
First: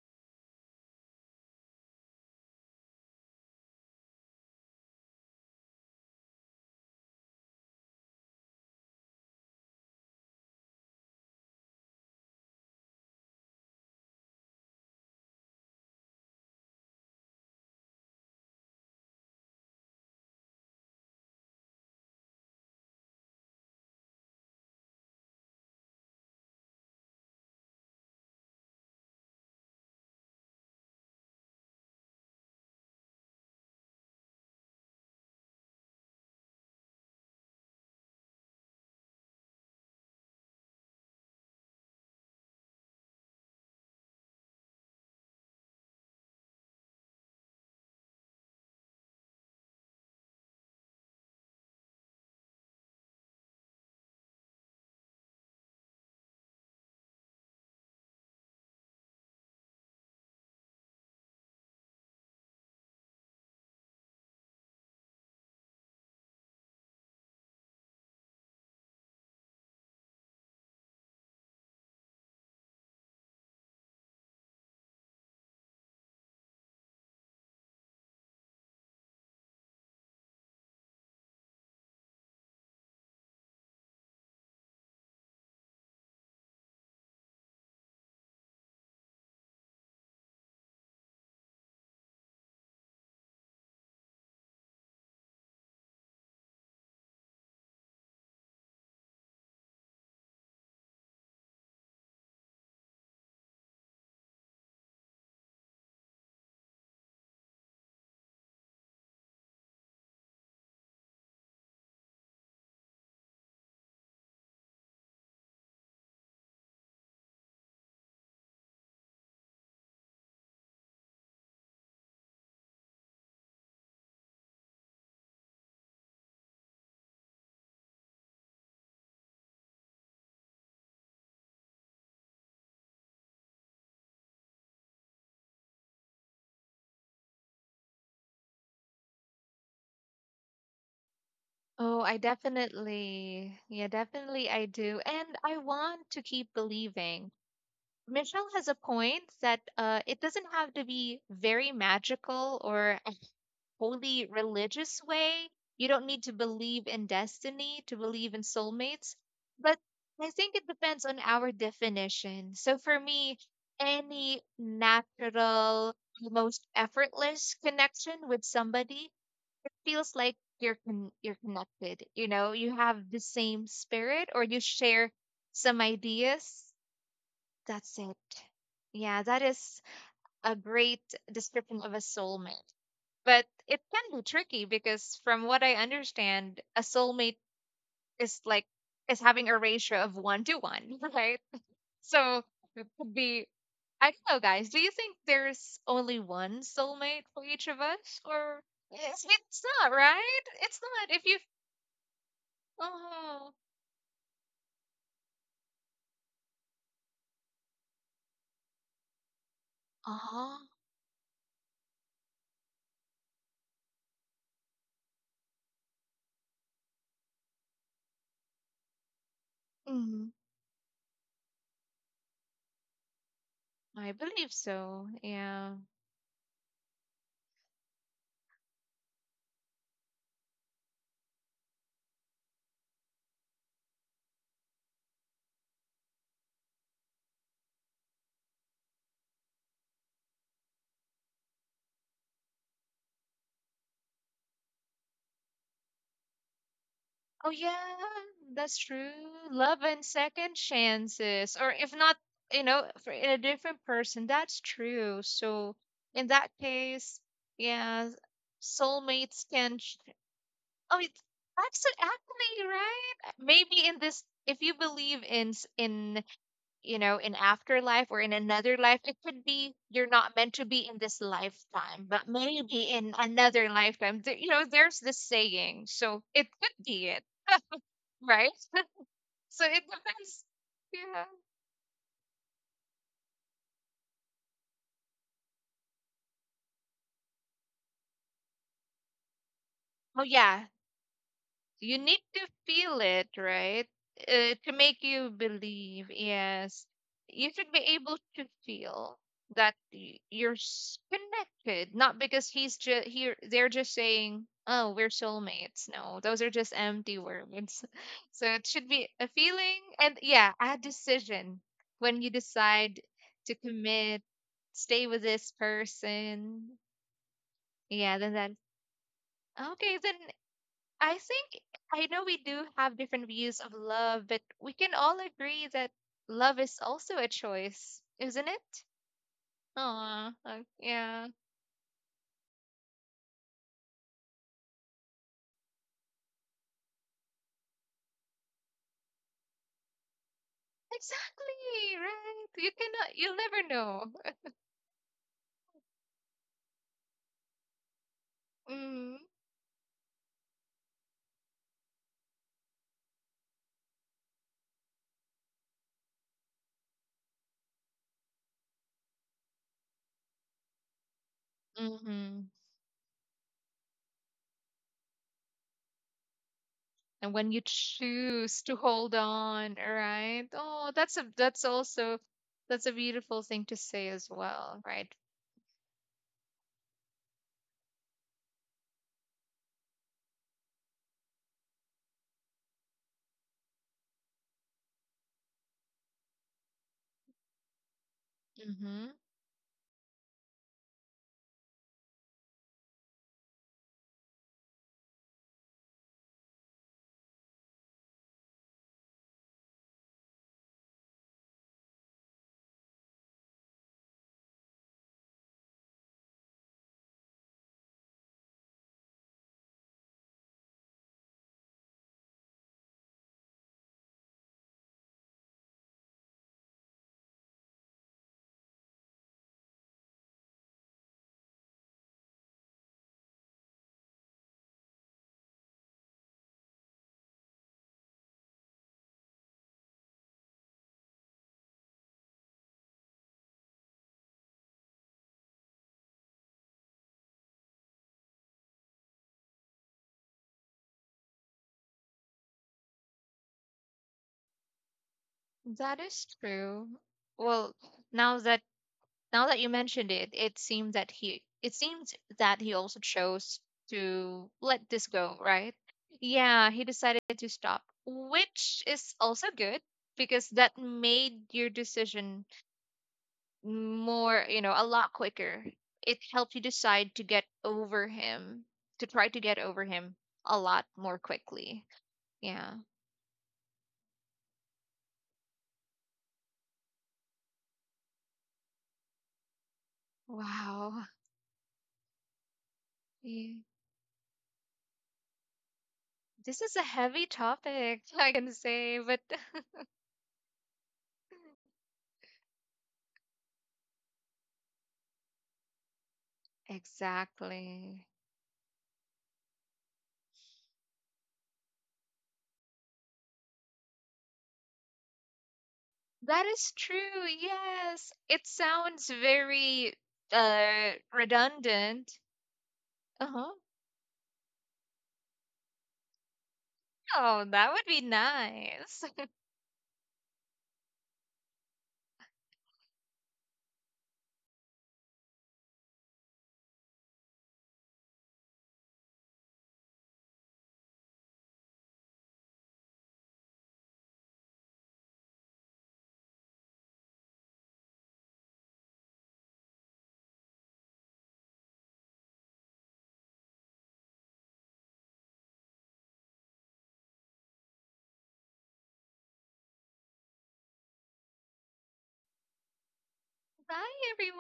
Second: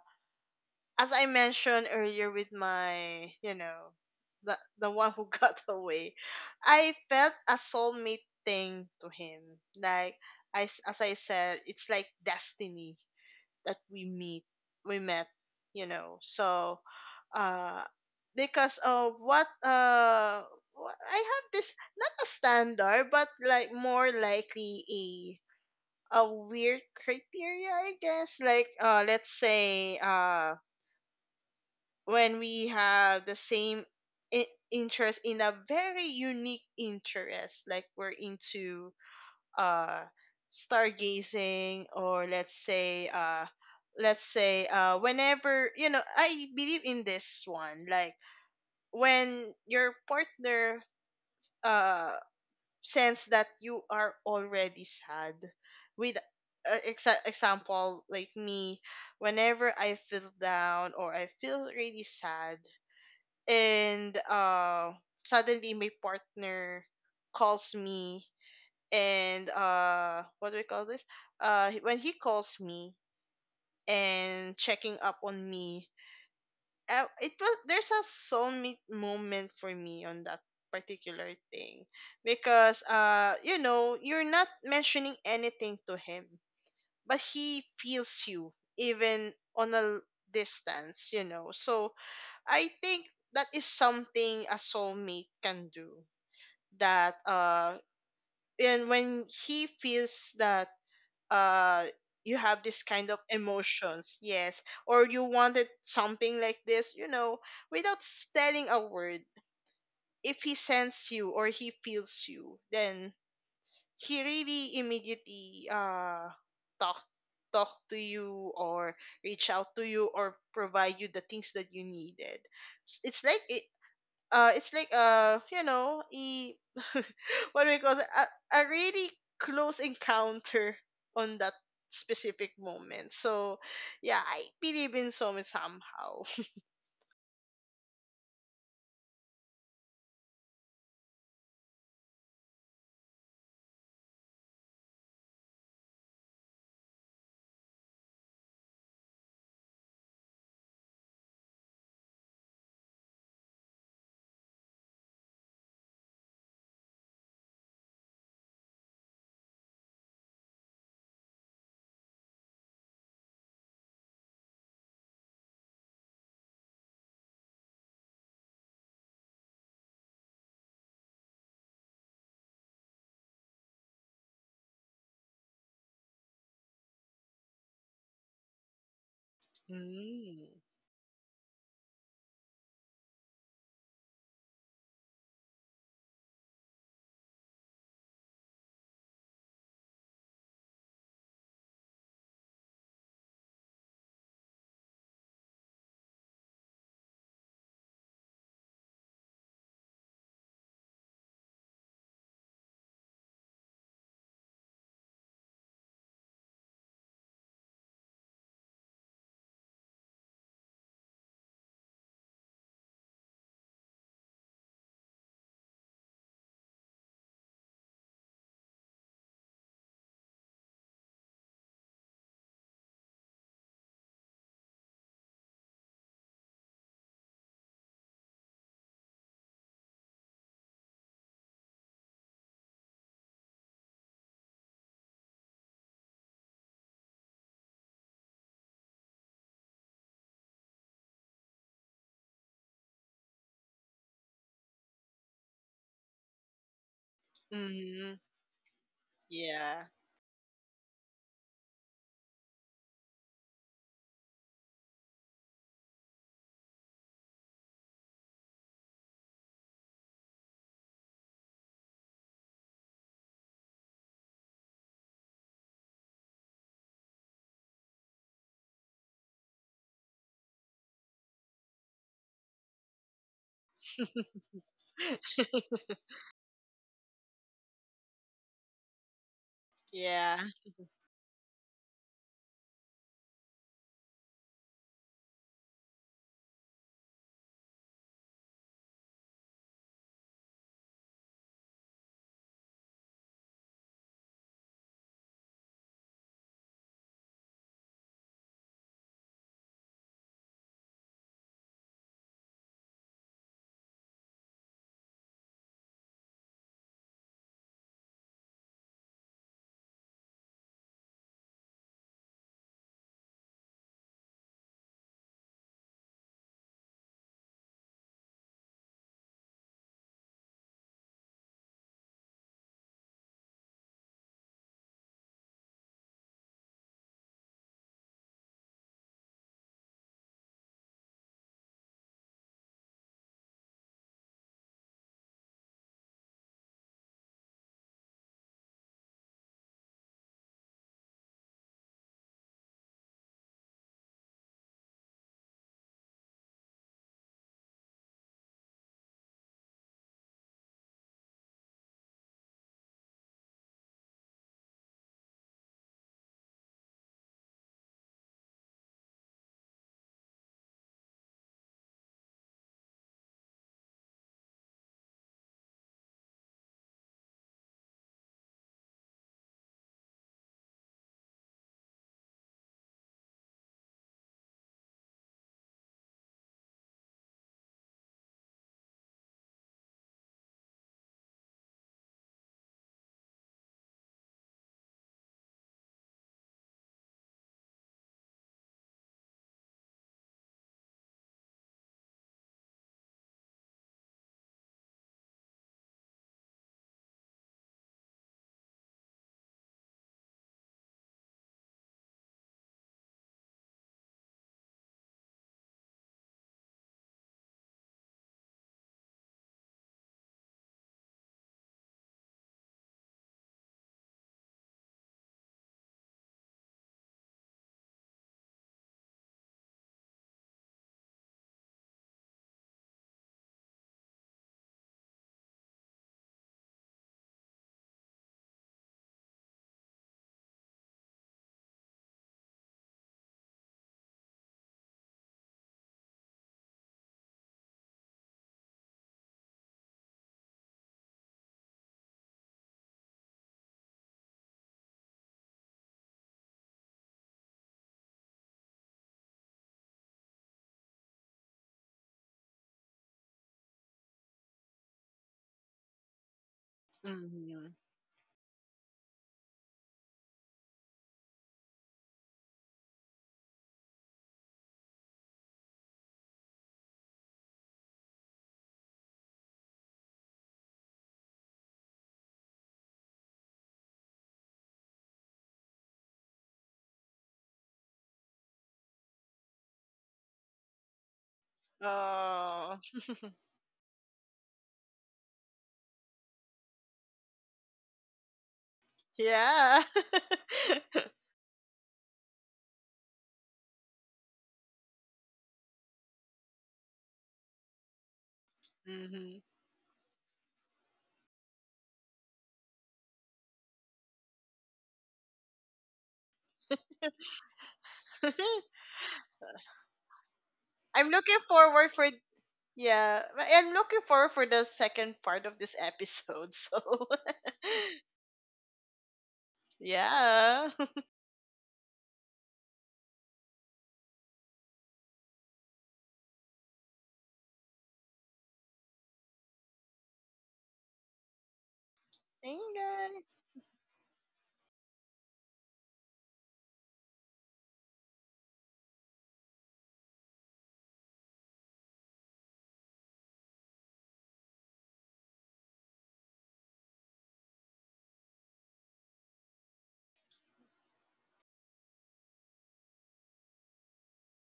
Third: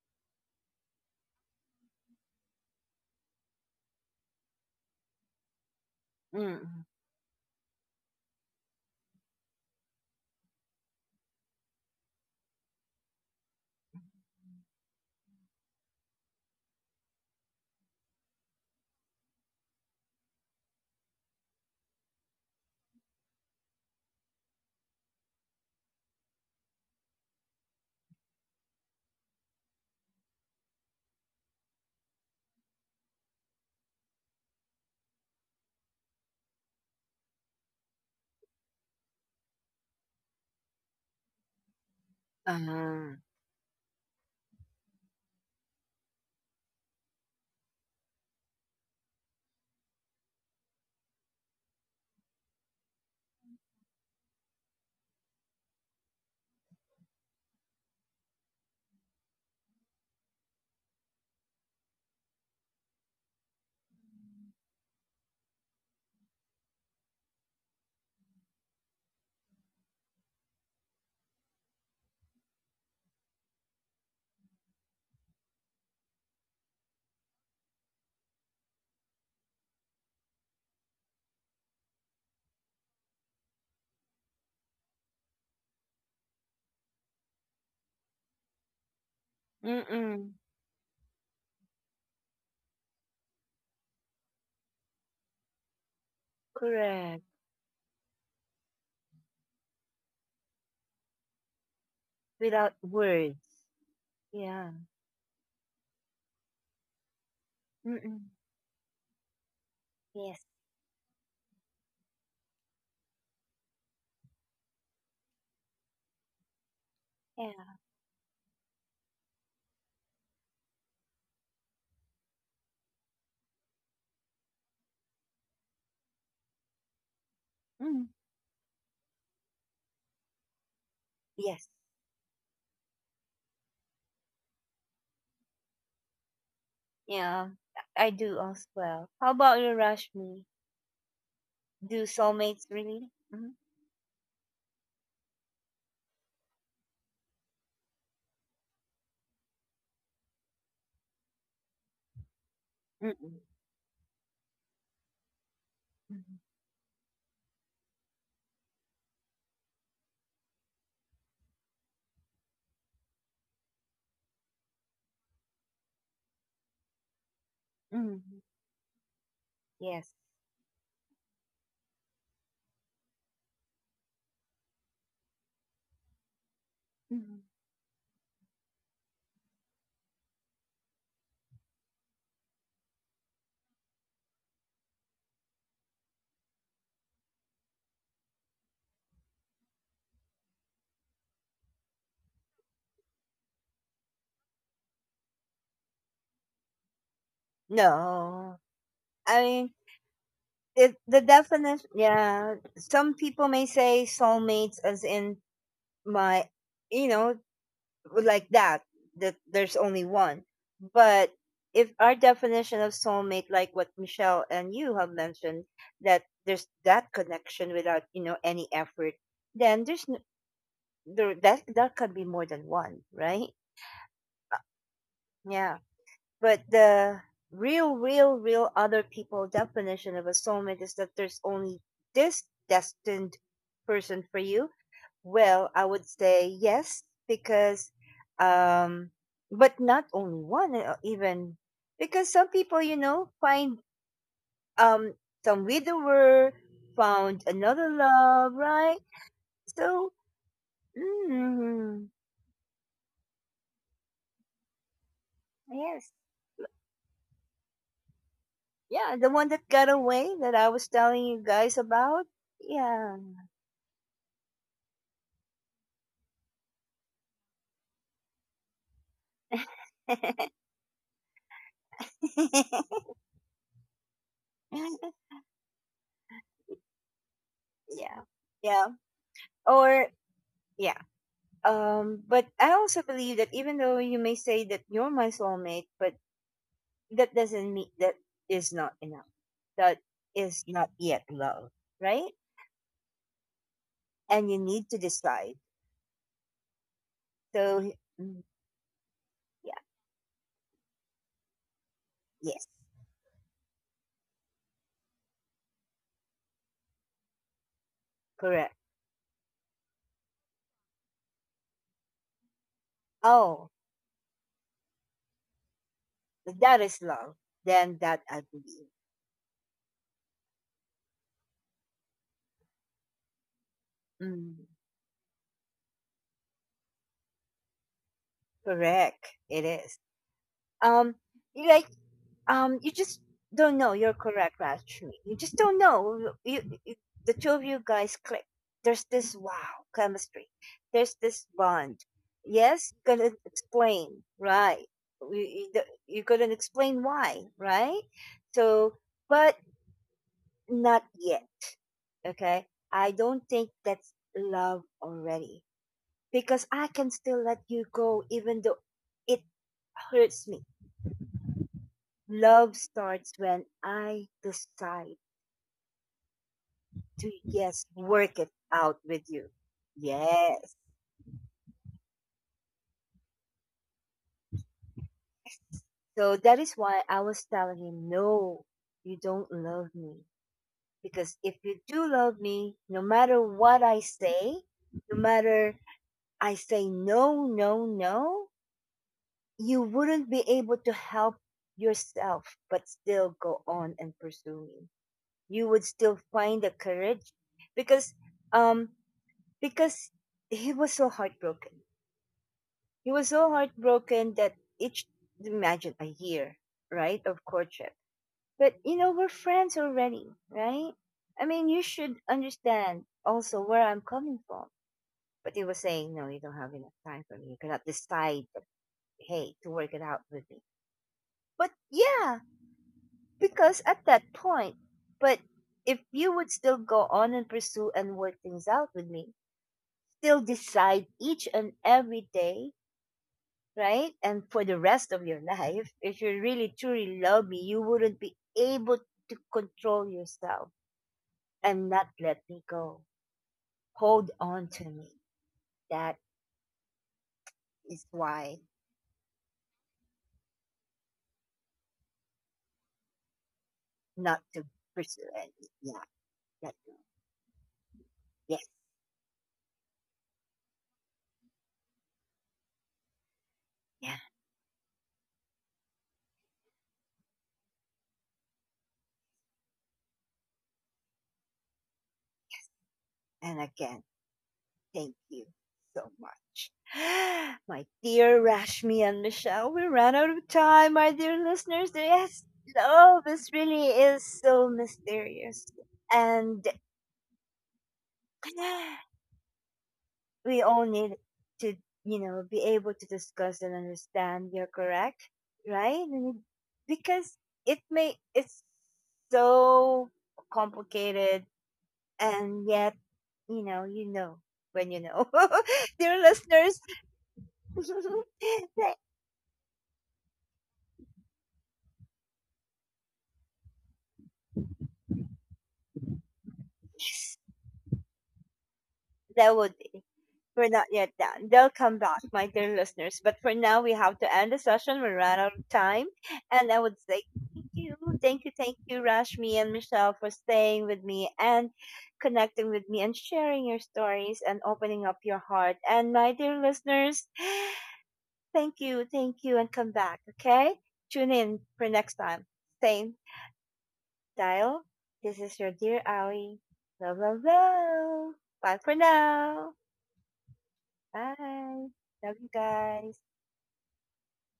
Speaker 2: as I mentioned earlier with my, you know, the one who got away,
Speaker 1: Mm.
Speaker 2: I felt a soulmate thing to him. Like, as I said, it's like destiny that we meet, we met, you know. So, uh, because of what I have this not a standard, but like more likely a weird criteria, I guess. Like, let's say when we have the same interest in a very unique interest, like we're into uh stargazing, or let's say
Speaker 1: Ah,
Speaker 2: whenever, you know, I believe in this one, like when your partner uh sense that you are already sad with, example like me, whenever I feel down or I feel really sad, and suddenly my partner calls me, and what do we call this, when he calls me and checking up on me, it was, there's a soulmate moment for me on that particular thing, because you know, you're not mentioning anything to him, but he feels you even on a
Speaker 1: mm.
Speaker 2: distance, you know. So I think that is something a soulmate can do. That
Speaker 1: Correct.
Speaker 2: and when he feels that uh, you have
Speaker 1: Without
Speaker 2: this kind of
Speaker 1: words.
Speaker 2: emotions, yes,
Speaker 1: Yeah.
Speaker 2: or you wanted something like this, you know, without
Speaker 1: Mm.
Speaker 2: telling a word,
Speaker 1: Yes.
Speaker 2: if he sends you or he feels you, then he really immediately talk, talk
Speaker 1: Yeah.
Speaker 2: to you or reach out to you or provide you the things that you needed. It's like it, it's like, you know, e what do we call it,
Speaker 1: Mm.
Speaker 2: a really close encounter on that
Speaker 1: Yes.
Speaker 2: specific moment. So yeah, I believe in some somehow.
Speaker 1: Yeah. I do as well. How about you, Rashmi?
Speaker 3: Oh,
Speaker 1: Do
Speaker 3: I
Speaker 1: soulmates really? Mm.
Speaker 3: definitely, yeah, definitely I do. And I want to keep believing. Michelle has a point that it doesn't have to be very magical or a
Speaker 1: Mm.
Speaker 3: wholly religious way. You don't
Speaker 1: Mm.
Speaker 3: need to believe in destiny to believe in soulmates. But I think it depends on our definition. So for me, any natural, most effortless
Speaker 1: Mm.
Speaker 3: connection with somebody, it
Speaker 1: Yes.
Speaker 3: feels like you're con- you're connected. You know, you have the same spirit or you share some ideas,
Speaker 1: Mm.
Speaker 3: that's it. Yeah, that is
Speaker 2: Mm.
Speaker 3: a great description of a soulmate. But it can be tricky because from what I understand, a soulmate is like is having a ratio of one to one, right? So it could be I don't know, guys. Do you think there's only one soulmate for each of us,
Speaker 1: No.
Speaker 3: or
Speaker 1: I
Speaker 3: it's
Speaker 1: mean,
Speaker 3: not right? It's
Speaker 1: it,
Speaker 3: not.
Speaker 1: the
Speaker 3: If you
Speaker 1: definition. Yeah. Some people
Speaker 3: oh
Speaker 1: may say soulmates as in my, you know, like that that there's only one,
Speaker 3: oh,
Speaker 1: but if our definition of soulmate like what Michelle and you have mentioned, that there's that connection without you know any effort, then
Speaker 3: mhm.
Speaker 1: there that that could be more than one, right?
Speaker 3: I believe so.
Speaker 1: Yeah,
Speaker 3: Yeah.
Speaker 1: but the real real real other people definition of a soulmate is that there's only this destined person for you. Well, I would say yes, because, um, but not only one, even because some people, you know, find um some widower found
Speaker 3: Oh yeah,
Speaker 1: another
Speaker 2: Hmm.
Speaker 1: love,
Speaker 3: that's
Speaker 1: right?
Speaker 3: true. Love
Speaker 2: Yeah.
Speaker 3: and
Speaker 1: So,
Speaker 3: second chances, or if
Speaker 1: mm,
Speaker 3: not, you know, for a different person. That's true. So
Speaker 1: yes,
Speaker 3: in that case, yeah,
Speaker 1: yeah, the one
Speaker 3: soulmates
Speaker 1: that
Speaker 3: can.
Speaker 1: got
Speaker 3: Ch-
Speaker 1: away that I was
Speaker 3: Oh, it,
Speaker 1: telling you guys about,
Speaker 3: actually, right?
Speaker 1: yeah,
Speaker 3: Maybe in this, if you believe in you know in afterlife or in another life, it could be you're not meant to be in this lifetime, but maybe in another lifetime. There, you know, there's this saying, so it could be it,
Speaker 1: yeah,
Speaker 3: right?
Speaker 1: yeah,
Speaker 3: So it
Speaker 1: or
Speaker 2: Yeah.
Speaker 3: depends.
Speaker 1: yeah.
Speaker 3: Yeah.
Speaker 1: But I also believe that even though you may say that you're my soulmate, but that doesn't mean that is not enough. That
Speaker 3: Oh
Speaker 1: is
Speaker 3: yeah,
Speaker 1: not yet love,
Speaker 3: you need
Speaker 1: right?
Speaker 3: to feel it, right?
Speaker 1: And you
Speaker 3: To
Speaker 1: need to
Speaker 3: make you
Speaker 1: decide.
Speaker 3: believe. Yes, you
Speaker 1: So,
Speaker 3: should be able
Speaker 1: mm,
Speaker 3: to feel
Speaker 1: yeah,
Speaker 3: that you're connected, not because
Speaker 1: yes,
Speaker 3: he's just here. They're just saying, "Oh, we're soulmates." No, those are just empty words. So it
Speaker 1: correct.
Speaker 3: should be a feeling, and yeah, a decision when you decide to
Speaker 1: Oh,
Speaker 3: commit, stay with this
Speaker 1: that
Speaker 3: person.
Speaker 1: is love. Then
Speaker 3: Yeah,
Speaker 1: that
Speaker 3: then
Speaker 1: I
Speaker 3: that
Speaker 1: believe.
Speaker 3: okay, then I think I know we do have different views of love, but
Speaker 1: Mm,
Speaker 3: we can all agree that love is also a choice, isn't it?
Speaker 1: correct. It is.
Speaker 3: Aw,
Speaker 1: Um,
Speaker 3: yeah.
Speaker 1: like um, you just don't know. You're correct, Rashmi. You just don't know. The two of you guys click. There's this wow chemistry. There's this
Speaker 3: Exactly,
Speaker 1: bond.
Speaker 3: right? You
Speaker 1: Yes, you
Speaker 3: cannot, you'll
Speaker 1: couldn't
Speaker 3: never know.
Speaker 1: explain, right? You couldn't explain why, right? So,
Speaker 3: Mm.
Speaker 1: but not yet. Okay, I don't think that's love already because I can still let you go, even though it hurts me.
Speaker 3: Mm-hmm.
Speaker 1: Love starts when I decide
Speaker 3: And
Speaker 1: to
Speaker 3: when you
Speaker 1: yes work it
Speaker 3: choose to
Speaker 1: out
Speaker 3: hold
Speaker 1: with you,
Speaker 3: on, right?
Speaker 1: yes,
Speaker 3: Oh, that's a that's also that's a beautiful thing to say as well, right?
Speaker 1: so that is why I was telling him no, you don't love me, because if you do love me, no matter what I say, no matter I say no, no, no,
Speaker 3: Mm-hmm.
Speaker 1: you wouldn't be able to help yourself but still go on and pursue me. You would still find the courage, because um, because he was so heartbroken. He was so heartbroken that each imagine a year, right, of courtship. But you know, we're friends already, right? I mean, you should understand also where I'm coming from. But he was saying, no, you don't have enough time for me. You cannot decide, hey, to work it out with me. But yeah, because at that point, but if you would still go on and pursue and work things out with me, still decide each and every day, right? And for the rest of your life, if you really truly love me, you wouldn't be able to control yourself and not let me go. Hold on to me.
Speaker 3: That
Speaker 1: That
Speaker 3: is true. Well,
Speaker 1: is
Speaker 3: now
Speaker 1: why
Speaker 3: that now that you mentioned it, it seems that he it seems that he also chose
Speaker 1: not
Speaker 3: to
Speaker 1: to
Speaker 3: let this
Speaker 1: pursue
Speaker 3: go,
Speaker 1: any.
Speaker 3: right?
Speaker 1: Yeah,
Speaker 3: Yeah,
Speaker 1: let
Speaker 3: he
Speaker 1: go.
Speaker 3: decided to
Speaker 2: Hmm.
Speaker 3: stop,
Speaker 1: Yes,
Speaker 3: which is also good because that made your decision
Speaker 1: yeah.
Speaker 3: more, you know, a lot quicker. It helped you decide to get over him, to try to get over him a lot more quickly. Yeah.
Speaker 1: And again, thank you so much. My dear Rashmi and Michelle, we ran out of time,
Speaker 3: Wow.
Speaker 1: my dear listeners. Yes,
Speaker 2: Oh
Speaker 1: love is
Speaker 3: Yeah.
Speaker 1: really is so mysterious.
Speaker 3: This
Speaker 1: And
Speaker 3: is a heavy topic, I can say, but
Speaker 2: yeah.
Speaker 1: we all need to, you know, be able to discuss and understand. You're correct, right? We need- Because it
Speaker 3: exactly.
Speaker 1: may, it's
Speaker 2: Hmm.
Speaker 1: so complicated, and yet, you know when you know. Dear
Speaker 3: That is
Speaker 1: listeners,
Speaker 3: true. Yes. It
Speaker 1: that
Speaker 3: sounds very
Speaker 2: I'm looking forward for
Speaker 3: redundant.
Speaker 2: yeah,
Speaker 3: Uh-huh.
Speaker 2: I'm looking forward for the second part of this episode. So
Speaker 3: Oh, that would be nice.
Speaker 1: that would be.
Speaker 2: Yeah.
Speaker 1: We're not yet done. They'll come back, my dear listeners. But for now, we have to end the session. We ran out of time. And I would say thank you, thank you, thank you, Rashmi and Michelle, for staying with me and
Speaker 2: Hey
Speaker 1: connecting with me and
Speaker 2: guys.
Speaker 1: sharing your stories and opening up your heart. And my dear listeners, thank you, and come back, okay? Tune in for next time. Same dial. This is your dear Ali. Love, love, love. Bye for now. Bye. Love you guys.
Speaker 3: Bye, everyone.